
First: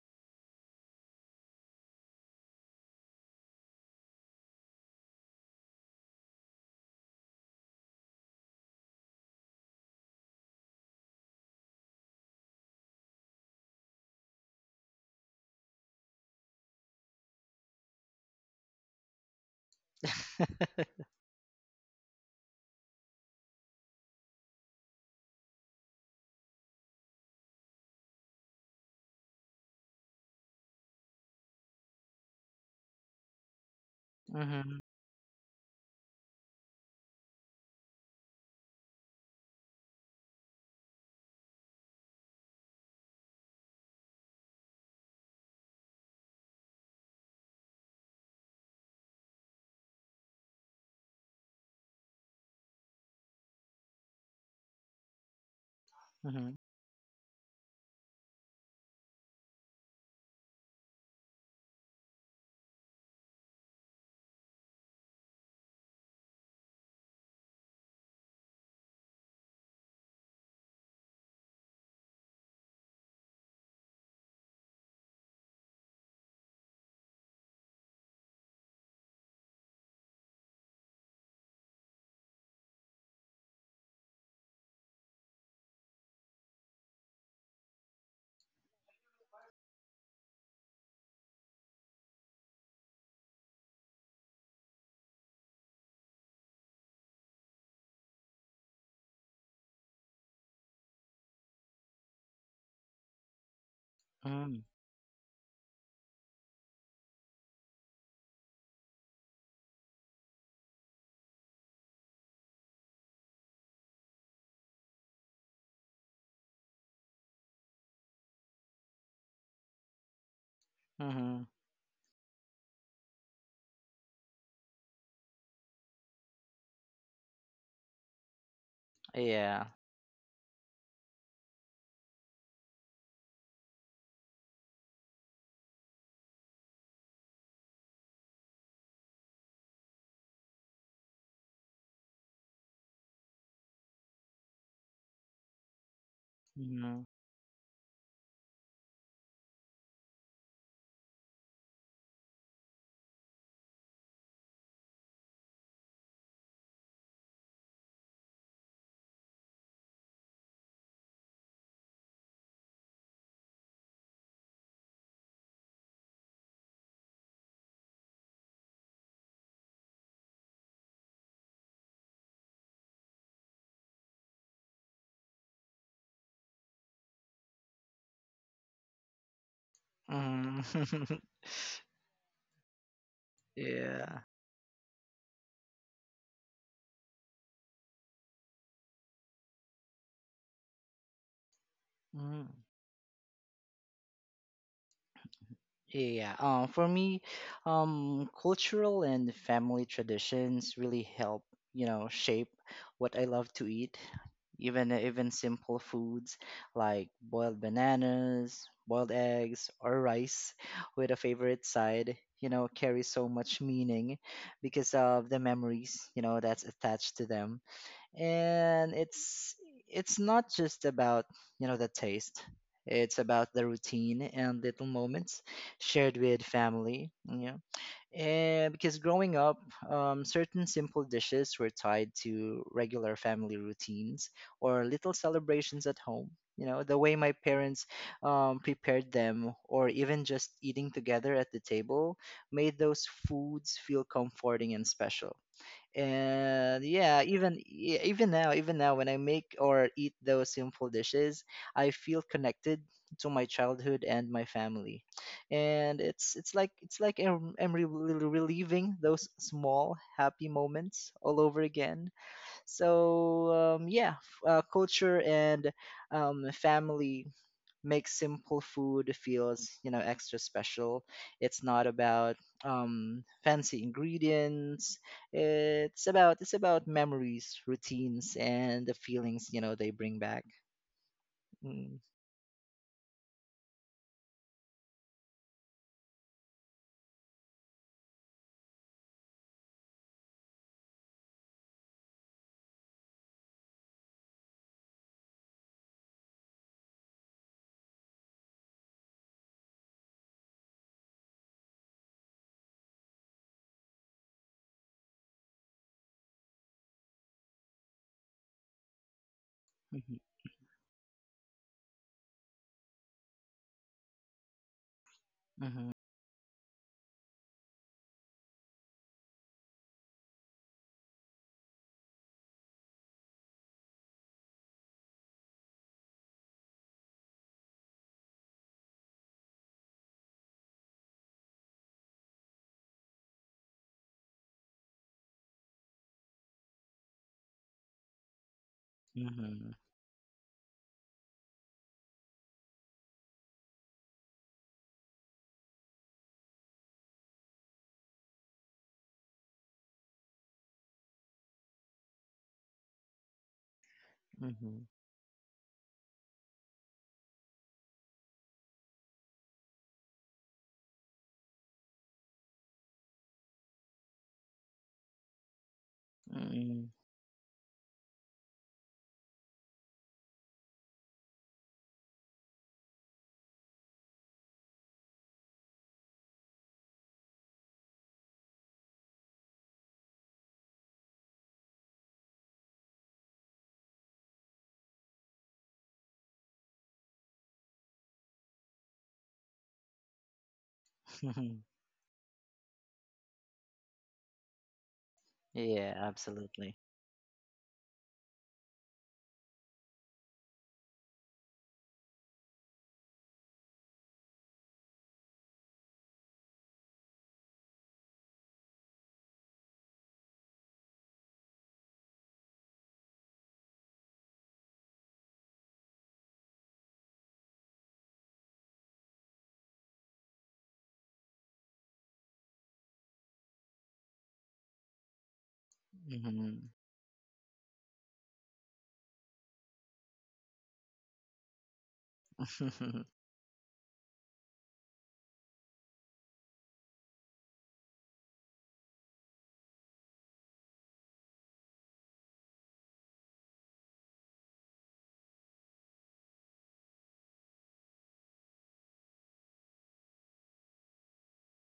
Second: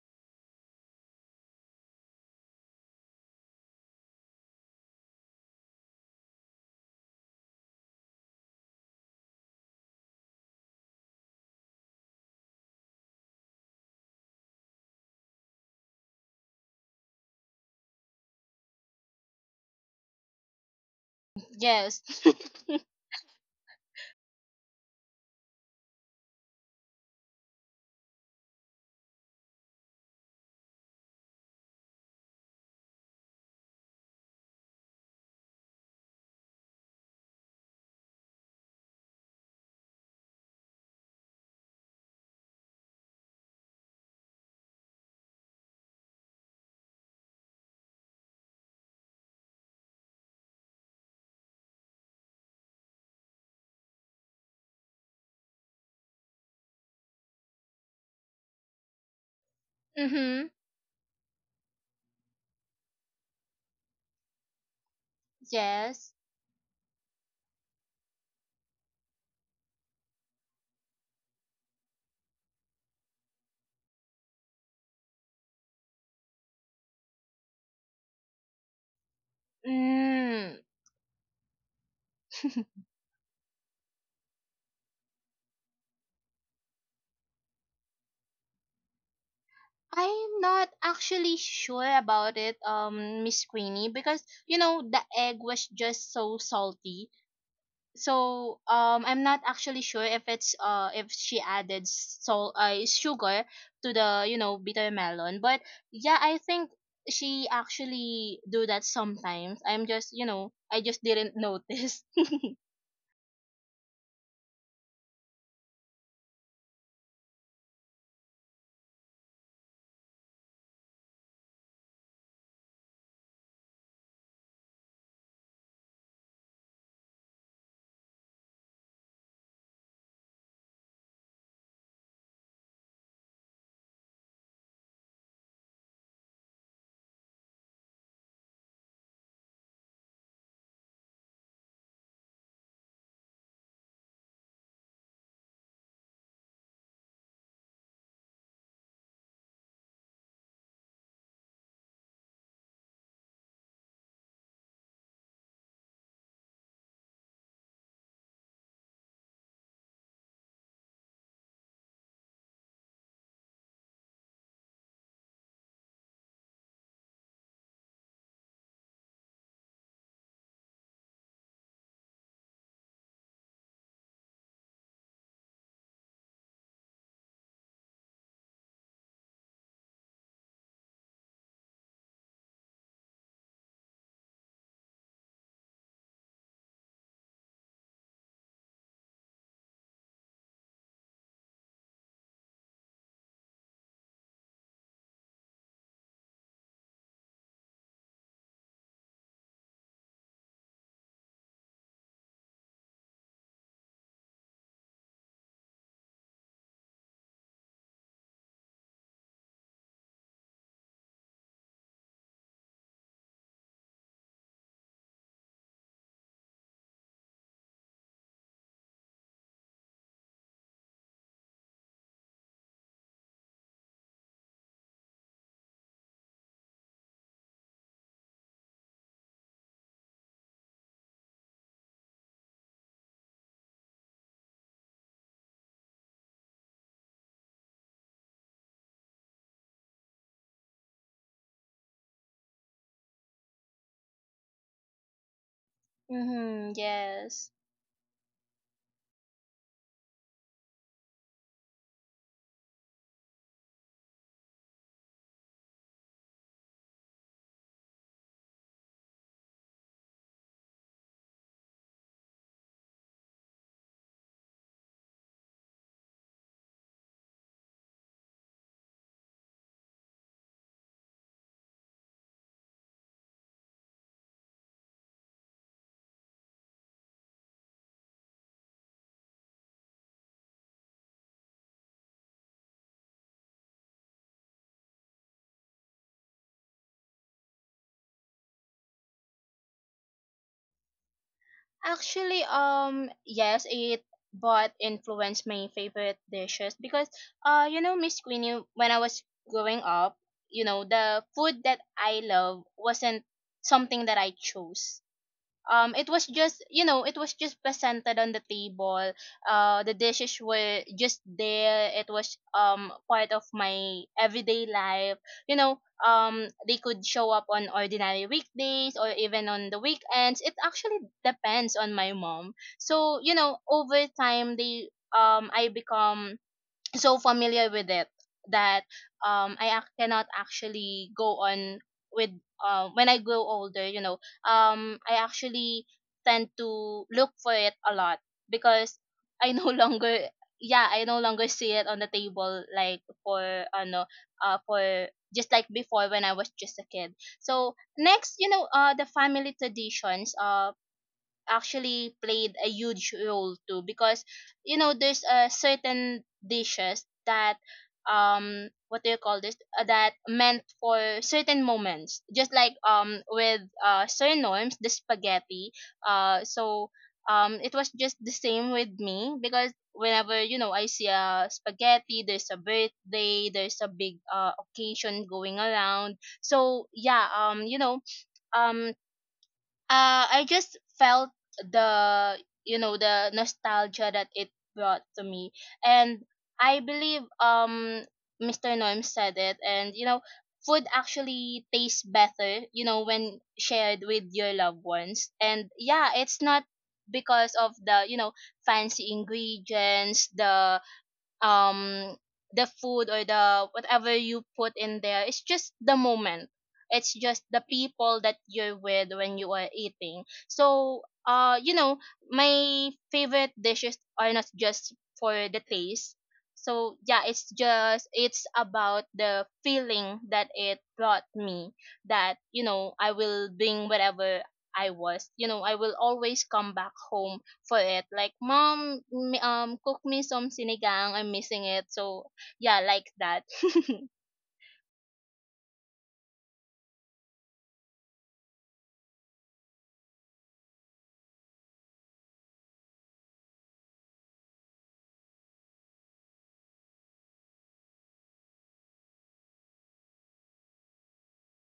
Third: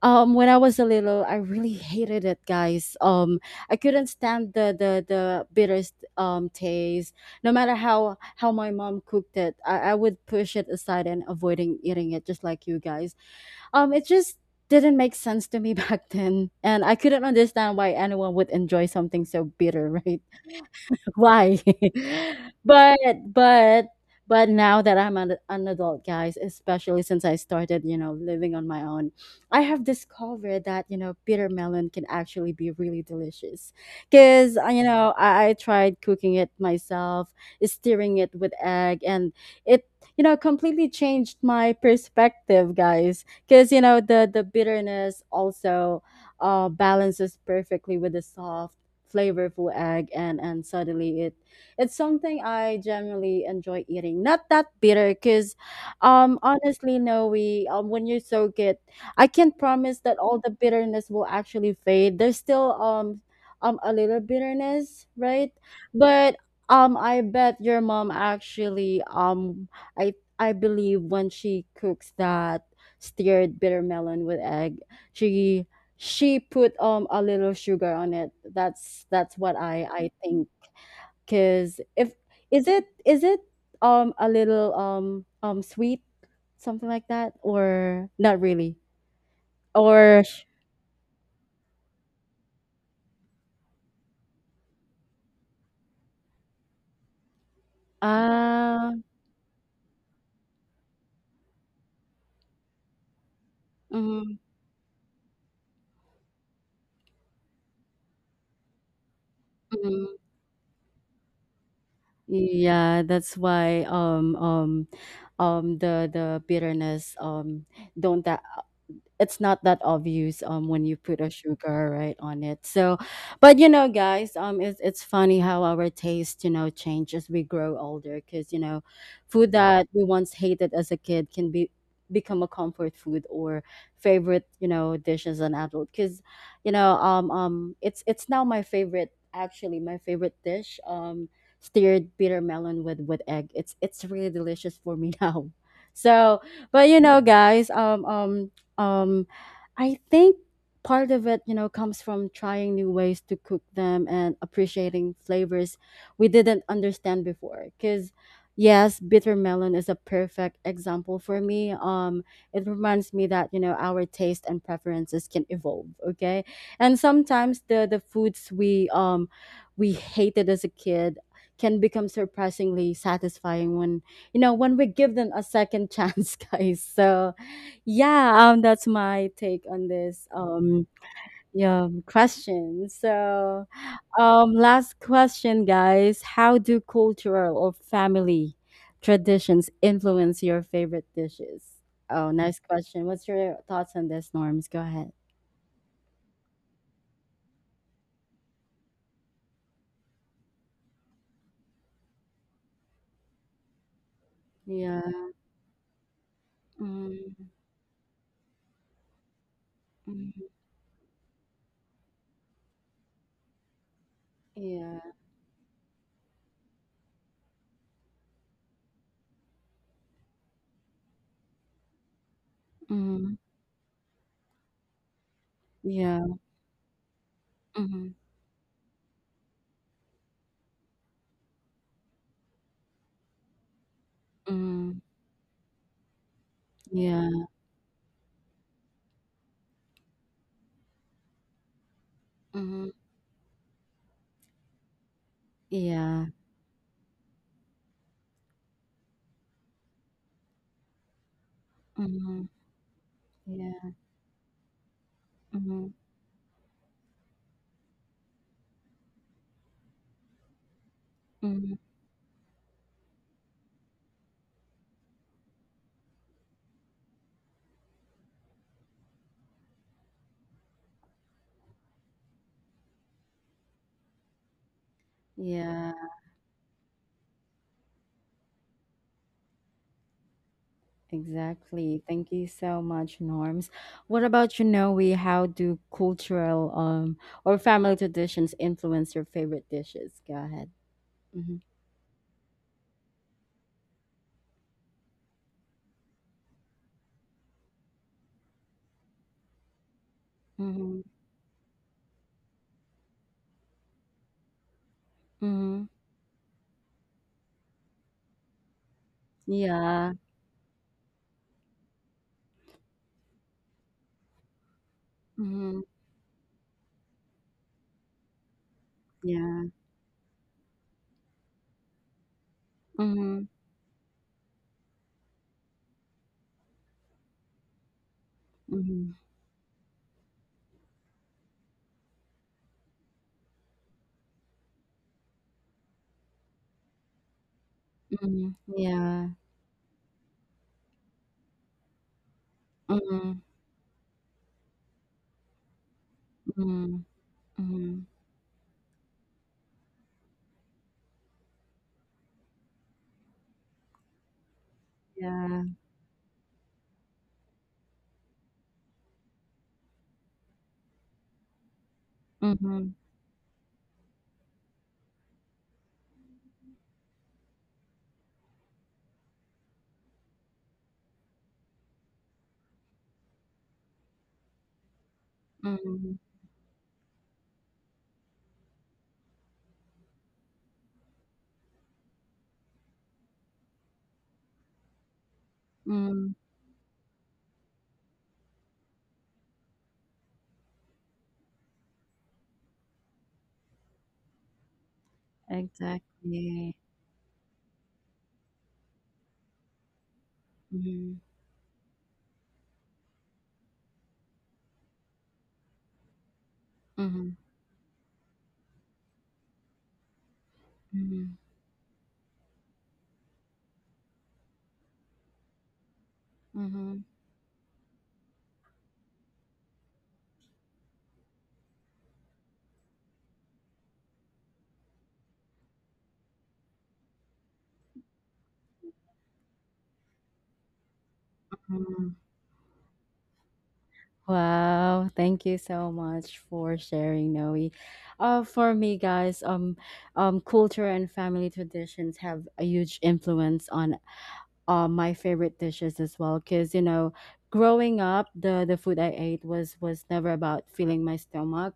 [SPEAKER 1] um, when I was a little, I really hated it, guys. I couldn't stand the the bitter taste. No matter how my mom cooked it, I would push it aside and avoiding eating it, just like you guys. It just didn't make sense to me back then, and I couldn't understand why anyone would enjoy something so bitter, right? Why?
[SPEAKER 3] Yes.
[SPEAKER 1] but but but now that I'm an adult, guys, especially since I started, you know, living on my own, I have discovered that you know bitter melon can actually be really delicious. Cause
[SPEAKER 2] Mm-hmm.
[SPEAKER 1] you know I tried cooking it myself, stirring it with egg, and it you know completely changed my perspective, guys. Cause you know the bitterness also balances perfectly with the soft flavorful egg and suddenly it it's something I generally enjoy eating. Not that bitter cuz
[SPEAKER 2] Mm-hmm.
[SPEAKER 1] honestly no we when you soak it I can't promise that all
[SPEAKER 3] Mhm.
[SPEAKER 1] the bitterness will actually fade. There's still a little bitterness, right?
[SPEAKER 3] Yes.
[SPEAKER 1] But I bet your mom actually I believe when she cooks that steered bitter melon with egg, she she put, a little sugar on it. That's what I think.
[SPEAKER 3] Mm.
[SPEAKER 1] Cause if is it, a little, sweet, something like that, or not really? Or
[SPEAKER 3] I'm not actually sure about it, Miss Queenie, because you know the egg was just so salty. So
[SPEAKER 1] ah,
[SPEAKER 3] I'm not actually sure if it's if she added salt, sugar, to the
[SPEAKER 1] mhm,
[SPEAKER 3] you know
[SPEAKER 2] Mm-hmm.
[SPEAKER 3] bitter melon. But yeah, I think she actually do that sometimes. I'm just
[SPEAKER 1] mhm.
[SPEAKER 3] you know I just didn't notice.
[SPEAKER 1] Yeah, that's why, the bitterness, don't that it's not that obvious when you put a
[SPEAKER 2] Mm-hmm.
[SPEAKER 1] sugar right on it so but you know guys it's funny how our taste you know change as we grow older because you know food
[SPEAKER 2] Yeah.
[SPEAKER 1] that we once hated as a kid can be become a comfort food or favorite you know dish as an adult because you know it's now my favorite actually my favorite dish steered bitter melon with egg it's really delicious for me now so but you
[SPEAKER 2] Mm-hmm.
[SPEAKER 1] know guys um, I think part of it, you know, comes from trying new ways to cook them and appreciating flavors we didn't understand before. Because, yes, bitter melon is a perfect example for me. It reminds me that you know our taste and preferences can evolve. Okay, and sometimes the foods we hated as a kid can become surprisingly satisfying when you know when we give them a second chance guys so yeah, that's my take on this
[SPEAKER 2] Mm-hmm.
[SPEAKER 1] yeah question. So,
[SPEAKER 2] Yeah.
[SPEAKER 1] last question, guys. How do cultural or family traditions influence your favorite dishes? Oh,
[SPEAKER 2] Mm-hmm.
[SPEAKER 1] nice question. What's your thoughts on this, Norms? Go ahead.
[SPEAKER 2] Yeah, for me, cultural and family traditions really help, you know, shape what I love to eat. Even
[SPEAKER 1] Yeah.
[SPEAKER 2] even simple foods like
[SPEAKER 1] Mm,
[SPEAKER 2] boiled bananas, boiled eggs, or
[SPEAKER 1] mm,
[SPEAKER 2] rice with a favorite side, you know, carry so much meaning because
[SPEAKER 1] yeah.
[SPEAKER 2] of the memories, you know, that's attached to them. And it's not just about, you know, the taste. It's
[SPEAKER 1] Mm,
[SPEAKER 2] about the routine and little moments shared
[SPEAKER 1] yeah.
[SPEAKER 2] with family, you know.
[SPEAKER 1] Mm,
[SPEAKER 2] And because growing up, certain simple dishes were tied to regular family routines or
[SPEAKER 1] mm,
[SPEAKER 2] little celebrations at home. You know, the way my
[SPEAKER 1] yeah.
[SPEAKER 2] parents prepared them, or even just eating together at the table, made
[SPEAKER 1] Mm,
[SPEAKER 2] those foods feel comforting and special.
[SPEAKER 1] yeah.
[SPEAKER 3] Mm-hmm,
[SPEAKER 2] And yeah,
[SPEAKER 3] yes,
[SPEAKER 2] even now when I make or eat those simple dishes, I feel
[SPEAKER 1] Mm,
[SPEAKER 2] connected to my
[SPEAKER 1] yeah.
[SPEAKER 2] childhood and my family.
[SPEAKER 1] Mm,
[SPEAKER 2] And it's like I'm re- re- reliving those small happy moments all over
[SPEAKER 1] mm,
[SPEAKER 2] again. So yeah, culture and family makes simple food feels, you know, extra special. It's not about fancy ingredients.
[SPEAKER 1] yeah.
[SPEAKER 2] It's about memories, routines, and the feelings, you know, they bring back. Mm-hmm.
[SPEAKER 1] Exactly. Thank you so much, Norms. What about you, Noe? How do cultural or family traditions influence your favorite dishes? Go ahead. Mm-hmm.
[SPEAKER 3] actually yes it but influenced my favorite dishes, because you know, Miss Queenie, when I was growing up, you know,
[SPEAKER 1] Mm-hmm.
[SPEAKER 3] the food that I love wasn't something that I chose.
[SPEAKER 1] Mm-hmm.
[SPEAKER 3] It was just you know it was just presented on the table. The
[SPEAKER 1] Yeah.
[SPEAKER 3] dishes were just there. It was part of my everyday life. You know,
[SPEAKER 1] Mm-hmm.
[SPEAKER 2] Hmm.
[SPEAKER 3] they could show up on ordinary weekdays or even
[SPEAKER 1] Yeah.
[SPEAKER 3] on the weekends. It actually depends on my mom. So you
[SPEAKER 1] Mm-hmm.
[SPEAKER 3] know over time they I become so familiar with it that
[SPEAKER 1] Mm-hmm.
[SPEAKER 3] cannot actually go on with when I grow older. You know, I actually tend to look for it a lot,
[SPEAKER 1] Mm-hmm.
[SPEAKER 3] because
[SPEAKER 1] Yeah.
[SPEAKER 3] I no
[SPEAKER 2] Hmm.
[SPEAKER 3] longer, yeah, I no longer see it on the table like
[SPEAKER 1] Mm-hmm.
[SPEAKER 3] for no, for just like before when I was just a
[SPEAKER 1] Mm-hmm.
[SPEAKER 3] kid. So
[SPEAKER 1] Mm-hmm.
[SPEAKER 3] next, you know, the family traditions. Actually played a huge role too, because you
[SPEAKER 2] Hmm.
[SPEAKER 3] know there's a
[SPEAKER 1] Yeah.
[SPEAKER 3] certain dishes that what do you call this, that meant for certain moments, just like
[SPEAKER 1] Mm-hmm.
[SPEAKER 3] with Sir Norm's the spaghetti.
[SPEAKER 2] Mm-hmm.
[SPEAKER 3] So it was just the same with me, because whenever you know I see a spaghetti, there's a birthday, there's a big occasion going
[SPEAKER 1] Mm-hmm.
[SPEAKER 3] around. So yeah, um I just felt the you know the nostalgia that it brought to me. And
[SPEAKER 1] Mm-hmm.
[SPEAKER 3] I believe Mr. Norm said it, and you know food actually tastes better you know when shared with your loved ones. And
[SPEAKER 2] Yeah,
[SPEAKER 3] yeah, it's not
[SPEAKER 1] Exactly.
[SPEAKER 2] absolutely.
[SPEAKER 3] because of the you know fancy ingredients,
[SPEAKER 1] Mm-hmm.
[SPEAKER 3] um the food or the whatever you put in there. It's just the moment, it's
[SPEAKER 1] Mm-hmm.
[SPEAKER 3] just the people that you're with when you are eating. So
[SPEAKER 1] Mm-hmm.
[SPEAKER 3] you know my favorite dishes are not just for the taste. So
[SPEAKER 1] Mm-hmm.
[SPEAKER 3] yeah, it's just it's about the feeling that it brought me, that you know I will bring whatever I was you know I will always
[SPEAKER 2] Mm-hmm.
[SPEAKER 3] come back home for it. Like, mom, cook me some sinigang. I'm missing it.
[SPEAKER 1] Mm-hmm.
[SPEAKER 3] So yeah, like that.
[SPEAKER 1] Wow, thank you so much for sharing, Noe. For me, guys, culture and family traditions have a huge influence on my favorite dishes as well. Cause you know, growing up, the food I ate was never about filling my stomach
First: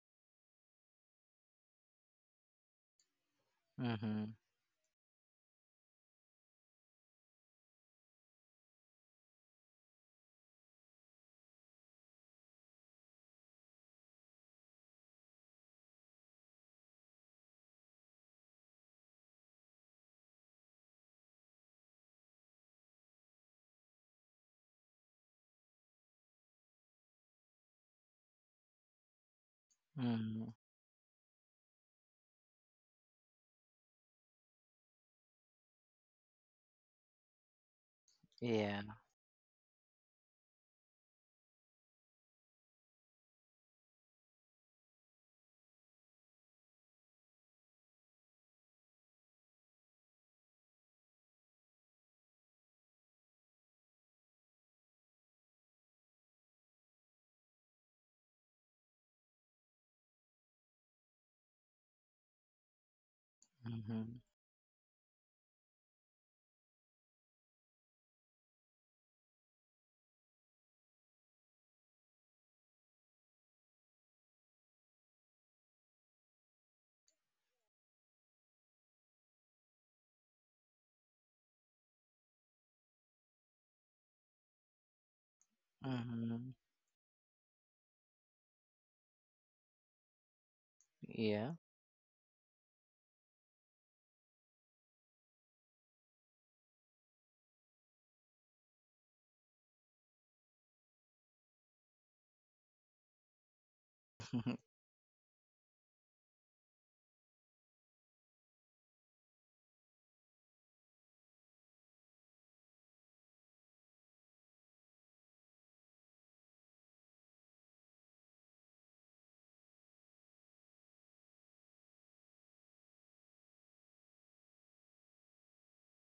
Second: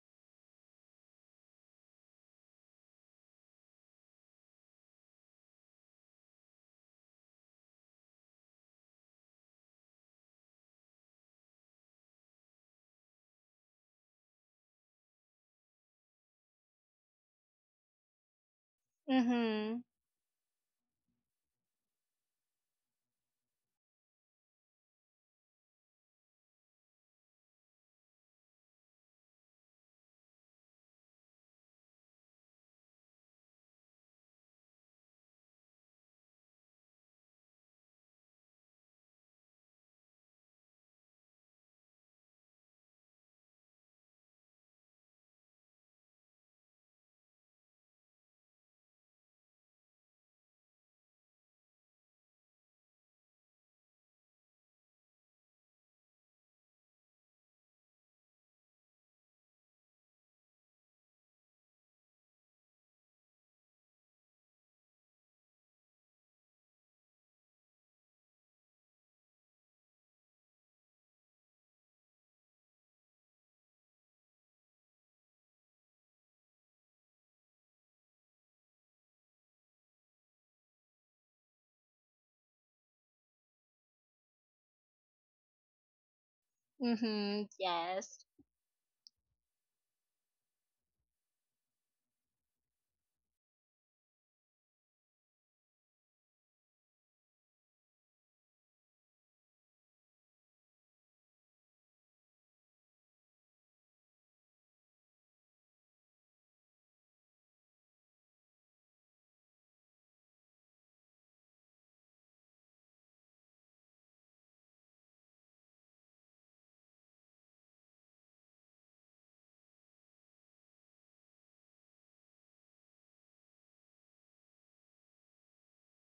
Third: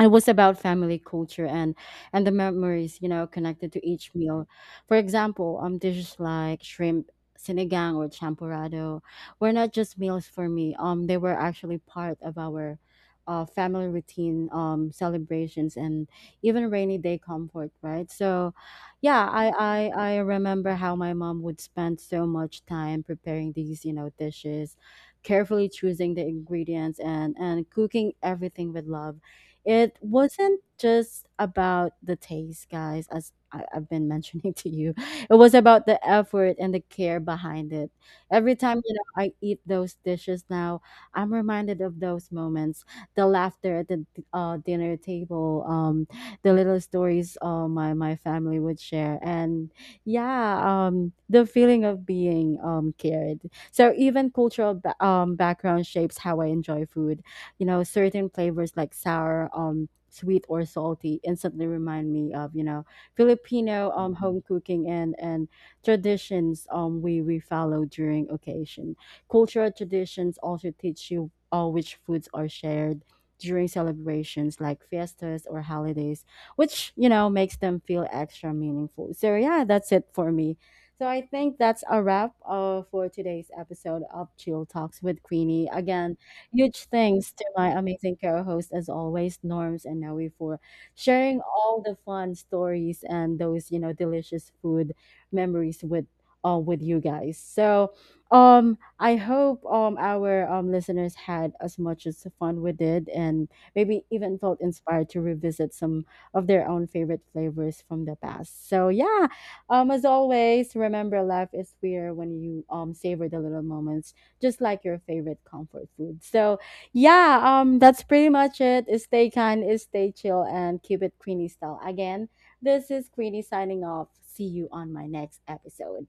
[SPEAKER 1] it was about family culture and the memories you know connected to each
[SPEAKER 2] Mm-hmm.
[SPEAKER 1] meal for example dishes like shrimp sinigang or champurrado were not just meals for me they were actually part of our family routine celebrations and even rainy day comfort right so yeah
[SPEAKER 3] Mhm.
[SPEAKER 1] I remember how my mom would spend so much time preparing these you know dishes carefully choosing the ingredients and cooking everything with love it
[SPEAKER 2] mm-hmm.
[SPEAKER 1] wasn't just about the taste, guys, as I've been mentioning to you. It was about the effort and the care behind it. Every time,
[SPEAKER 2] Yeah.
[SPEAKER 1] you know, I eat those dishes now, I'm reminded of those moments, the laughter at the dinner table, the little stories my family would share. And yeah, the feeling of being cared. So even cultural background shapes how I enjoy food you know certain flavors like sour sweet or salty instantly remind me of you know Filipino
[SPEAKER 2] Mm-hmm.
[SPEAKER 1] home cooking and traditions we follow during occasion cultural traditions also teach you all which foods are shared during celebrations like fiestas or holidays which you know makes them feel extra meaningful so yeah that's it for me so I think that's a wrap for today's episode of Chill Talks with Queenie again.
[SPEAKER 2] Mm-hmm.
[SPEAKER 1] Huge thanks to
[SPEAKER 3] Mhm.
[SPEAKER 1] my amazing
[SPEAKER 3] Yes.
[SPEAKER 1] co host, as always, Norms and Noe, for sharing
[SPEAKER 2] Yeah.
[SPEAKER 1] all the fun stories and those, you know, delicious food memories with. With you guys so I hope our listeners had as much as fun we did and maybe even felt inspired to revisit some of their own favorite flavors from the past so yeah as always remember life is weird when you savor the little moments just like your favorite comfort food. So, yeah, that's pretty much it. Stay kind, stay chill, and keep it Queenie style. Again, this is Queenie signing off. See you on my next episode.